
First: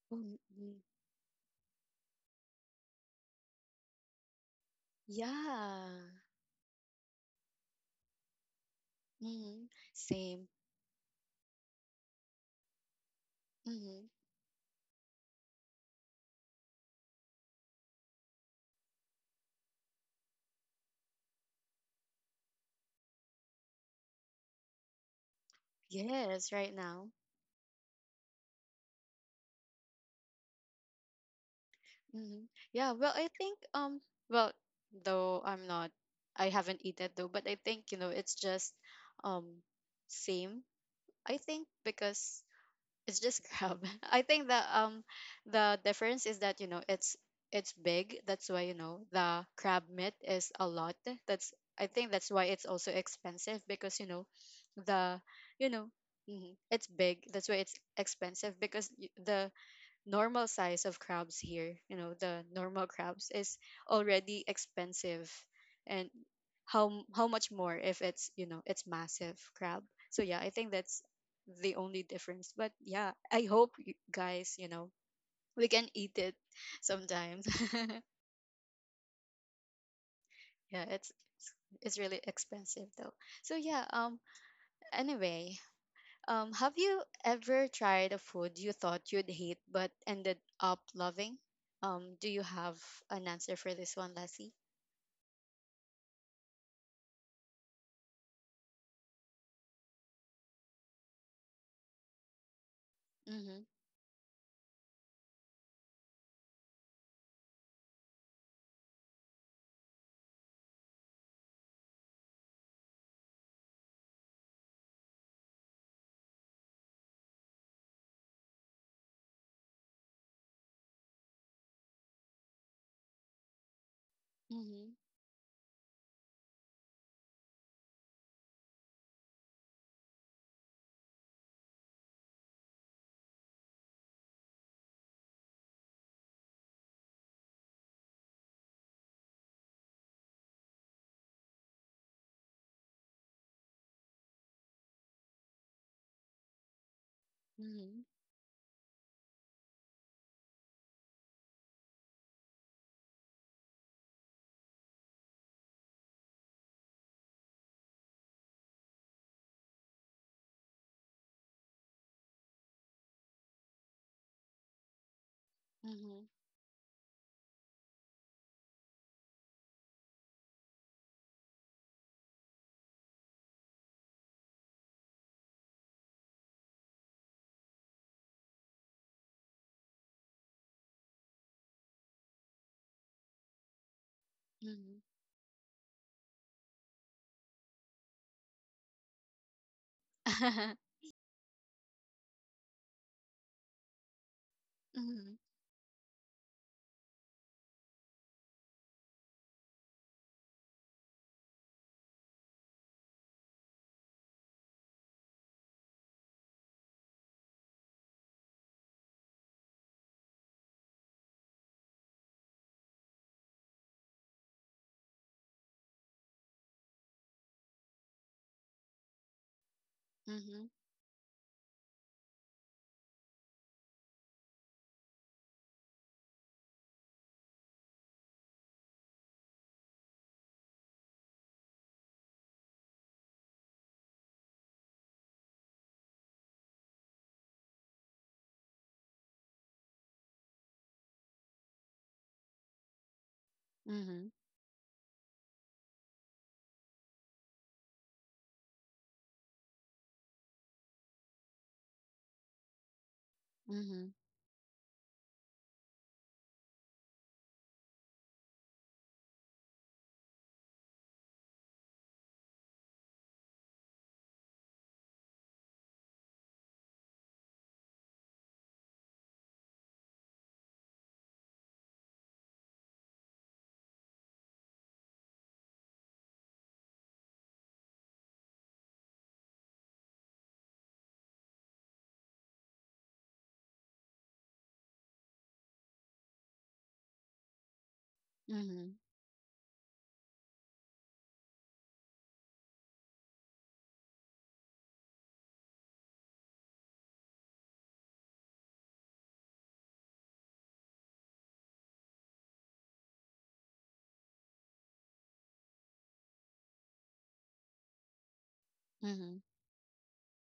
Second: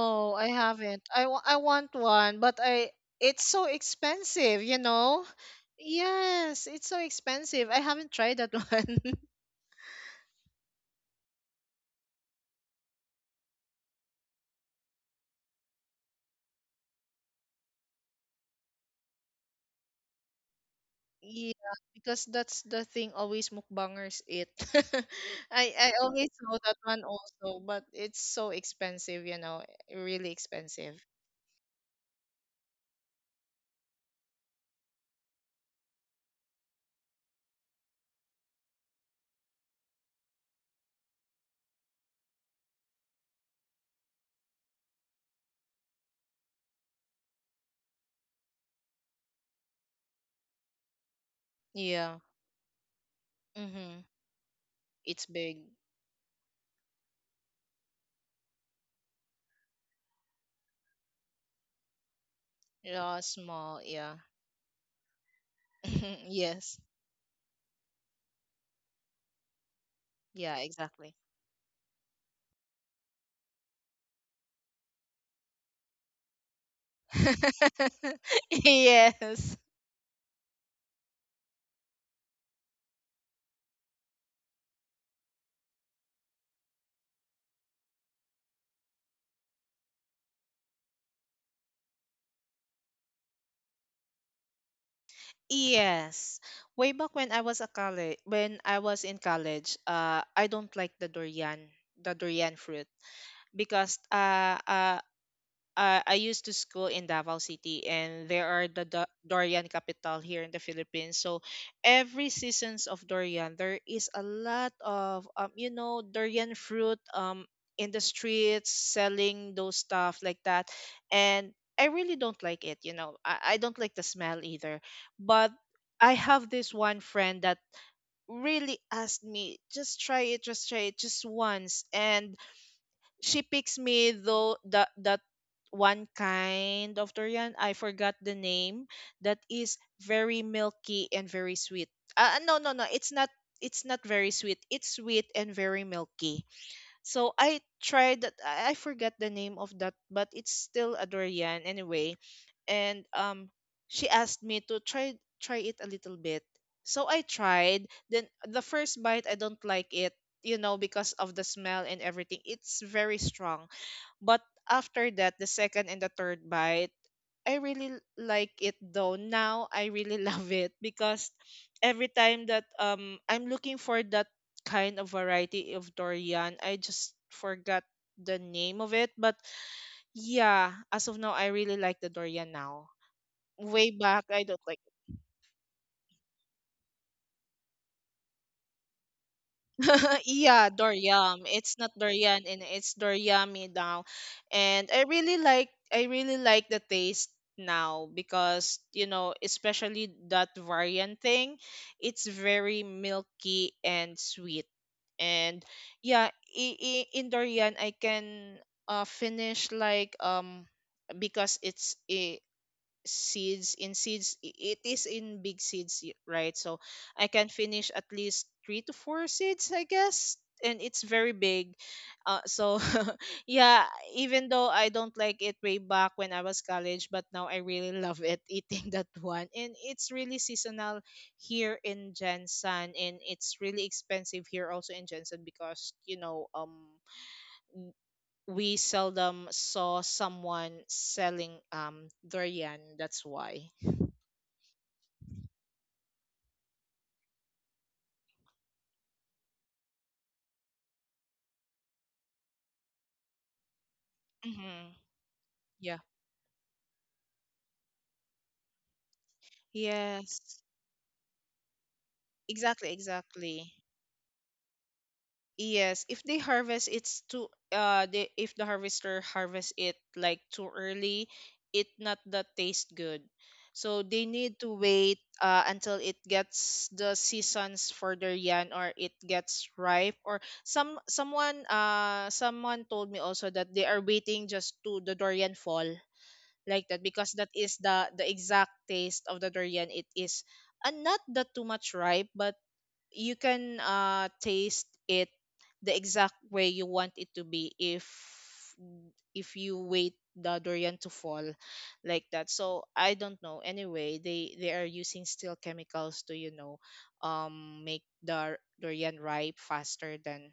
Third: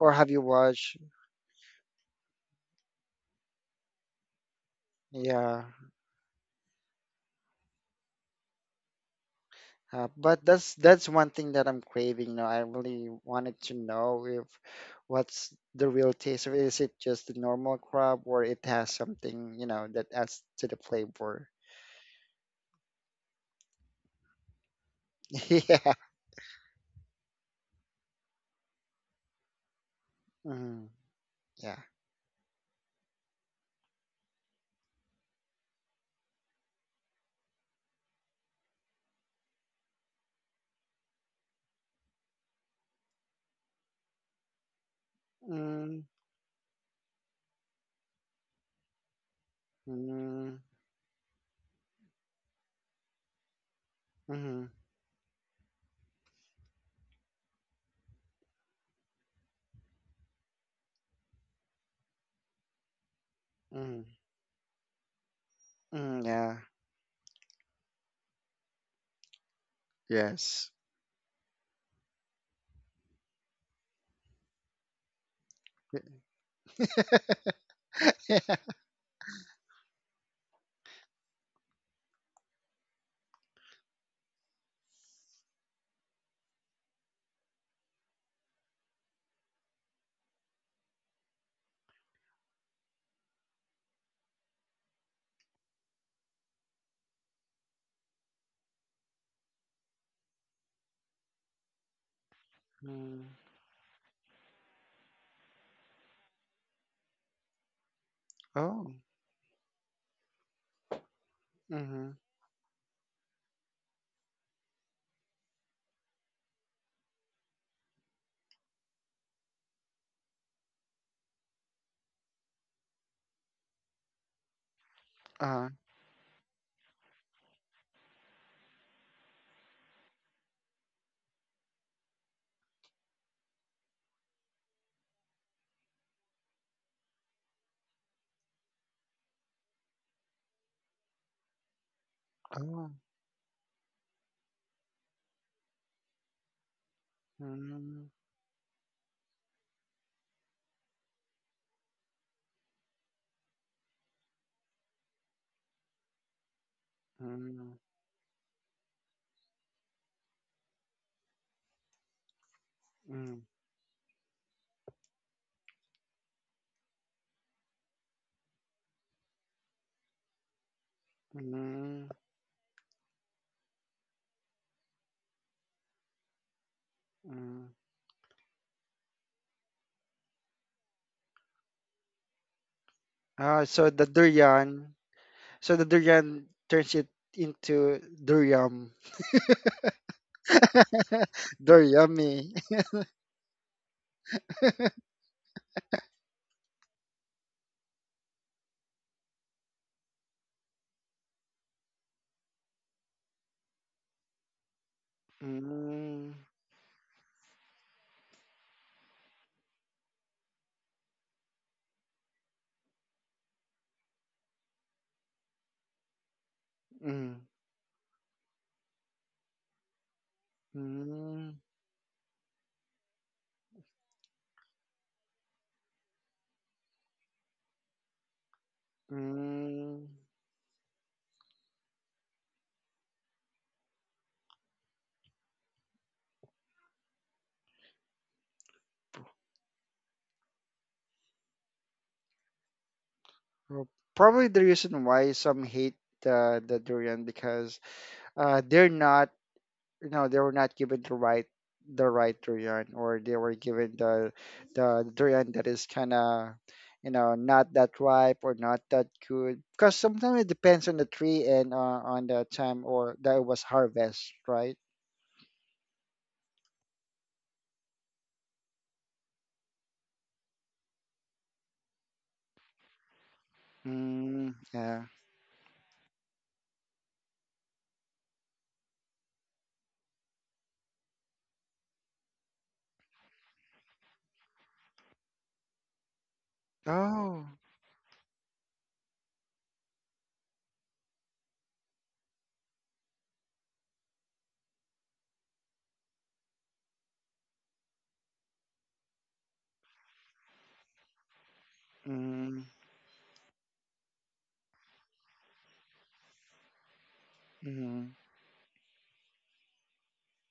[SPEAKER 2] Or have
[SPEAKER 1] Mm,
[SPEAKER 2] you
[SPEAKER 3] I
[SPEAKER 1] mm.
[SPEAKER 2] watched?
[SPEAKER 3] haven't. I want one, but I it's so expensive, you know?
[SPEAKER 2] Yeah,
[SPEAKER 1] Yeah.
[SPEAKER 3] Yes, it's so expensive. I haven't tried that one.
[SPEAKER 1] hmm
[SPEAKER 2] but
[SPEAKER 1] Same.
[SPEAKER 2] that's one thing that I'm craving. You know, I really wanted to
[SPEAKER 1] hmm
[SPEAKER 2] know, if what's the real taste of it. Is it just the normal crab, or it has something, that adds to the flavor?
[SPEAKER 3] Yeah, because that's the thing always mukbangers eat. I
[SPEAKER 2] Yeah.
[SPEAKER 3] always
[SPEAKER 1] yes,
[SPEAKER 3] know
[SPEAKER 1] right
[SPEAKER 3] that one
[SPEAKER 1] now.
[SPEAKER 3] also, but it's so expensive, you know, really
[SPEAKER 2] Mhm.
[SPEAKER 3] expensive.
[SPEAKER 2] Yeah.
[SPEAKER 1] Mhm. Yeah, well, though I'm not, I haven't eaten though, but I think, you know, it's just um same. I think because it's just Grab. I think that the
[SPEAKER 2] Mm,
[SPEAKER 1] difference is that, you know, it's big. That's why, you know, the crab meat is
[SPEAKER 2] mhm.
[SPEAKER 1] a lot. That's I think
[SPEAKER 3] Yeah.
[SPEAKER 1] that's why it's also expensive because,
[SPEAKER 3] Mhm.
[SPEAKER 1] you know,
[SPEAKER 2] Mhm.
[SPEAKER 1] the
[SPEAKER 3] It's big.
[SPEAKER 1] you know, mhm, it's big. That's why it's expensive because the normal size of crabs here, you know, the normal
[SPEAKER 3] Yeah,
[SPEAKER 1] crabs is
[SPEAKER 3] small, yeah.
[SPEAKER 2] Mhm.
[SPEAKER 1] already expensive. And
[SPEAKER 2] Mhm. Yeah.
[SPEAKER 3] Yes.
[SPEAKER 1] how much more if it's, you know, it's massive crab. So yeah, I
[SPEAKER 3] Yeah,
[SPEAKER 1] think
[SPEAKER 2] Yes.
[SPEAKER 1] that's
[SPEAKER 3] exactly.
[SPEAKER 1] the only difference. But yeah, I hope you guys, you know, we can eat it sometimes.
[SPEAKER 2] Yeah.
[SPEAKER 3] Yes.
[SPEAKER 1] Yeah, it's really expensive though. So yeah, anyway, have you ever tried a food you thought you'd hate but ended up loving? Do you have an answer for this one, Lassie?
[SPEAKER 3] Yes. Way back when I was in college, I don't like the durian fruit,
[SPEAKER 2] Mm.
[SPEAKER 1] Mm-hmm.
[SPEAKER 3] because I used to school in Davao City, and there are the
[SPEAKER 2] Oh.
[SPEAKER 3] Durian capital here in the Philippines. So
[SPEAKER 2] Mhm.
[SPEAKER 3] every seasons of durian, there is a lot of, you know, durian fruit in the streets selling those stuff like that, and I really don't like it. You know, I don't like the smell either.
[SPEAKER 1] Mm-hmm.
[SPEAKER 3] But
[SPEAKER 2] Uh.
[SPEAKER 3] I have this one friend that really asked me, just try it, just try it, just once, and she picks me though that one kind of durian, I forgot the name, that is very milky and very sweet. No, no, no,
[SPEAKER 2] Oh.
[SPEAKER 3] it's not, very sweet, it's sweet and very milky. So I
[SPEAKER 2] Mm.
[SPEAKER 3] tried that. I forgot the name of that, but it's still a durian anyway. And she asked me to try it a little bit. So I
[SPEAKER 2] Mm.
[SPEAKER 3] tried. Then the first bite, I don't like it, you know, because of the smell and everything. It's very
[SPEAKER 2] Mm.
[SPEAKER 3] strong. But after that, the second and the
[SPEAKER 1] Mm-hmm.
[SPEAKER 3] third bite, I really like it though. Now I really love it, because
[SPEAKER 2] Mm.
[SPEAKER 3] every time that I'm looking for that kind of variety of durian, I just
[SPEAKER 2] Hmm.
[SPEAKER 3] forgot the name of it. But yeah, as of now, I really like the durian now.
[SPEAKER 2] Ah, so
[SPEAKER 3] Way
[SPEAKER 2] the
[SPEAKER 3] back, I don't like.
[SPEAKER 2] durian.
[SPEAKER 1] Mm-hmm.
[SPEAKER 2] So the durian turns it into durium.
[SPEAKER 3] Yeah,
[SPEAKER 1] Mm-hmm.
[SPEAKER 3] Doryam. It's not Dorian,
[SPEAKER 2] Duriummy.
[SPEAKER 3] and it's Doryami now. And I really like the taste now, because you know, especially that variant thing, it's very milky and sweet. And
[SPEAKER 2] Mm.
[SPEAKER 3] yeah, in Dorian, I can finish like, because it's seeds in seeds, it is in big seeds, right. So I
[SPEAKER 2] Mm.
[SPEAKER 3] can finish at least three to four seeds, I guess,
[SPEAKER 1] Mm-hmm.
[SPEAKER 3] and it's very
[SPEAKER 2] Mm.
[SPEAKER 3] big. So, yeah, even though I don't like it way back when I was college, but now I really love it, eating that one. And
[SPEAKER 2] Mm.
[SPEAKER 3] it's really seasonal here in Jensen, and it's really expensive here also in Jensen, because you know, w- we seldom saw someone selling durian, that's why.
[SPEAKER 2] Well,
[SPEAKER 1] Mm-hmm.
[SPEAKER 2] probably the reason why some hate the durian, because uh they're not they were not given the right, durian, or they were
[SPEAKER 1] Mm-hmm.
[SPEAKER 2] given
[SPEAKER 1] Mm-hmm.
[SPEAKER 2] the
[SPEAKER 3] Mm-hmm.
[SPEAKER 2] the durian that is
[SPEAKER 3] Yeah.
[SPEAKER 2] kind of, not that ripe or not that good, because sometimes it
[SPEAKER 3] Yes.
[SPEAKER 2] depends on the tree and on the time
[SPEAKER 3] Exactly,
[SPEAKER 2] or that it was
[SPEAKER 3] exactly.
[SPEAKER 2] harvest, right?
[SPEAKER 3] Yes, if they harvest it's too, they, if the harvester harvest it like too early, it not that taste good. So they
[SPEAKER 2] Mm,
[SPEAKER 3] need to
[SPEAKER 2] yeah.
[SPEAKER 3] wait, until it gets the seasons for their yan, or it gets ripe. Or someone told me also that they are waiting just to the durian fall like that, because
[SPEAKER 2] Oh.
[SPEAKER 3] that is the exact
[SPEAKER 1] Mm-hmm.
[SPEAKER 3] taste of the durian. It is, and not that too much ripe, but you can taste it the exact way you want it to be, if you wait the durian to fall like that.
[SPEAKER 2] Mm,
[SPEAKER 3] So I don't know. Anyway, they are using still chemicals to, you know, make
[SPEAKER 2] mm.
[SPEAKER 3] the durian
[SPEAKER 1] Mm-hmm.
[SPEAKER 3] ripe faster than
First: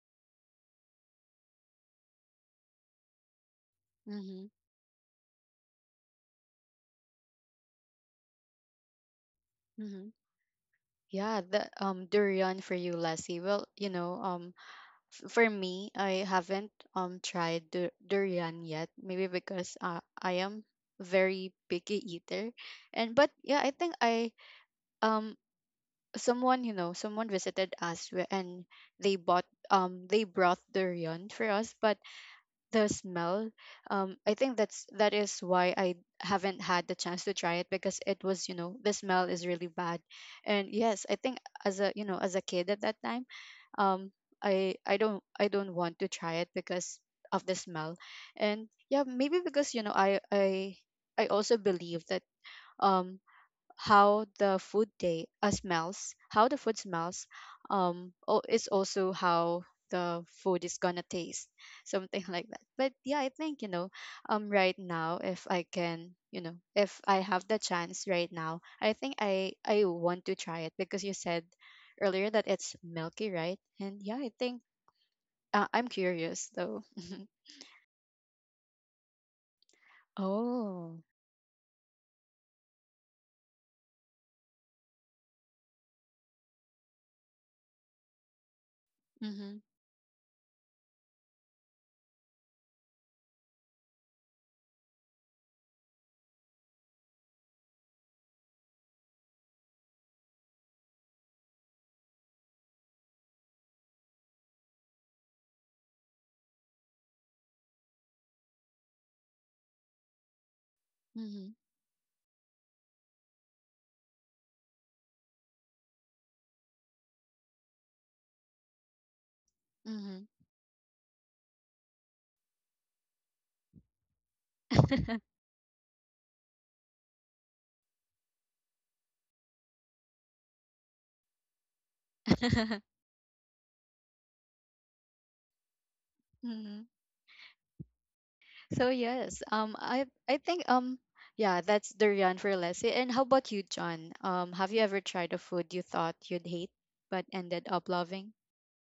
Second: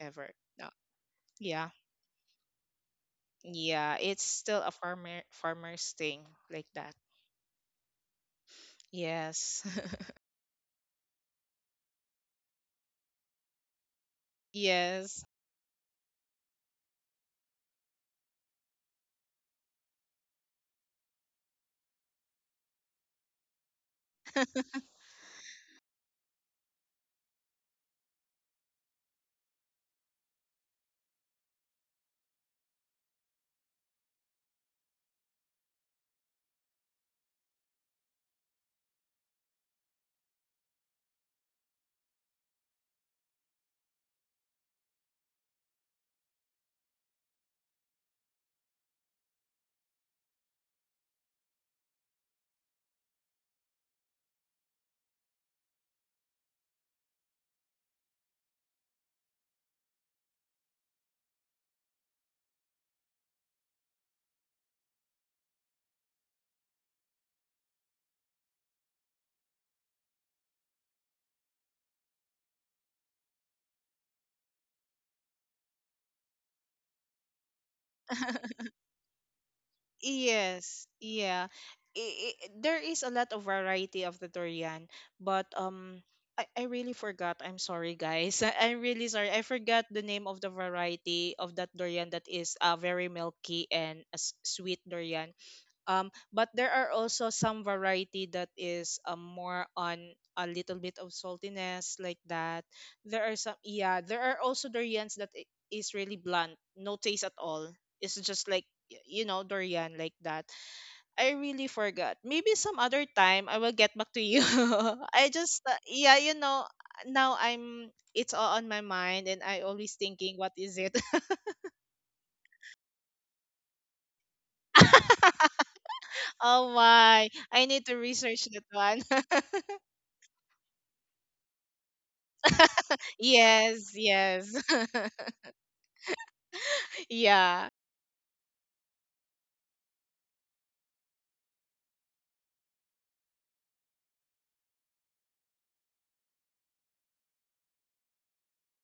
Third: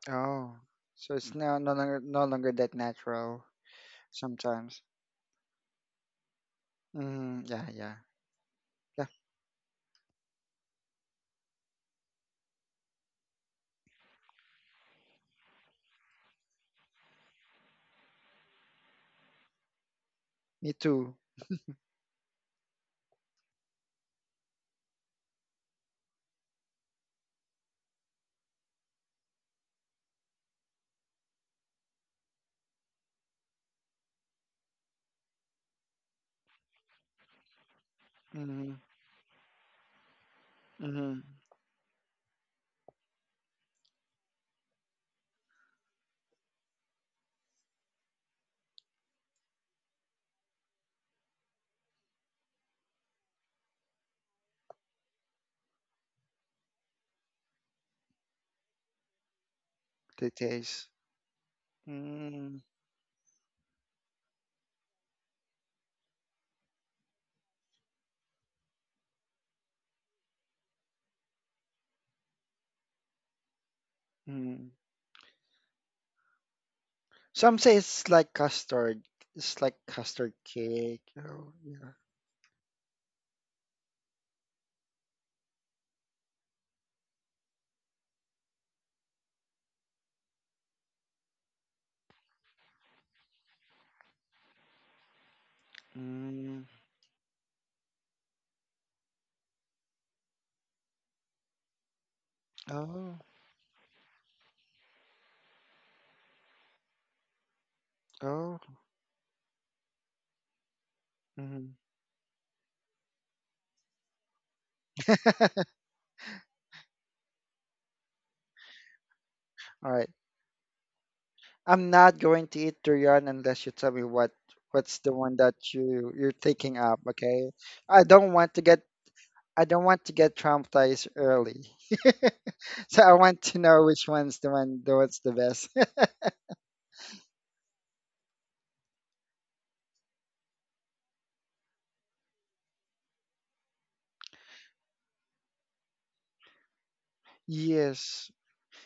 [SPEAKER 3] ever.
[SPEAKER 2] Oh. So it's now
[SPEAKER 3] Yeah,
[SPEAKER 2] no longer, that natural,
[SPEAKER 3] yeah, it's
[SPEAKER 1] Mm-hmm.
[SPEAKER 3] still a
[SPEAKER 2] sometimes.
[SPEAKER 3] farmer's thing like that.
[SPEAKER 2] Mhm, yeah, yeah. Yeah,
[SPEAKER 3] Yes.
[SPEAKER 1] Mm-hmm. Yeah, the durian for you, Lassie. Well, you know,
[SPEAKER 3] Yes.
[SPEAKER 1] for me, I haven't tried durian yet. Maybe because I am
[SPEAKER 2] me too.
[SPEAKER 1] very picky eater, and but yeah, I think I, um someone, you know, someone visited us and they bought they brought durian for us, but the smell, I think that's that is why I haven't had the chance to try it because it was, you
[SPEAKER 2] Mhm,
[SPEAKER 1] know, the smell is really bad. And yes, I
[SPEAKER 2] mhm.
[SPEAKER 1] think as a, you know, as a kid at that time, um I don't want to try it because of the smell. And yeah, maybe because, you know, I also believe that um how the food day smells, how the food smells, oh, it's also how the
[SPEAKER 2] The
[SPEAKER 1] food is
[SPEAKER 2] taste.
[SPEAKER 1] gonna taste, something like
[SPEAKER 2] Mm,
[SPEAKER 1] that. But yeah, I think, you know, right now, if I can, you know, if I have the chance right now, I think I want to try it because you said earlier that it's milky, right? And yeah, I think
[SPEAKER 2] mhm.
[SPEAKER 1] I'm curious though.
[SPEAKER 2] Some say it's like custard. It's like custard
[SPEAKER 3] Yes,
[SPEAKER 2] cake.
[SPEAKER 1] Oh.
[SPEAKER 3] yeah.
[SPEAKER 2] Oh, yeah.
[SPEAKER 3] I There is a lot of variety of the durian, but I really forgot. I'm sorry, guys. I'm really sorry. I
[SPEAKER 1] Mm-hmm.
[SPEAKER 3] forgot the name of the variety of that durian that is, very milky and a sweet durian. But
[SPEAKER 2] Mm.
[SPEAKER 3] there are also some variety that is, more on a little bit of saltiness like that.
[SPEAKER 2] Oh,
[SPEAKER 3] There are some Yeah, there are also durians that is really blunt, no taste at all. It's just
[SPEAKER 2] oh.
[SPEAKER 3] like, you know, durian like that. I really
[SPEAKER 2] Mhm.
[SPEAKER 3] forgot. Maybe some other time I will get back to you. I just, yeah, you know, now I'm it's all on my mind, and I
[SPEAKER 2] All
[SPEAKER 3] always
[SPEAKER 2] right.
[SPEAKER 1] Hmm.
[SPEAKER 3] thinking, what is it?
[SPEAKER 2] I'm not going to eat durian unless you tell me what's the one that you're
[SPEAKER 3] Oh
[SPEAKER 2] taking up,
[SPEAKER 3] my.
[SPEAKER 2] okay?
[SPEAKER 3] I need to
[SPEAKER 2] I don't
[SPEAKER 3] research
[SPEAKER 2] want to
[SPEAKER 3] that
[SPEAKER 2] get
[SPEAKER 3] one.
[SPEAKER 2] I don't want to get traumatized early. So I want to know
[SPEAKER 3] Yes,
[SPEAKER 2] which one's the
[SPEAKER 3] yes.
[SPEAKER 2] one the one's the best.
[SPEAKER 1] Mm-hmm.
[SPEAKER 3] Yeah.
[SPEAKER 1] So yes, I think yeah, that's durian for Leslie. And how about you, John? Have you ever tried a food you thought you'd hate but ended up
[SPEAKER 2] Yes.
[SPEAKER 1] loving?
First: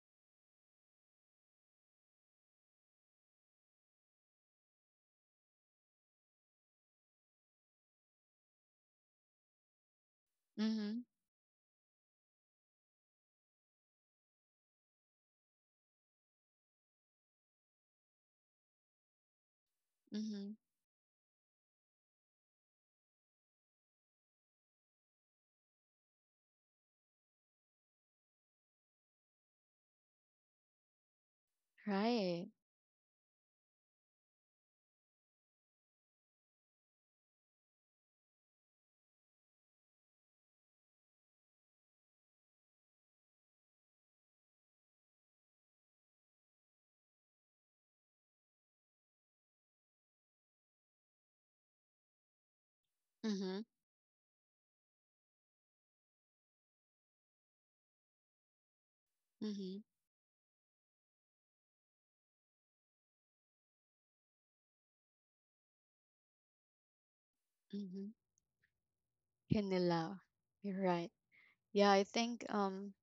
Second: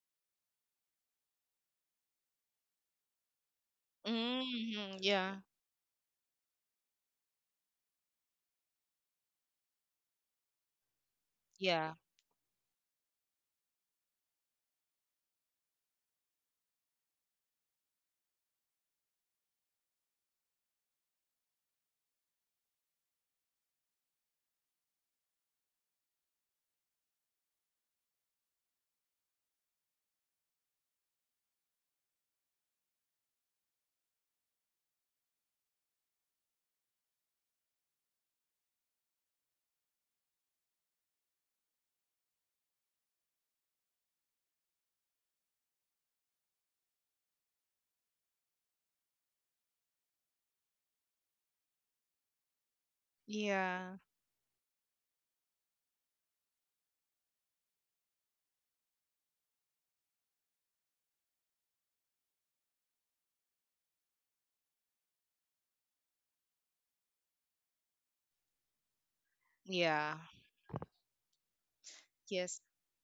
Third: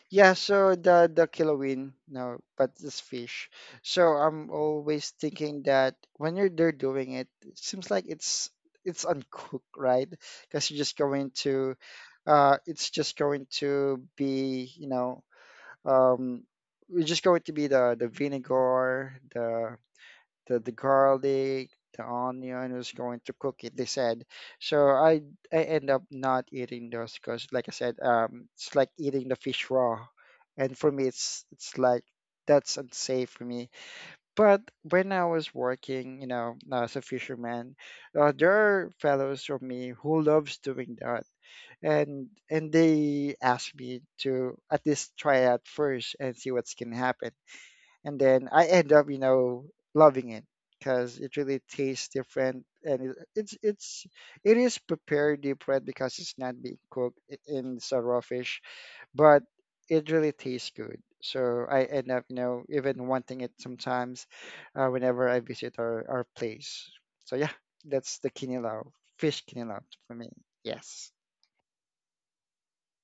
[SPEAKER 2] Yeah, so the kilowin, no, but this fish. So I'm
[SPEAKER 3] Hmm.
[SPEAKER 2] always
[SPEAKER 3] Yeah.
[SPEAKER 2] thinking that when you're there doing it, it seems like it's uncooked, right? Because you're just
[SPEAKER 1] Mm-hmm.
[SPEAKER 2] going to
[SPEAKER 3] Yeah.
[SPEAKER 2] it's just going to be, um we're just going to be the, vinegar, the,
[SPEAKER 1] Mm-hmm.
[SPEAKER 2] garlic, the onion, who's going to cook it, they said. So I end up not eating those because, like I said, it's like eating the fish raw, and for me, it's like
[SPEAKER 1] Right.
[SPEAKER 2] that's unsafe for me. But when I was working, as a fisherman, there are fellows of me who loves doing that, and they asked me to at least try it out first and see what's gonna happen. And then I end up, loving it, because it really tastes different, and it,
[SPEAKER 1] Mm-hmm.
[SPEAKER 2] it's
[SPEAKER 3] Yeah.
[SPEAKER 2] it is prepared deep fried, because it's not being cooked, in, it's a raw fish, but
[SPEAKER 1] Mm-hmm.
[SPEAKER 2] it really tastes good. So I end up, even wanting it sometimes, whenever I visit our, place. So yeah,
[SPEAKER 1] Mm-hmm.
[SPEAKER 2] that's the kinilaw, fish kinilaw for
[SPEAKER 3] Yeah.
[SPEAKER 1] Vanilla.
[SPEAKER 2] me.
[SPEAKER 1] You're
[SPEAKER 2] Yes.
[SPEAKER 1] right. Yeah, I think
[SPEAKER 3] Yes.
[SPEAKER 1] um.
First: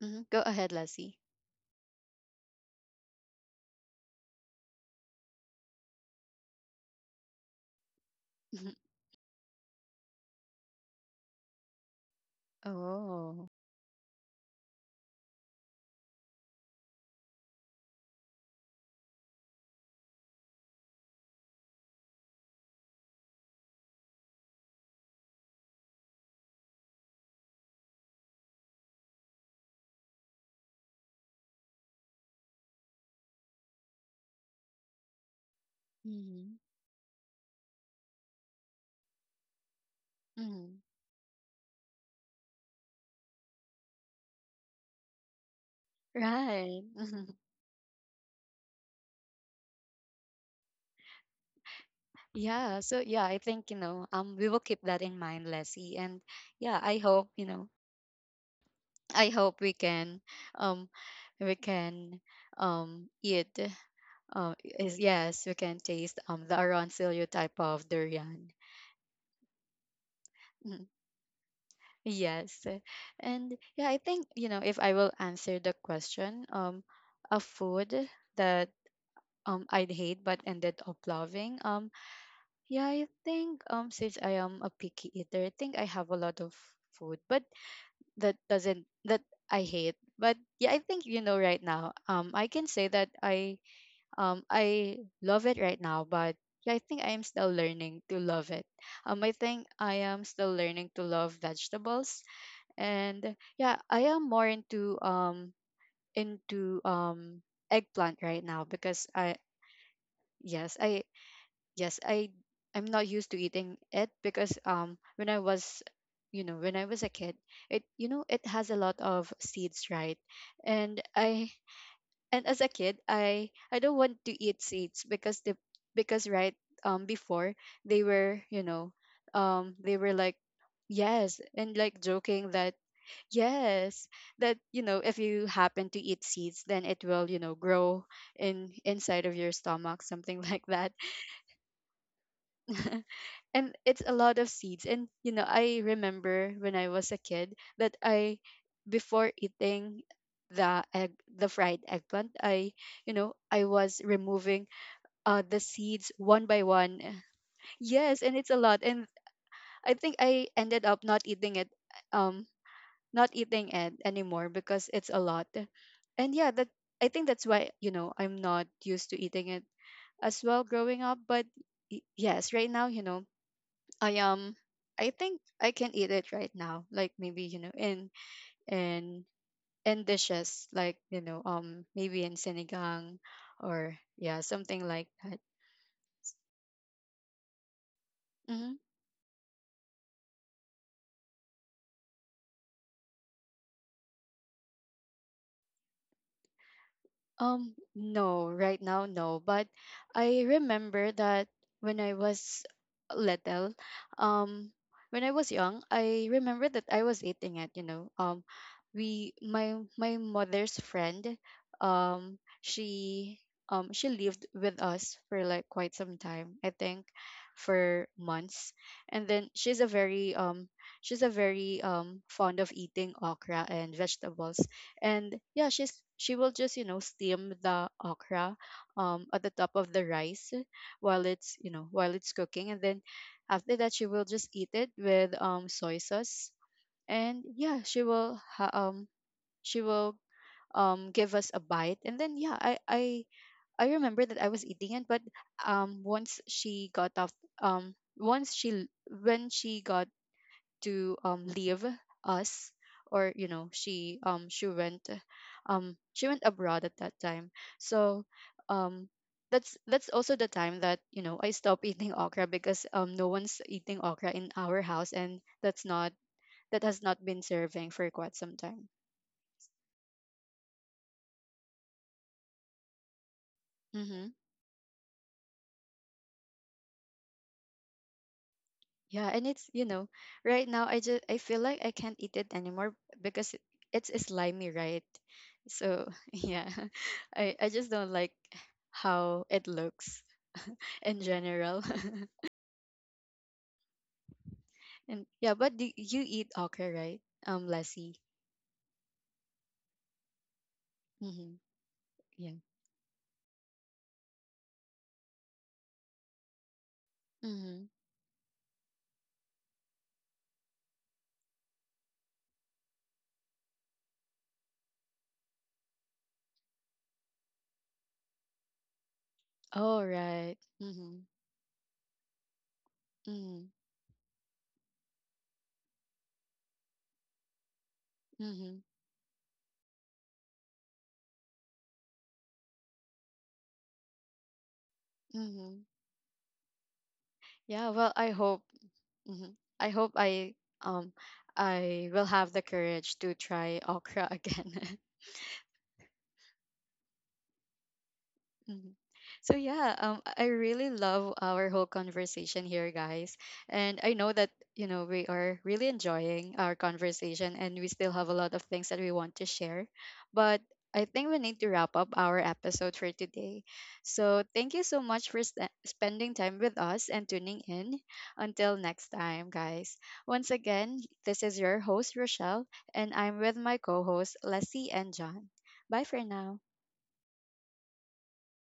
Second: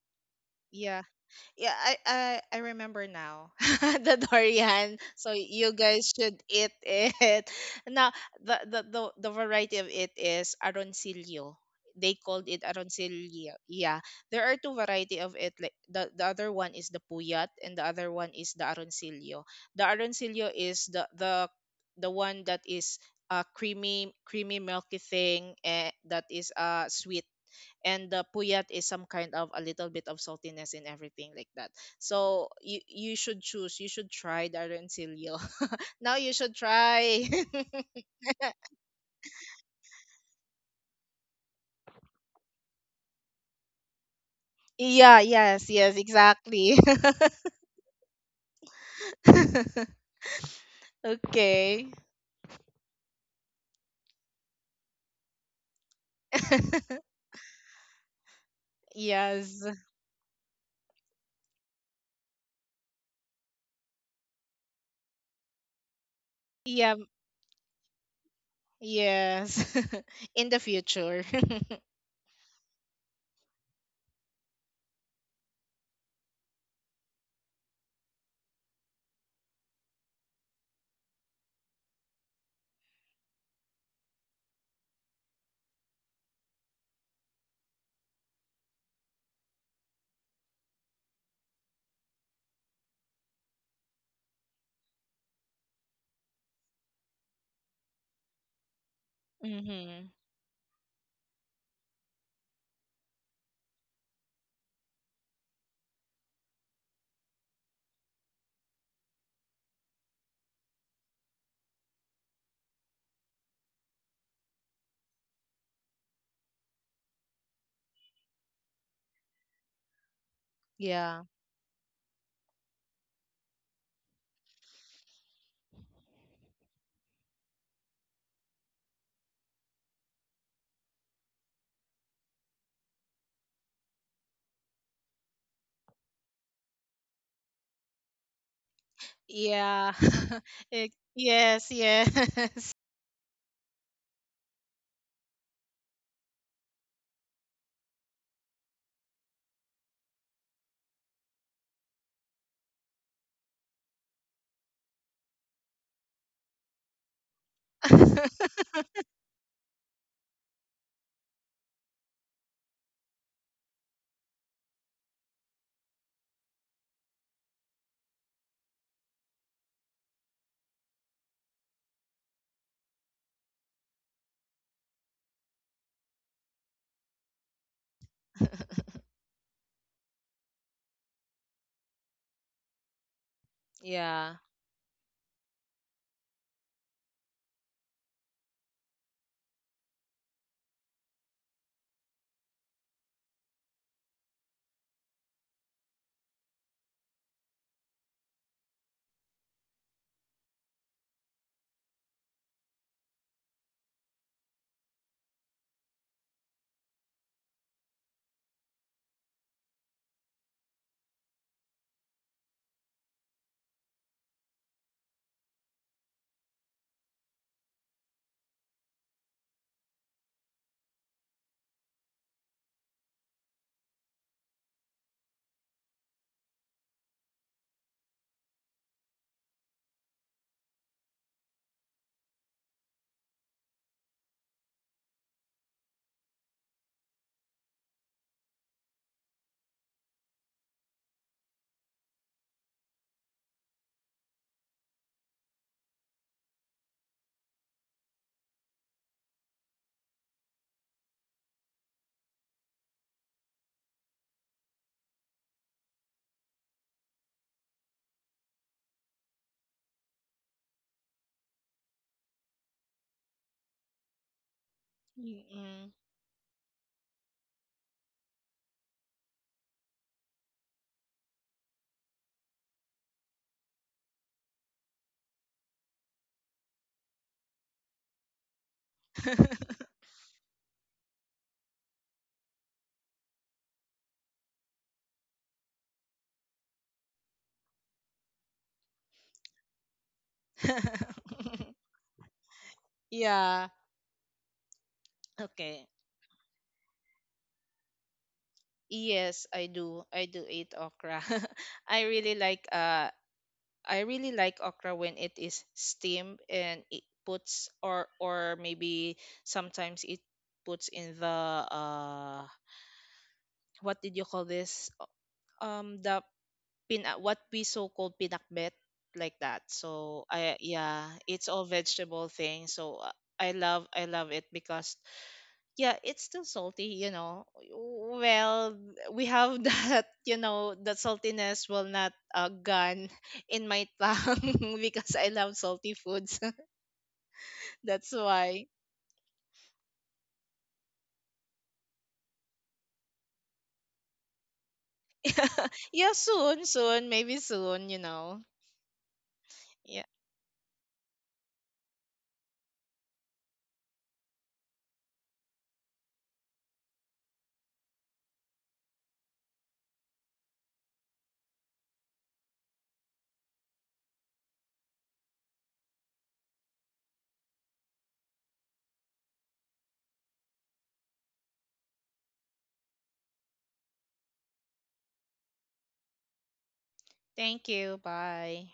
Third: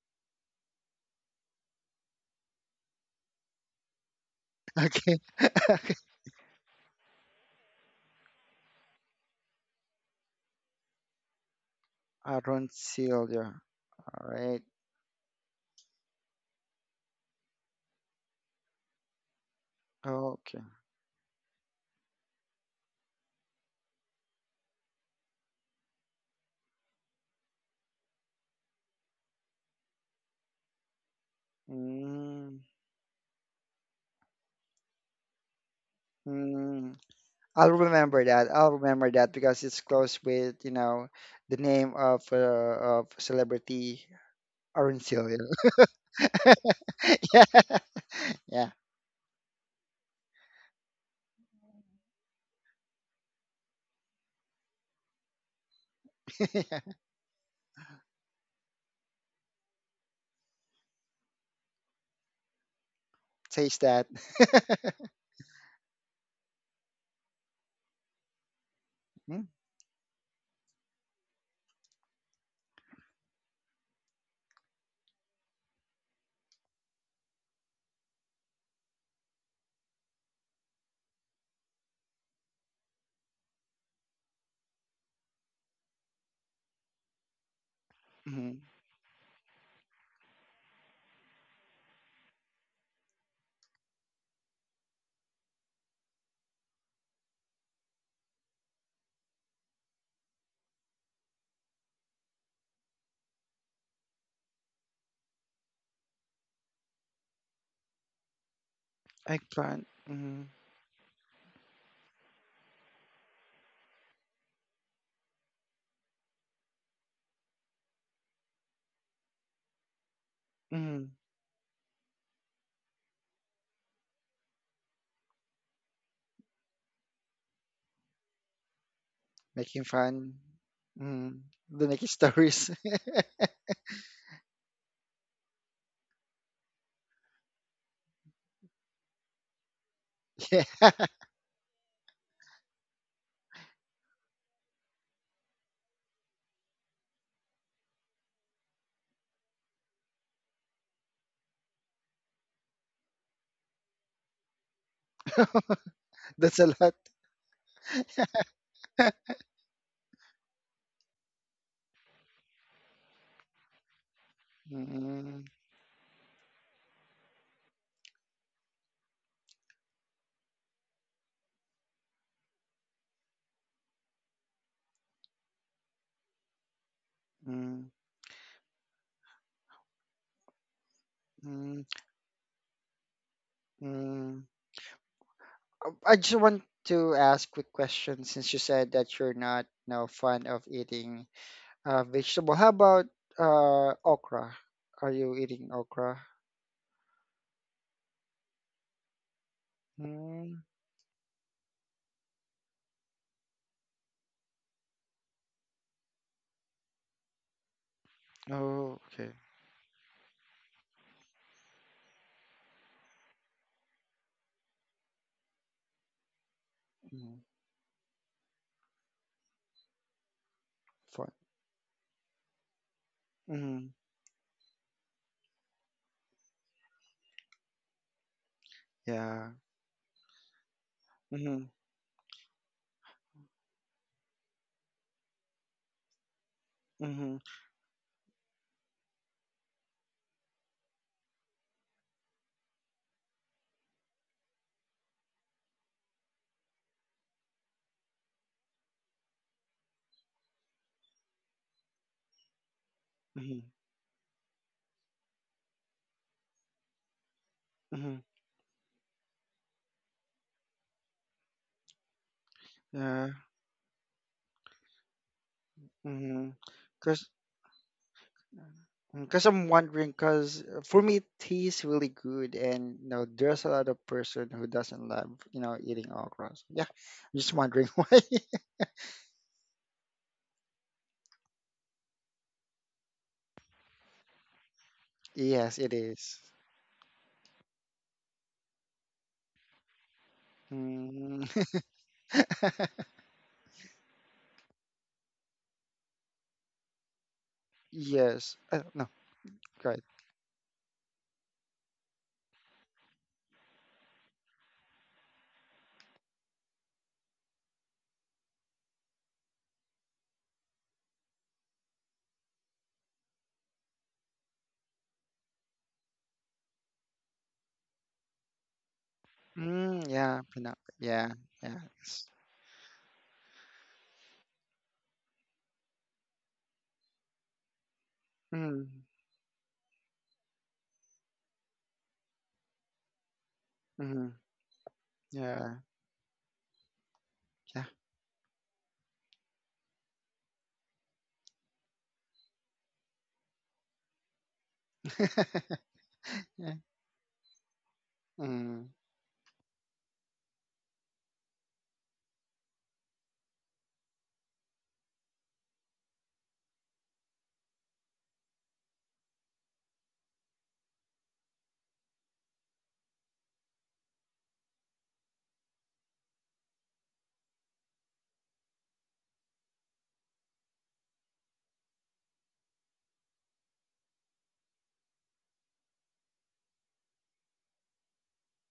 [SPEAKER 1] Mm-hmm. Go ahead,
[SPEAKER 3] Yeah.
[SPEAKER 1] Leslie.
[SPEAKER 3] Yeah, I remember now, the durian.
[SPEAKER 2] Okay.
[SPEAKER 3] So you guys should eat it. Now the the the, the variety of it is aroncillo. They called it
[SPEAKER 1] Oh.
[SPEAKER 3] aroncillo.
[SPEAKER 2] Aroncillo.
[SPEAKER 3] Yeah,
[SPEAKER 2] All
[SPEAKER 3] there are
[SPEAKER 2] right.
[SPEAKER 3] two variety of it. Like the other one is the puyat, and the other one is the aroncillo. The aroncillo
[SPEAKER 2] Okay.
[SPEAKER 3] is the one that is a creamy creamy milky thing, eh, that is sweet, and the puyat is some kind of a little bit of saltiness in everything like that. So
[SPEAKER 2] Mm-hmm.
[SPEAKER 3] you should try the arencillo. Now you
[SPEAKER 1] Mm-hmm.
[SPEAKER 3] should try.
[SPEAKER 2] I'll remember that. I'll remember that, because it's close with,
[SPEAKER 1] Mm-hmm.
[SPEAKER 2] the name of celebrity.
[SPEAKER 3] Yeah,
[SPEAKER 2] Aroncillo.
[SPEAKER 3] yes, yes, exactly.
[SPEAKER 1] Right. Mm-hmm.
[SPEAKER 2] Yeah. Yeah.
[SPEAKER 3] Okay.
[SPEAKER 1] Yeah. So yeah, I think, you know, we will keep that in mind, Leslie, and yeah, I hope you know I hope
[SPEAKER 3] Yes,
[SPEAKER 1] we can um we can eat
[SPEAKER 2] Taste that.
[SPEAKER 1] uh, is yes we can taste the
[SPEAKER 3] yeah,
[SPEAKER 1] Arancelio type of durian.
[SPEAKER 3] yes. In the
[SPEAKER 1] Mm.
[SPEAKER 3] future.
[SPEAKER 1] Yes. And yeah, I think, you know, if I will answer the question, a food that I'd hate but ended up loving, yeah I think, since I am a picky eater, I think I have a lot of food, but that
[SPEAKER 2] Mm-hmm.
[SPEAKER 1] doesn't that I hate. But yeah, I think, you know, right now, I can say that I, I love it right now. But yeah, I think I am still learning to love it. I think I
[SPEAKER 3] Mm-hmm.
[SPEAKER 1] am still learning to love vegetables. And yeah, I am more into eggplant right now because
[SPEAKER 2] Eggplant. Mm-hmm.
[SPEAKER 1] yes I yes I, I'm not used to eating it because when I was, you know, when I was a kid, it you know, it has a lot of seeds, right? And
[SPEAKER 2] Mm-hmm.
[SPEAKER 3] Yeah,
[SPEAKER 1] I and as a kid, I don't want to eat seeds because the because right before they were, you know,
[SPEAKER 2] Making
[SPEAKER 1] they were
[SPEAKER 2] fun.
[SPEAKER 1] like,
[SPEAKER 2] Mm-hmm.
[SPEAKER 1] yes, and
[SPEAKER 2] The
[SPEAKER 1] like
[SPEAKER 2] Nikki
[SPEAKER 1] joking
[SPEAKER 2] stories.
[SPEAKER 1] that, yes, that you know, if you happen to eat seeds, then it will, you know, grow in inside of your
[SPEAKER 3] yeah.
[SPEAKER 1] stomach, something
[SPEAKER 2] Yeah.
[SPEAKER 1] like that.
[SPEAKER 3] Yes, yes.
[SPEAKER 1] And it's a lot of seeds. And you know, I remember when I was a kid that I before eating the fried eggplant, I you know, I was removing the seeds one
[SPEAKER 2] That's
[SPEAKER 1] by
[SPEAKER 2] a lot.
[SPEAKER 1] one. Yes, and it's a lot. And I think I ended up not eating it, um not eating it anymore because it's a
[SPEAKER 2] Mm,
[SPEAKER 1] lot. And yeah, that, I think that's why, you know, I'm not used to eating it as well growing up. But yes, right now, you know, I um I think I can eat it right now. Like maybe, you know,
[SPEAKER 2] mm,
[SPEAKER 1] in in dishes like, you know,
[SPEAKER 2] mm,
[SPEAKER 1] maybe in sinigang, or
[SPEAKER 3] Yeah.
[SPEAKER 2] mm.
[SPEAKER 1] yeah, something like that.
[SPEAKER 2] I just want to ask quick question, since you
[SPEAKER 1] Mm-hmm.
[SPEAKER 2] said that you're not, fond of eating, vegetable. How about okra? Are you eating okra?
[SPEAKER 1] No, right now, no. But I
[SPEAKER 2] Mm.
[SPEAKER 1] remember that when I was little, um, when I was young, I remember that I was eating it, you know.
[SPEAKER 2] Oh, okay.
[SPEAKER 1] We, my mother's friend, um, she, she lived with us for like quite some time, I think,
[SPEAKER 2] Mm.
[SPEAKER 1] for months. And then she's a
[SPEAKER 2] Fun.
[SPEAKER 1] very, fond of eating okra
[SPEAKER 2] Mm.
[SPEAKER 1] and vegetables. And yeah, she will just, you know, steam the okra at the
[SPEAKER 2] Yeah.
[SPEAKER 1] top of the rice while it's, you
[SPEAKER 2] Mm.
[SPEAKER 1] know, while it's cooking. And then after that, she will just eat it with soy sauce.
[SPEAKER 2] Mm.
[SPEAKER 1] And yeah, she will give us a bite. And then yeah, I remember that I was eating it. But once she got off once she l- when she got to leave us, or you
[SPEAKER 2] Mm.
[SPEAKER 1] know, she went abroad at that time.
[SPEAKER 2] Mm.
[SPEAKER 1] So um that's also the time that, you know, I stopped eating okra because no
[SPEAKER 2] Yeah.
[SPEAKER 1] one's eating okra in our house. And that's
[SPEAKER 3] Mm-mm.
[SPEAKER 1] not,
[SPEAKER 2] Mm.
[SPEAKER 1] that has not
[SPEAKER 2] Cause,
[SPEAKER 1] been serving for quite some time.
[SPEAKER 2] cause I'm wondering. Cause for me, tea is really good, and there's a lot of
[SPEAKER 1] Mm-hmm.
[SPEAKER 2] person who doesn't love, eating okra. So, yeah. I'm just wondering why.
[SPEAKER 1] Yeah, and it's, you know, right now I feel like I can't eat it anymore because it's slimy, right?
[SPEAKER 2] Yes, it
[SPEAKER 1] So
[SPEAKER 2] is.
[SPEAKER 1] yeah, I just don't like how it looks in
[SPEAKER 2] Mm.
[SPEAKER 1] general.
[SPEAKER 3] Yeah.
[SPEAKER 1] And yeah, but
[SPEAKER 3] Okay.
[SPEAKER 1] do you eat okra, right? Lassie.
[SPEAKER 2] Yes. No.
[SPEAKER 3] Yes, I
[SPEAKER 2] Right.
[SPEAKER 3] do. I do eat okra.
[SPEAKER 1] Mm-hmm.
[SPEAKER 3] I really like
[SPEAKER 1] Yeah.
[SPEAKER 3] uh I really like okra when it is steamed, and it puts,
[SPEAKER 1] Mm-hmm.
[SPEAKER 3] or maybe sometimes it puts in the, uh what did you call this? O- the pin What we so called pinakbet, like that.
[SPEAKER 2] Mm,
[SPEAKER 1] All
[SPEAKER 3] So
[SPEAKER 2] yeah,
[SPEAKER 3] I
[SPEAKER 1] right.
[SPEAKER 2] Pinap
[SPEAKER 3] yeah,
[SPEAKER 1] Mm-hmm.
[SPEAKER 2] yeah,
[SPEAKER 3] it's all
[SPEAKER 2] yeah.
[SPEAKER 3] vegetable thing. So, I
[SPEAKER 1] Mm-hmm.
[SPEAKER 3] love I love it, because yeah, it's still salty, you know. Well,
[SPEAKER 1] Mm-hmm.
[SPEAKER 2] Mm,
[SPEAKER 3] we have that you know, that saltiness will not, gone in my
[SPEAKER 2] mm,
[SPEAKER 3] tongue, because I love
[SPEAKER 2] yeah,
[SPEAKER 1] Mm-hmm.
[SPEAKER 3] salty foods.
[SPEAKER 2] yeah.
[SPEAKER 1] Yeah.
[SPEAKER 3] That's
[SPEAKER 1] Well, I
[SPEAKER 3] why.
[SPEAKER 1] hope. Mm-hmm. I hope um I will have the courage to try okra again.
[SPEAKER 3] Yeah, soon
[SPEAKER 2] Yeah.
[SPEAKER 3] soon maybe soon,
[SPEAKER 2] Mm.
[SPEAKER 1] Mhm. So yeah,
[SPEAKER 3] yeah,
[SPEAKER 1] I really love our whole conversation here, guys. And I know that you know we are really enjoying our conversation, and we still have a lot of things that we want to share. But I think we need to wrap up our episode for today. So thank you so much for spending time with us and tuning in. Until next time, guys. Once again, this is your host Rochelle, and I'm with my co-hosts Leslie and John. Bye for now.
[SPEAKER 3] thank you, bye.